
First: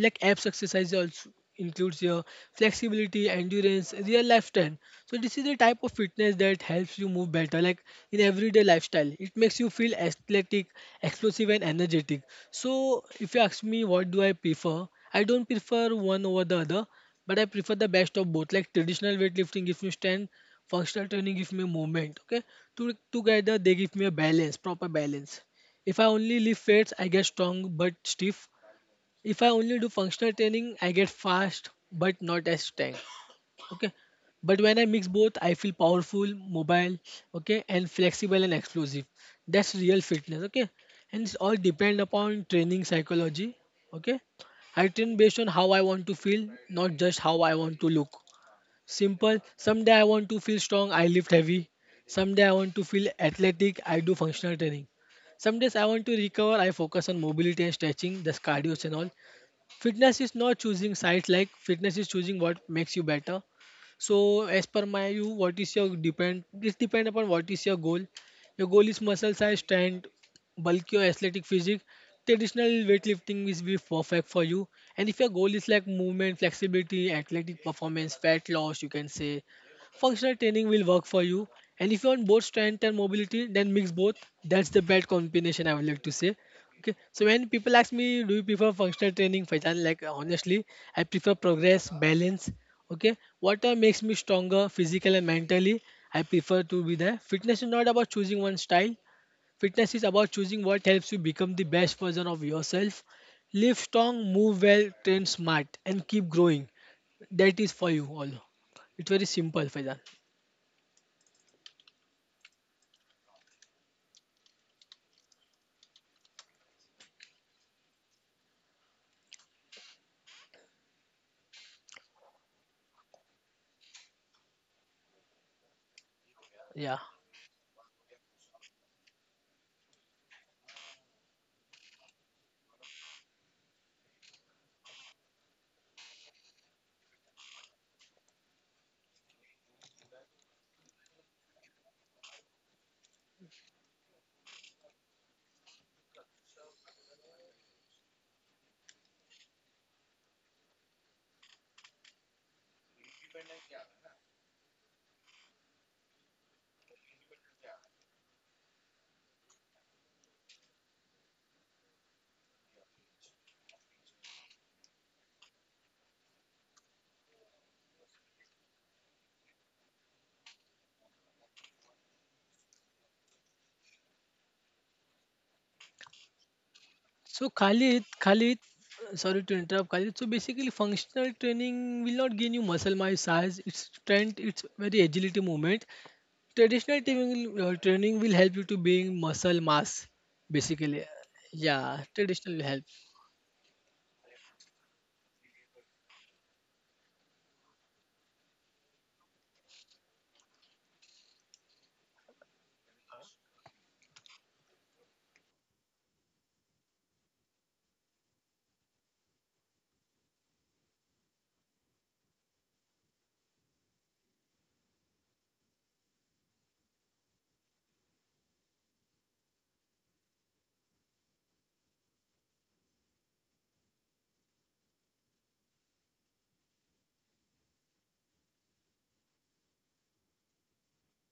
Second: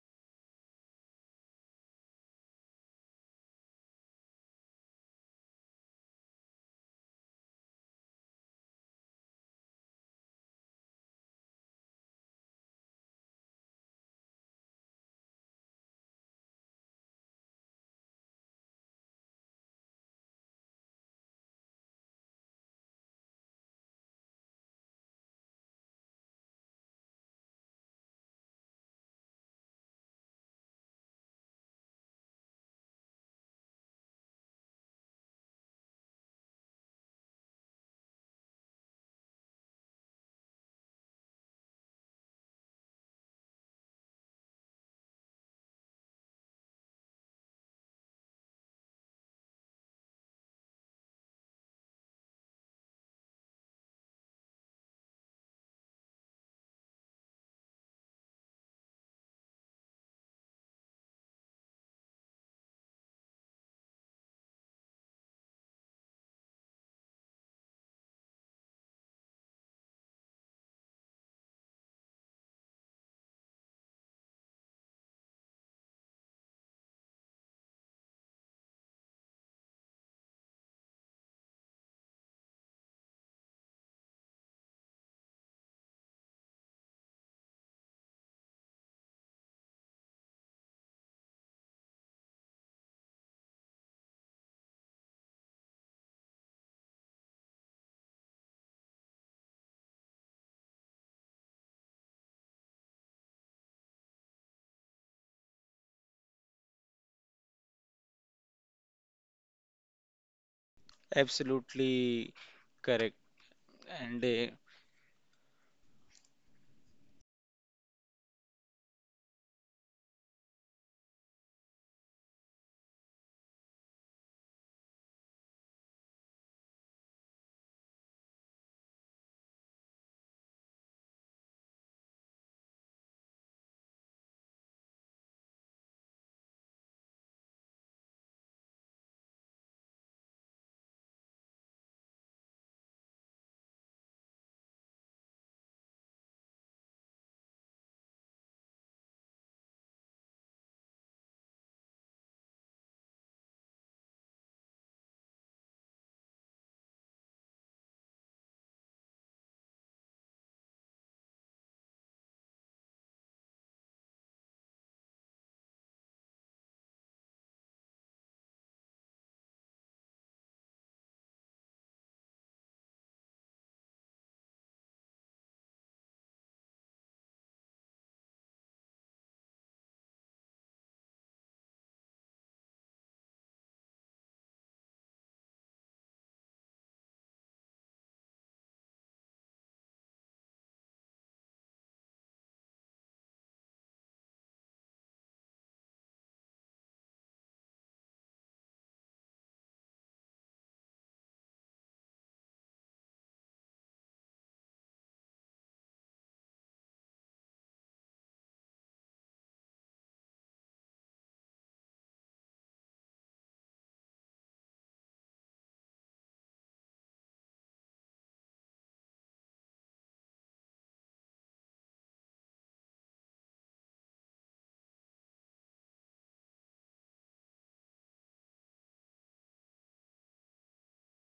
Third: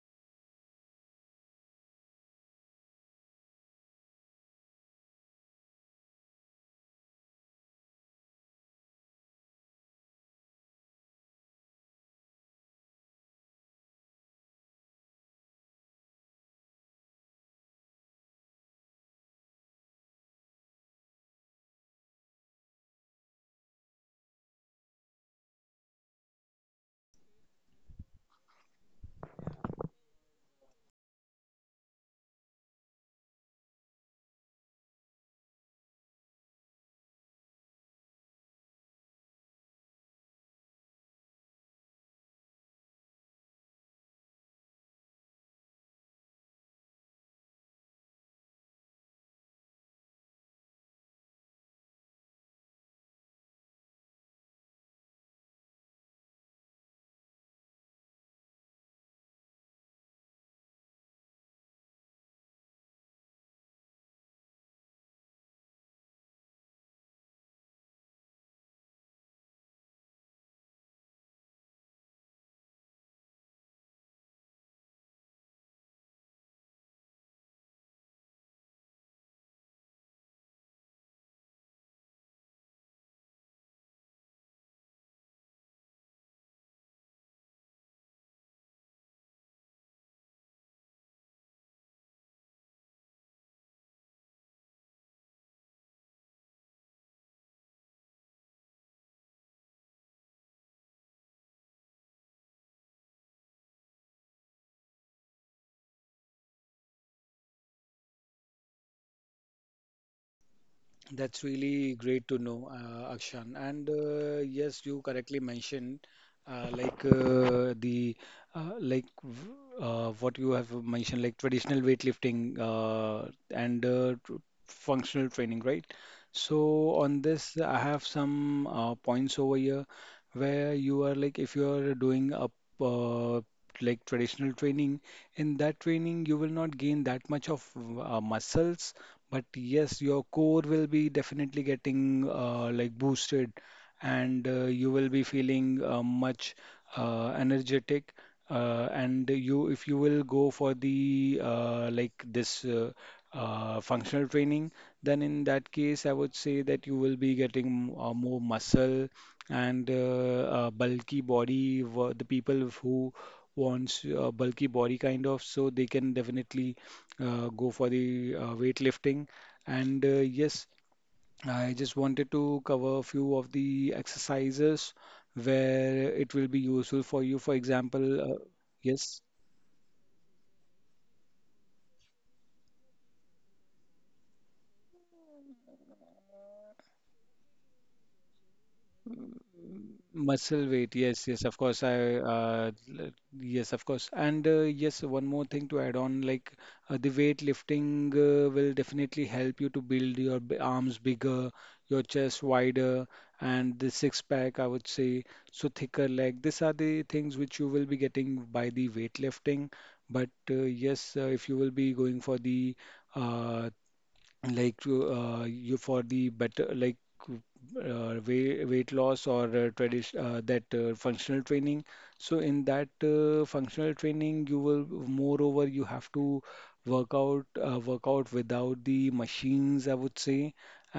like abs exercise also includes your flexibility, endurance, real life strength. So this is the type of fitness that helps you move better, like in everyday lifestyle. It makes you feel athletic, explosive, and energetic. So if you ask me, what do I prefer? I don't prefer one over the other, but I prefer the best of both. Like traditional weightlifting gives me strength, functional training gives me movement. Okay, to, together they give me a balance, proper balance. If I only lift weights, I get strong but stiff. If I only do functional training, I get fast but not as tank. Okay. But when I mix both, I feel powerful, mobile, okay, and flexible and explosive. That's real fitness, okay. And it's all depend upon training psychology, okay. I train based on how I want to feel, not just how I want to look. Simple. Someday I want to feel strong, I lift heavy. Someday I want to feel athletic, I do functional training. Some days I want to recover, I focus on mobility and stretching, just cardio and all. Fitness is not choosing sides. Like fitness is choosing what makes you better. So as per my, you, what is your depend, this depend upon what is your goal. Your goal is muscle size, strength, bulky or athletic physique, traditional weightlifting is be perfect for you. And if your goal is like movement, flexibility, athletic performance, fat loss, you can say functional training will work for you. And if you want both strength and mobility, then mix both. That's the best combination I would like to say. Okay, so when people ask me, do you prefer functional training, Faizan? Like uh, honestly, I prefer progress, balance. Okay, water makes me stronger, physical and mentally. I prefer to be there. Fitness is not about choosing one style. Fitness is about choosing what helps you become the best version of yourself. Live strong, move well, train smart, and keep growing. That is for you all. It's very simple, Faizan. That's really great Absolutely to know, correct. uh, Akshan. And And uh, uh, yes, you correctly mentioned uh, like uh, the uh, like v- uh, what you have mentioned, like traditional weightlifting, uh, and uh, tr- functional training, right? So Yeah. on this, I have some uh, points over here, where you are, like, if you are doing a, uh, like traditional training, in that training you will not gain that much of uh, muscles, but yes, your core will be definitely getting, uh, like boosted, and uh, you will be feeling uh, much uh, energetic. Uh, and you, if you will go for the, uh, like this uh, uh, functional training, then in that case, I would say that you will be getting uh, more muscle, and uh, uh, bulky body wo- the people who wants a bulky body kind of, so they can definitely uh, go for the uh, weightlifting, and uh, yes, I just wanted to cover a few of the exercises where it will be useful for you, for So Khalid, example uh, Khalid, yes. uh, sorry to interrupt, Khalid. So basically, functional training will not gain you muscle mass size, its strength, its very agility movement. Traditional training, uh, training will help you to being muscle mass, Muscle weight, basically. yes, yes, of course. I, Yeah, traditional will uh, help. l- yes, of course. And uh, yes, one more thing to add on, like uh, the weight lifting uh, will definitely help you to build your b- arms bigger, your chest wider, and the six pack, I would say, so thicker leg. These are the things which you will be getting by the weight lifting. But uh, yes, uh, if you will be going for the, uh, like uh, you for the better, like uh, weight weight loss or uh, tradition uh, that uh, functional training. So in that uh, functional training, you will moreover you have to work out, uh, work out without the machines, I would say.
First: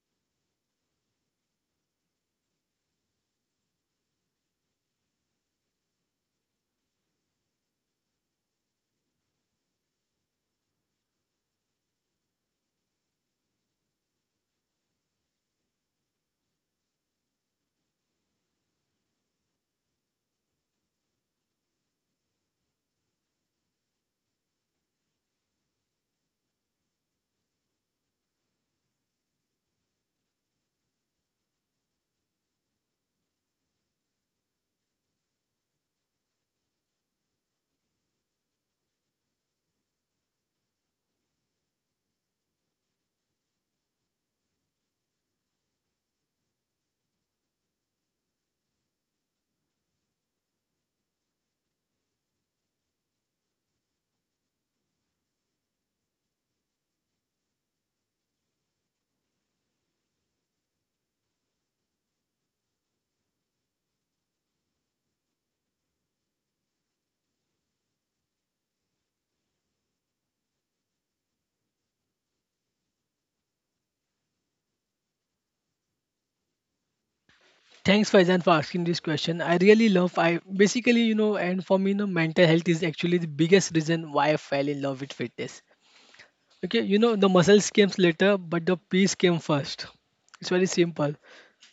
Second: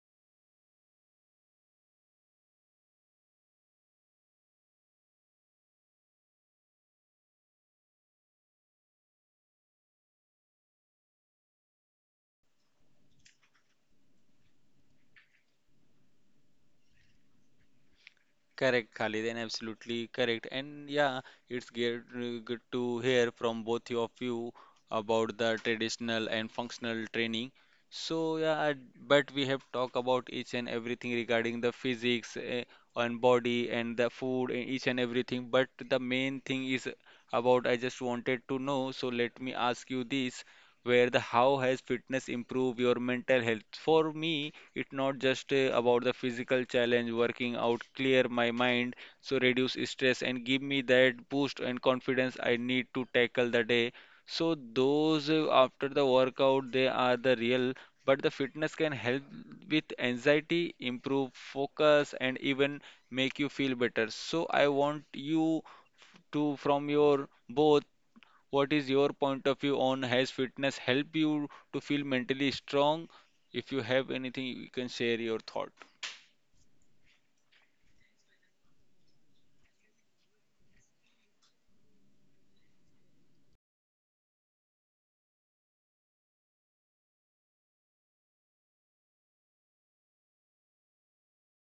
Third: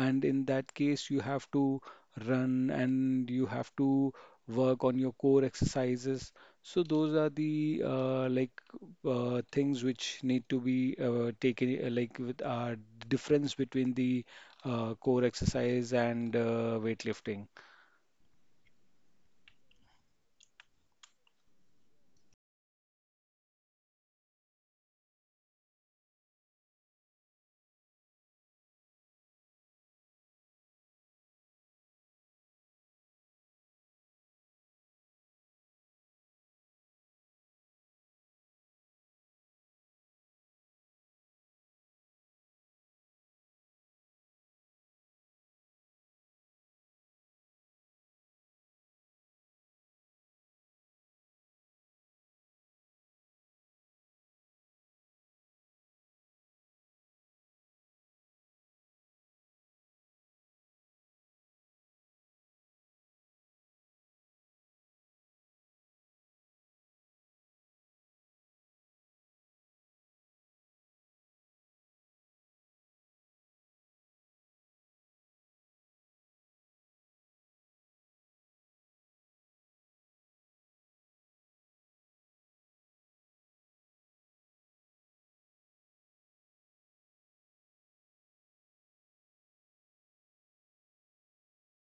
And in that case, you have to run and you have to work on your core exercises. So those are the uh, like uh, things which need to be uh, taken, uh, like with our difference between the uh, core exercise and uh, weightlifting. correct, Khalid, and absolutely correct. And yeah, it's good, good to hear from both of you about the traditional and functional training. So yeah, but we have talked about each and everything regarding the physics uh, and body and the food and each and everything. But the main thing is about I just wanted to know. So let me ask you this. Where the how has fitness improved your mental health? For me, it's not just uh, about the physical challenge, working out, clear my mind, so reduce stress and give me that boost and confidence I need to tackle the day. So those uh, after the workout, they are the real, but the fitness can help with anxiety, improve focus, and even make you feel better. So I want you to, from your both what is your point of view on has fitness help you to feel mentally strong? If you have anything, you can share your thought. Thanks, Faizan, for asking this question. I really love. I basically, you know, and for me, you know, mental health is actually the biggest reason why I fell in love with fitness. Okay, you know, the muscles came later, but the peace came first. It's very simple.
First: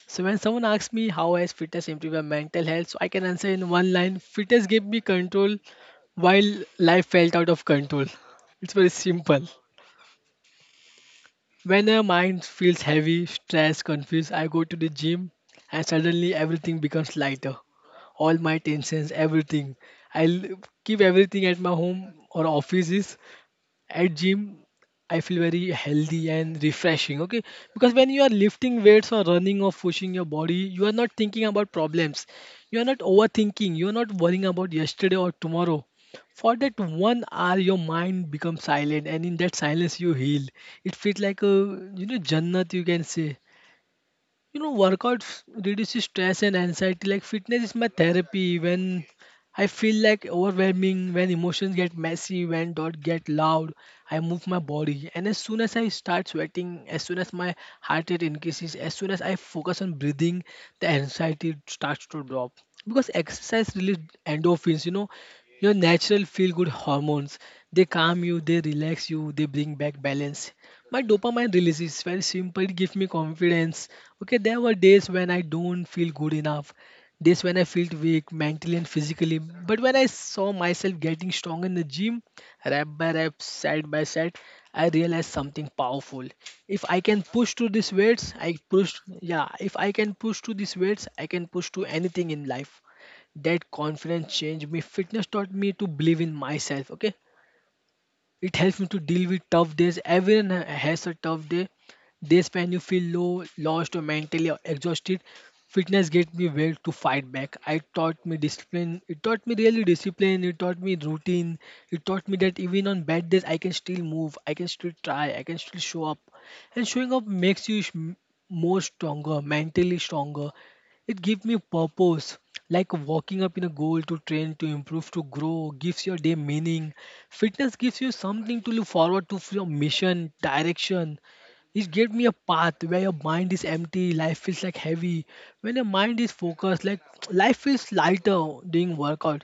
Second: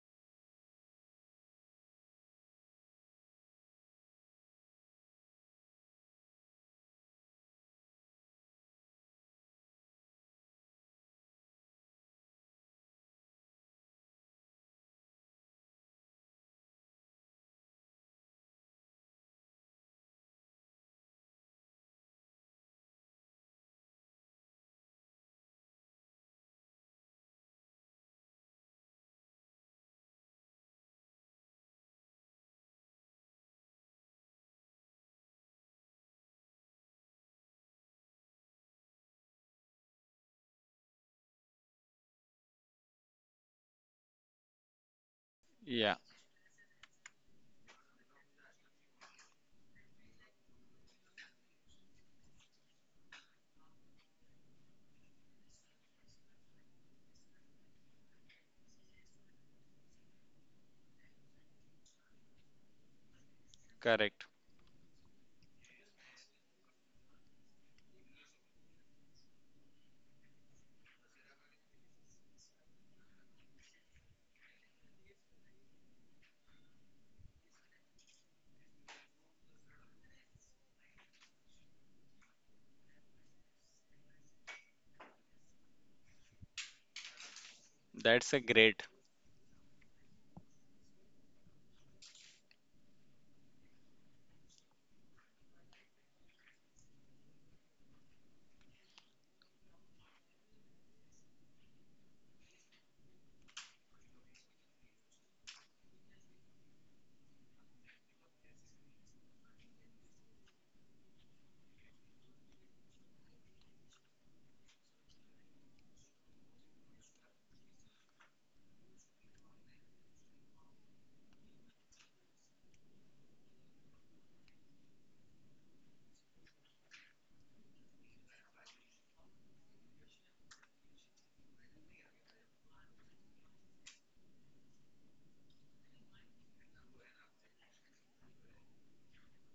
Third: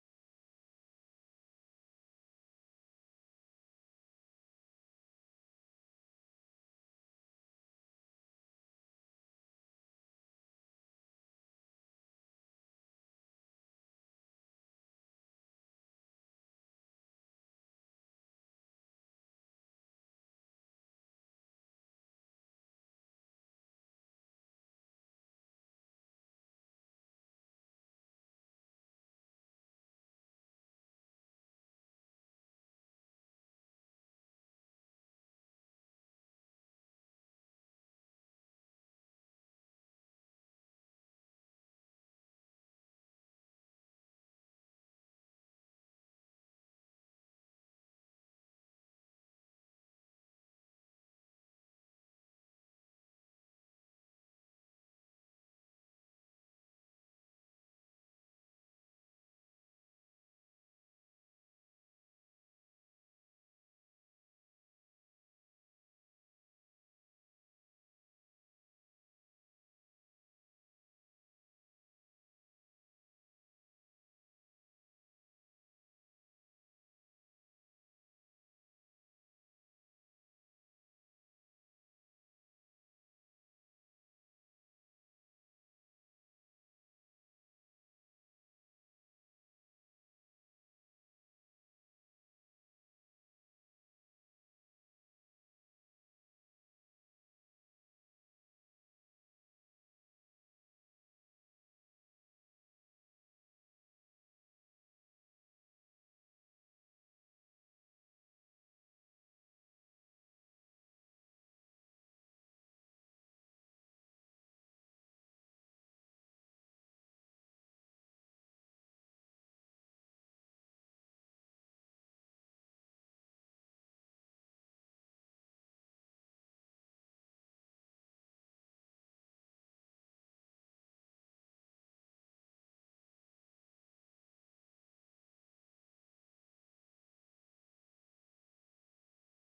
So when someone asks me how has fitness improved my mental health, so I can answer in one line: fitness gave me control while life felt out of control. It's very simple. When my mind feels heavy, stressed, confused, I go to the gym and suddenly everything becomes lighter. All my tensions, everything. I'll keep everything at my home or offices. At gym I feel very healthy and refreshing. Okay, because when you are lifting weights or running or pushing your body, you are not thinking about problems, you are not overthinking, you are not worrying about yesterday or tomorrow. For that one hour your mind becomes silent, and in that silence you heal. It feels like a, you know jannat, you can say. You know, workouts Yeah, reduces stress and anxiety. Like fitness is my therapy. When I feel like overwhelming, when emotions get messy, when thoughts get loud, I move my body. And as soon as I start sweating, as soon as my heart rate increases, as soon as I focus on breathing, the anxiety starts to drop. Because exercise release correct. endorphins, you know, your natural feel good hormones. They calm you, they relax you, they bring back balance. My dopamine release is very simple. It gives me confidence. Okay, there were days when I don't feel good enough, days when I felt weak mentally and physically. But when I saw myself getting strong in the gym, rep by rep, set by set, I realized something powerful. If I can push to these That's a weights, I great. push. Yeah, if I can push to these weights, I can push to anything in life. That confidence changed me. Fitness taught me to believe in myself. Okay, it helps me to deal with tough days. Everyone ha- has a tough day. Days when you feel low, lost, or mentally exhausted. Fitness gave me will to fight back. I taught me discipline. It taught me really discipline. It taught me routine. It taught me that even on bad days, I can still move. I can still try. I can still show up. And showing up makes you sh- more stronger, mentally stronger. It gives me purpose, like walking up in a goal to train, to improve, to grow, gives your day meaning. Fitness gives you something to look forward to for your mission, direction. It gave me a path where your mind is empty, life feels like heavy. When your mind is focused, like life feels lighter doing workout.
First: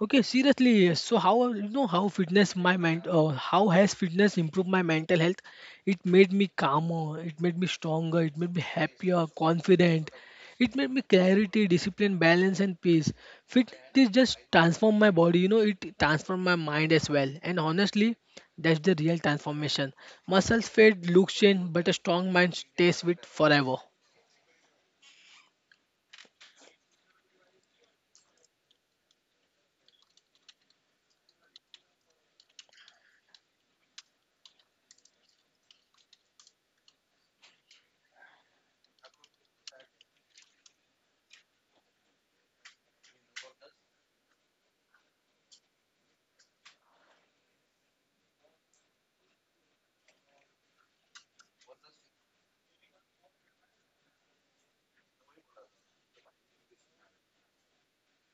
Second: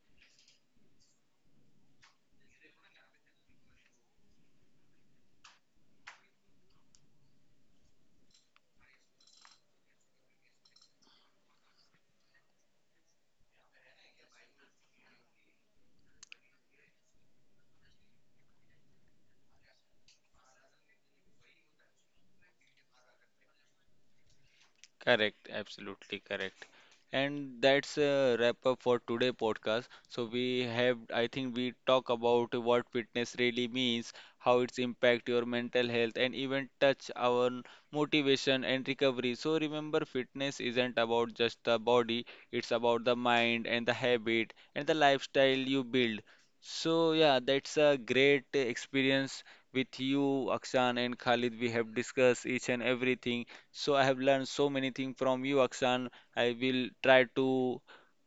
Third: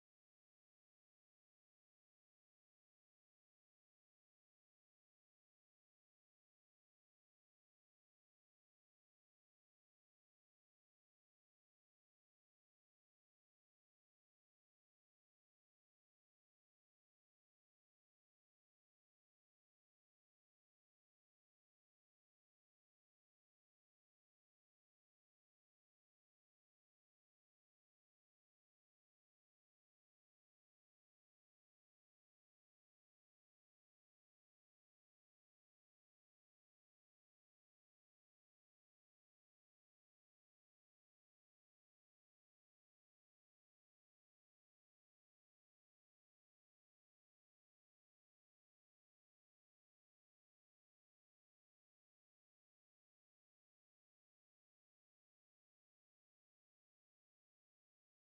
Okay, seriously. So how you know how fitness my mind uh, how has fitness improved my mental health? It made me calmer, it made me stronger, it made me happier, confident. It made me clarity, discipline, balance and peace. Fitness just transform my body, you know, it transform my mind as well. And honestly, that's the real transformation. Muscles fade, looks change, but a strong mind stays with forever. Correct, absolutely correct. And that's a wrap up for today podcast. So we have, I think we talk about what fitness really means, how it's impact your mental health and even touch our motivation and recovery. So remember, fitness isn't about just the body, it's about the mind and the habit and the lifestyle you build. So yeah, that's a great experience with you, Akshan and Khalid. We have discussed each and everything. So I have learned so many things from you, Akshan. I will try to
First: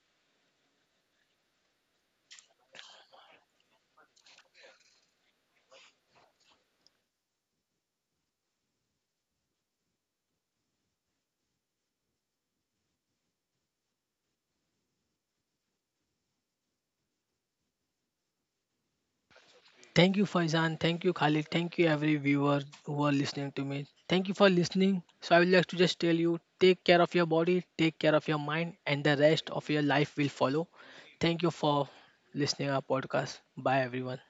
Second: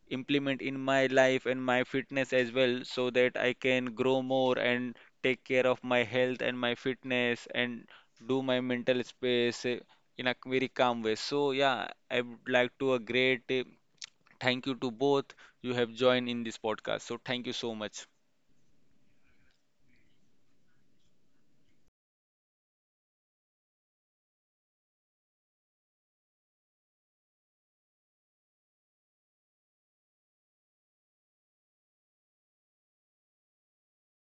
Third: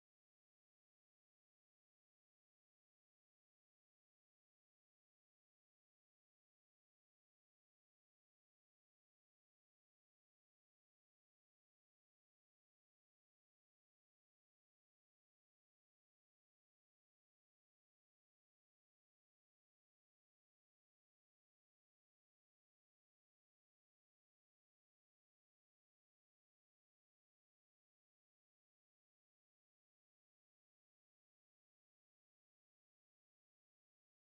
implement in my life and my fitness as well so that I can grow more and take care of my health and my fitness and do my mental space eh, in a very calm way. So yeah, I would like to a great eh, thank you to both you have joined in this podcast. So thank you so much. Thank you, Faizan. Thank you, Khalid. Thank you, every viewer who are listening to me. Thank you for listening. So, I would like to just tell you take care of your body, take care of your mind, and the rest of your life will follow. Thank you for listening our podcast. Bye, everyone.